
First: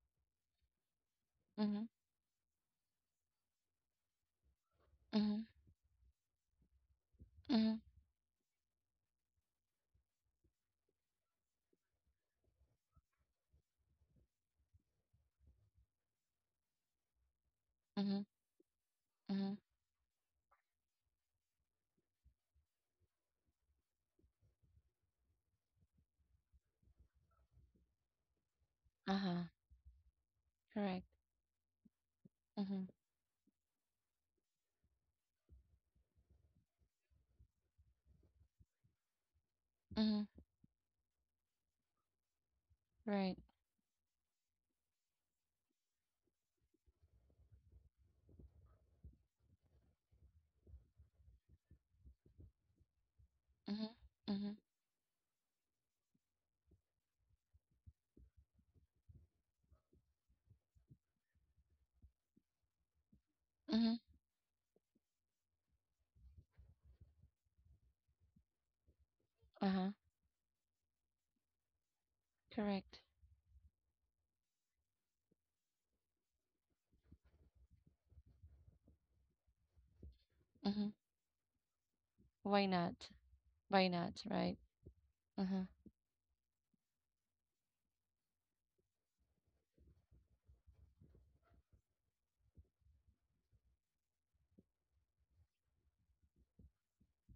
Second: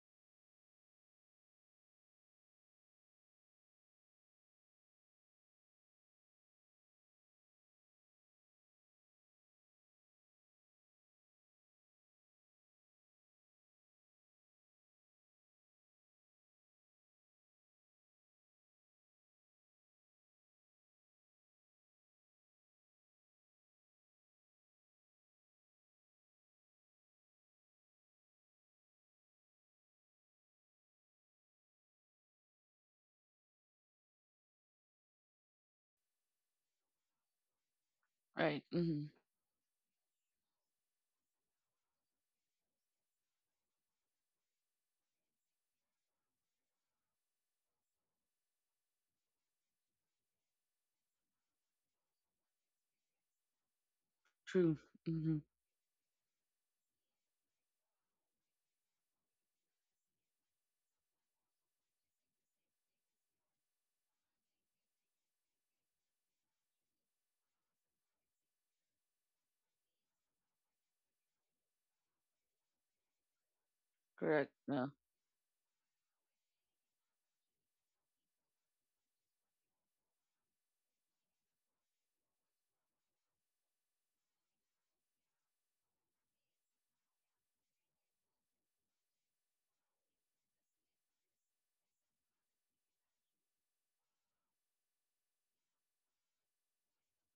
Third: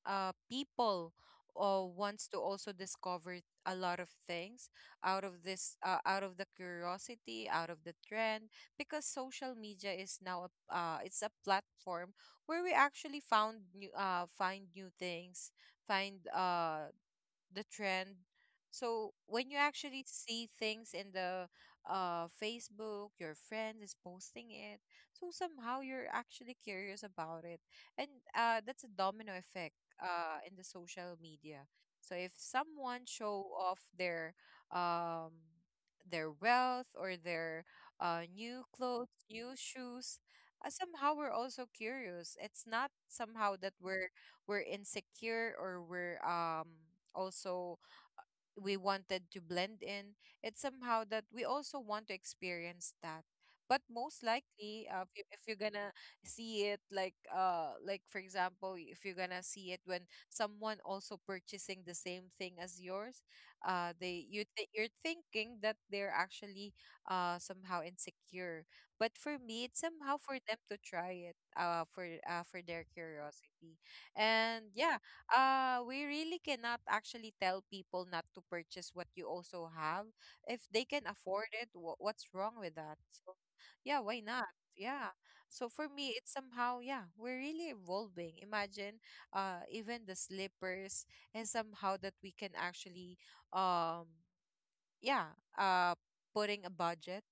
S3: uh, people
S1: mhm,
S3: wants to also discover a lot of things out of
S1: mhm,
S3: this out of the curiosity, out
S1: mhm,
S3: of the trend, because social media is now it's a platform where we actually found new find new things, find the trend.
S1: mhm,
S3: So when
S1: mhm.
S3: you actually see things in the Facebook, your friend is posting it, so somehow you're actually curious about it, and that's a domino
S1: Uh-huh.
S3: effect in the
S1: Correct.
S3: social media. So if
S1: Mhm,
S3: someone show off their, um their wealth or their
S2: Right,
S3: new
S2: mm-hmm.
S3: clothes, new shoes,
S1: mhm.
S3: somehow we're also curious. It's not
S1: Right.
S3: somehow that we're insecure, or we're, also, we wanted to blend in. It's somehow that we also want to experience that. But
S1: Mhm,
S3: most
S1: mhm,
S2: True,
S3: likely,
S2: mm-hmm.
S3: if you're gonna see it, like for example, if you're gonna see it when someone also purchasing the same thing as yours,
S1: mhm.
S3: you're thinking that they're actually somehow insecure. But for me, it's
S1: Uh-huh.
S3: somehow for them to try it, for their
S1: Correct.
S3: curiosity.
S2: Correct,
S3: And
S2: yeah.
S3: yeah, we really cannot actually tell people not to purchase what you also have. If they
S1: Mhm.
S3: can afford it, what's wrong
S1: Why
S3: with that?
S1: not?
S3: So
S1: Why
S3: yeah,
S1: not?
S3: why not?
S1: Right.
S3: Yeah.
S1: Uh-huh.
S3: So for me, it's somehow, yeah, we're really evolving. Imagine, even the slippers, and somehow that we can actually, um yeah uh putting a budget,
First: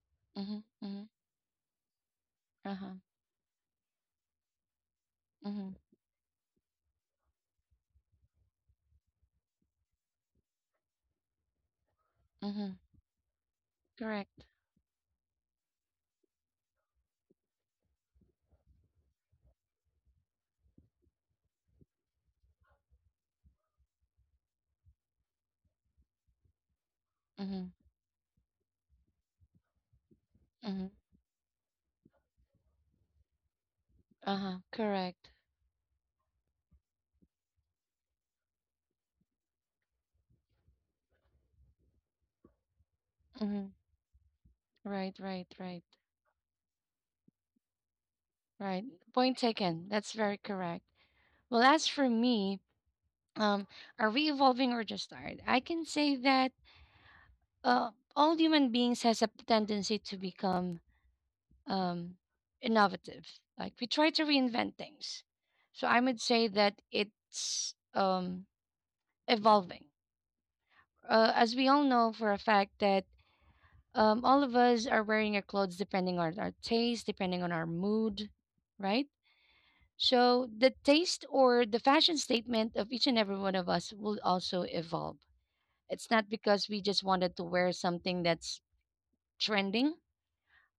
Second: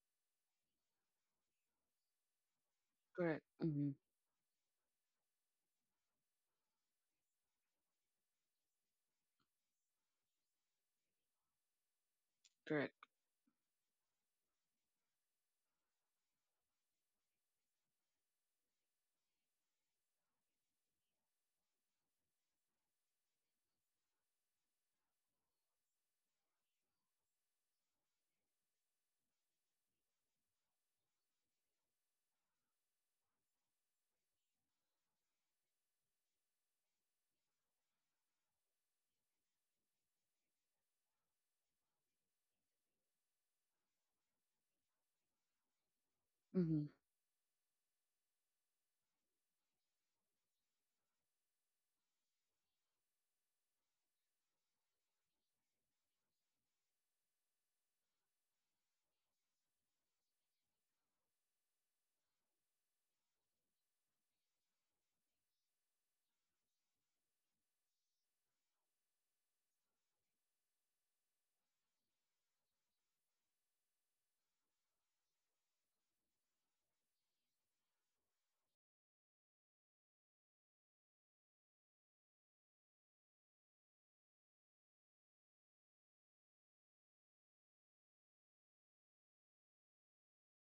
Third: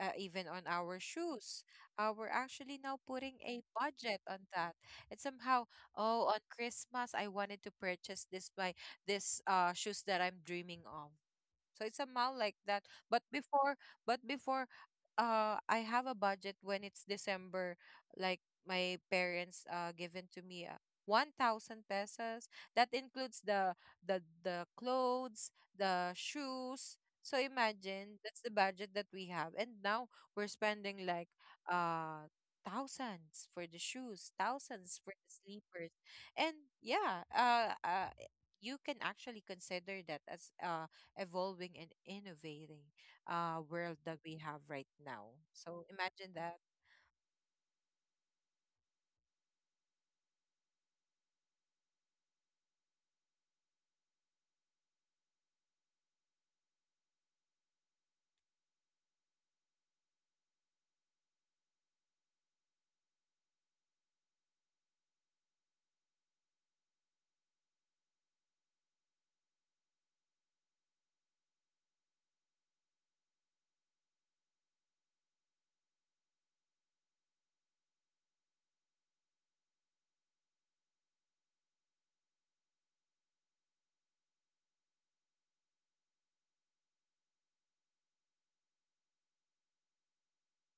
S3: even on
S1: Mhm,
S3: our
S1: mhm.
S3: shoes. We're actually
S1: Uh-huh.
S3: now putting
S2: Correct,
S3: a
S2: mm-hmm.
S3: budget on that. And somehow,
S1: Mhm,
S3: oh, on Christmas, I wanted to purchase this shoes that I'm dreaming of. So it's somehow like
S1: mhm.
S3: that.
S2: Correct,
S3: But before, but
S1: Correct.
S3: before, I have a budget when it's December, like my parents given to me, 1,000 pesos. That includes the clothes, the shoes. So
S1: Mhm,
S3: imagine that's the budget that we have, and now we're
S1: mhm.
S3: spending like, uh thousands for the shoes,
S1: Uh-huh.
S3: thousands for the
S1: Correct.
S3: sleepers, and yeah, you can actually consider that as evolving and innovating
S1: Mhm.
S3: world that we have right
S1: Right.
S3: now.
S1: Right. Right.
S3: So imagine that.
S2: mm-hmm.
S1: Right. Point taken. That's very correct. Well, as for me, um, are we evolving or just tired? I can say that uh, all human beings has a tendency to become um, innovative. Like we try to reinvent things. So I would say that it's evolving. As we all know for a fact that all of us are wearing our clothes depending on our taste, depending on our mood, right? So the taste or the fashion statement of each and every one of us will also evolve. It's not because we just wanted to wear something that's trending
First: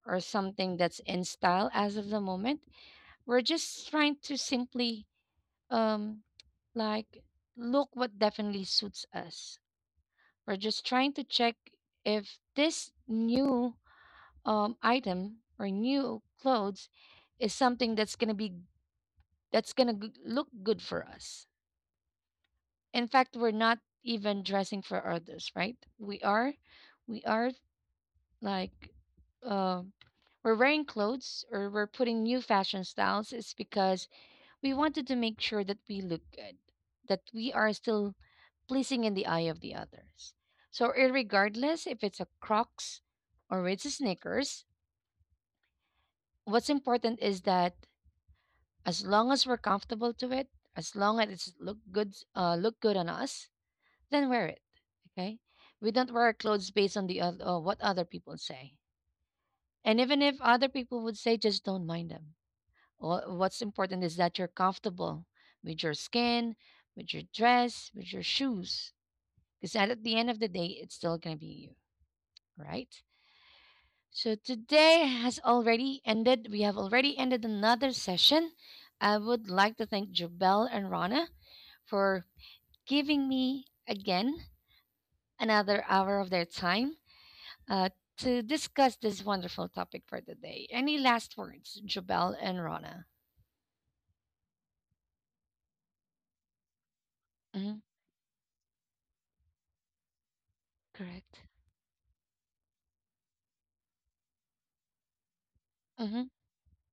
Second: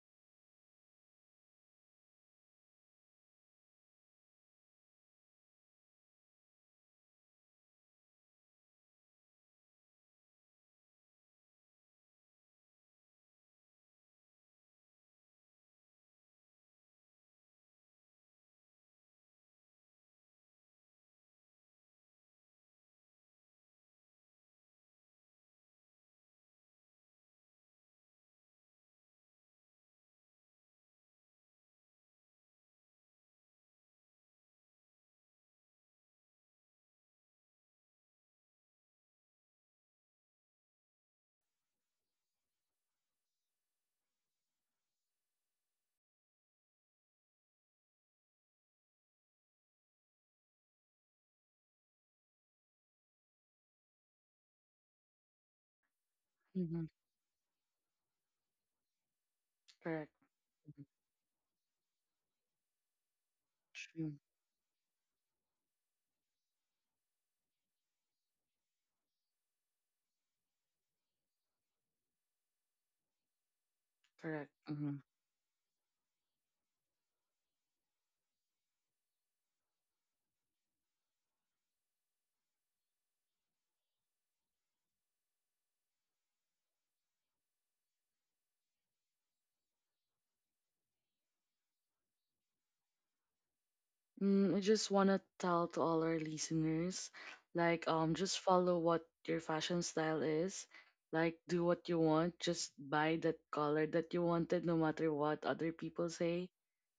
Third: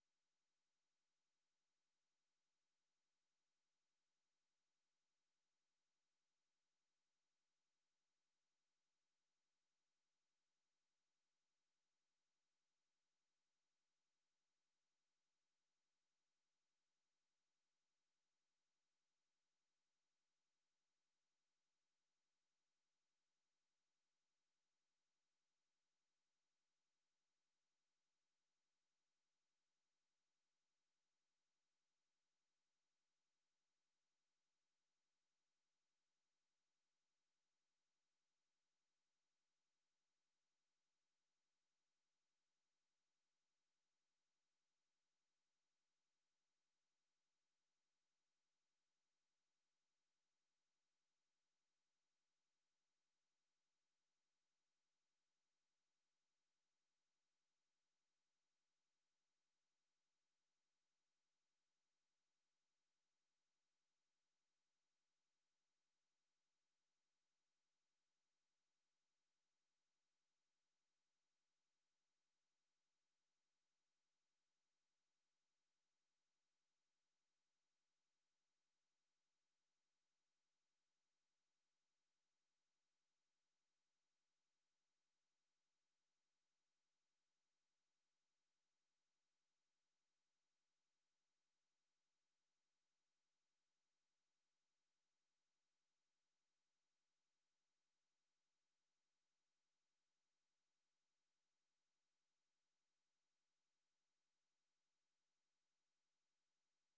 S1: or something that's in style as of the moment. We're just trying to simply um like look what definitely suits us. We're just trying to check if this new item or new clothes is something that's going to look good for us. In fact, we're not even dressing for others, right? We are like uh, we're wearing clothes or we're putting new fashion styles is because we wanted to make sure that we look good, that we are still pleasing in the eye of the others. So, regardless if it's a Crocs or it's a Snickers, what's important is that as long as we're comfortable to it, as long as it's look good on us, then wear it. Okay, we don't wear our clothes
S2: Mm-hmm.
S1: based on what other people say. And
S2: Correct.
S1: even if other
S2: Mhm.
S1: people would say, just don't mind them. What's important
S2: True.
S1: is that you're comfortable with your skin, with your dress, with your shoes. Because at the end of the day, it's still going to be you, right? So
S2: Correct. Mm-hmm.
S1: today has already ended. We have already ended another session. I would like to thank Jubel and Rana for giving me again another hour of their time uh, to discuss this wonderful topic for the day. Any last words, Jubel and Rana?
S2: Mm, I just want to tell to all our listeners, like, just follow what your fashion style is. Like,
S1: Correct.
S2: do what you want. Just buy that color that you wanted, no matter what other people
S1: Mm-hmm.
S2: say.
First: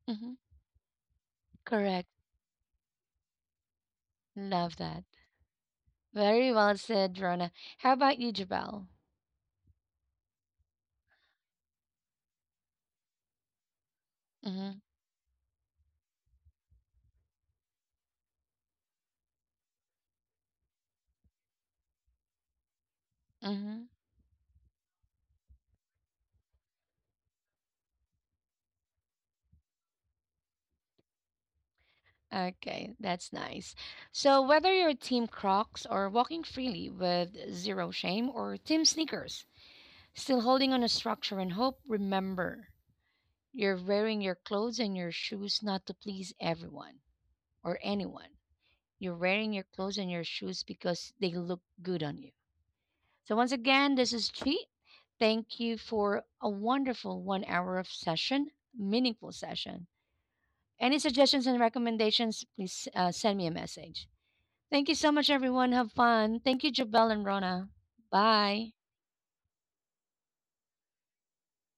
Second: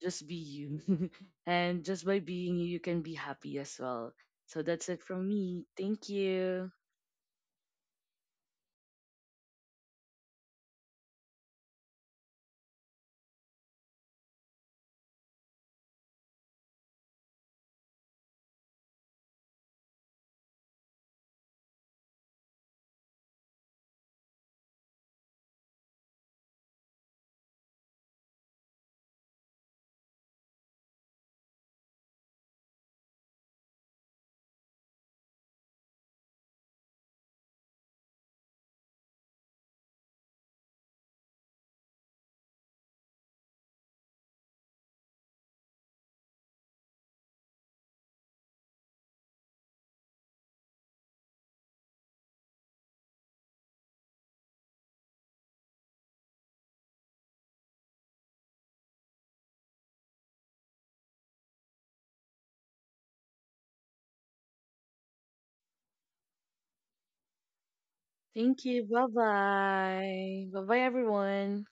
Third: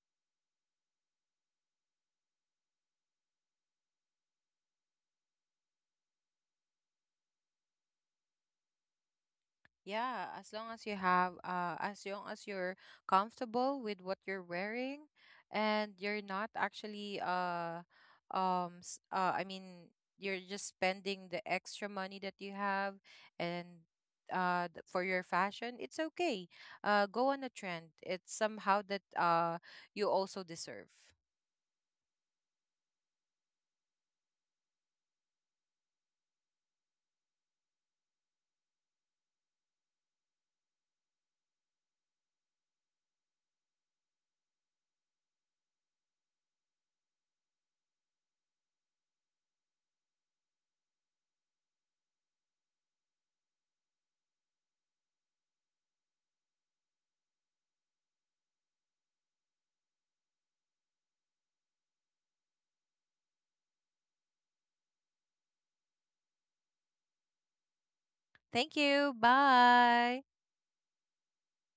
S2: Just
S1: Mm-hmm.
S2: be you. And
S1: Correct.
S2: just by being you, you can be happy as well. So
S1: Love
S2: that's
S1: that.
S2: it from me. Thank
S1: Very
S2: you.
S1: well said, Rona. How about you, Jabal?
S3: Yeah, as long as you're comfortable with what you're
S1: Mm-hmm.
S3: wearing, and you're not actually, I mean, you're just spending the extra money that you have, and
S1: Mm-hmm.
S3: for your fashion, it's okay. Go on a trend. It's somehow that, you also deserve.
S1: Okay, that's nice. So whether you're Team Crocs or walking freely with zero shame or Team Sneakers, still holding on a structure and hope, remember you're wearing your clothes and your shoes not to please everyone or anyone. You're wearing your clothes and your shoes because they look good on you. So, once again, this is Chi. Thank you for a wonderful 1 hour of session, meaningful session. Any suggestions and recommendations, please send me a message. Thank you so much, everyone. Have fun. Thank you, Jabel and Rona.
S2: Thank
S1: Bye.
S3: Thank
S2: you. Bye
S3: you. Bye.
S2: bye. Bye bye, everyone.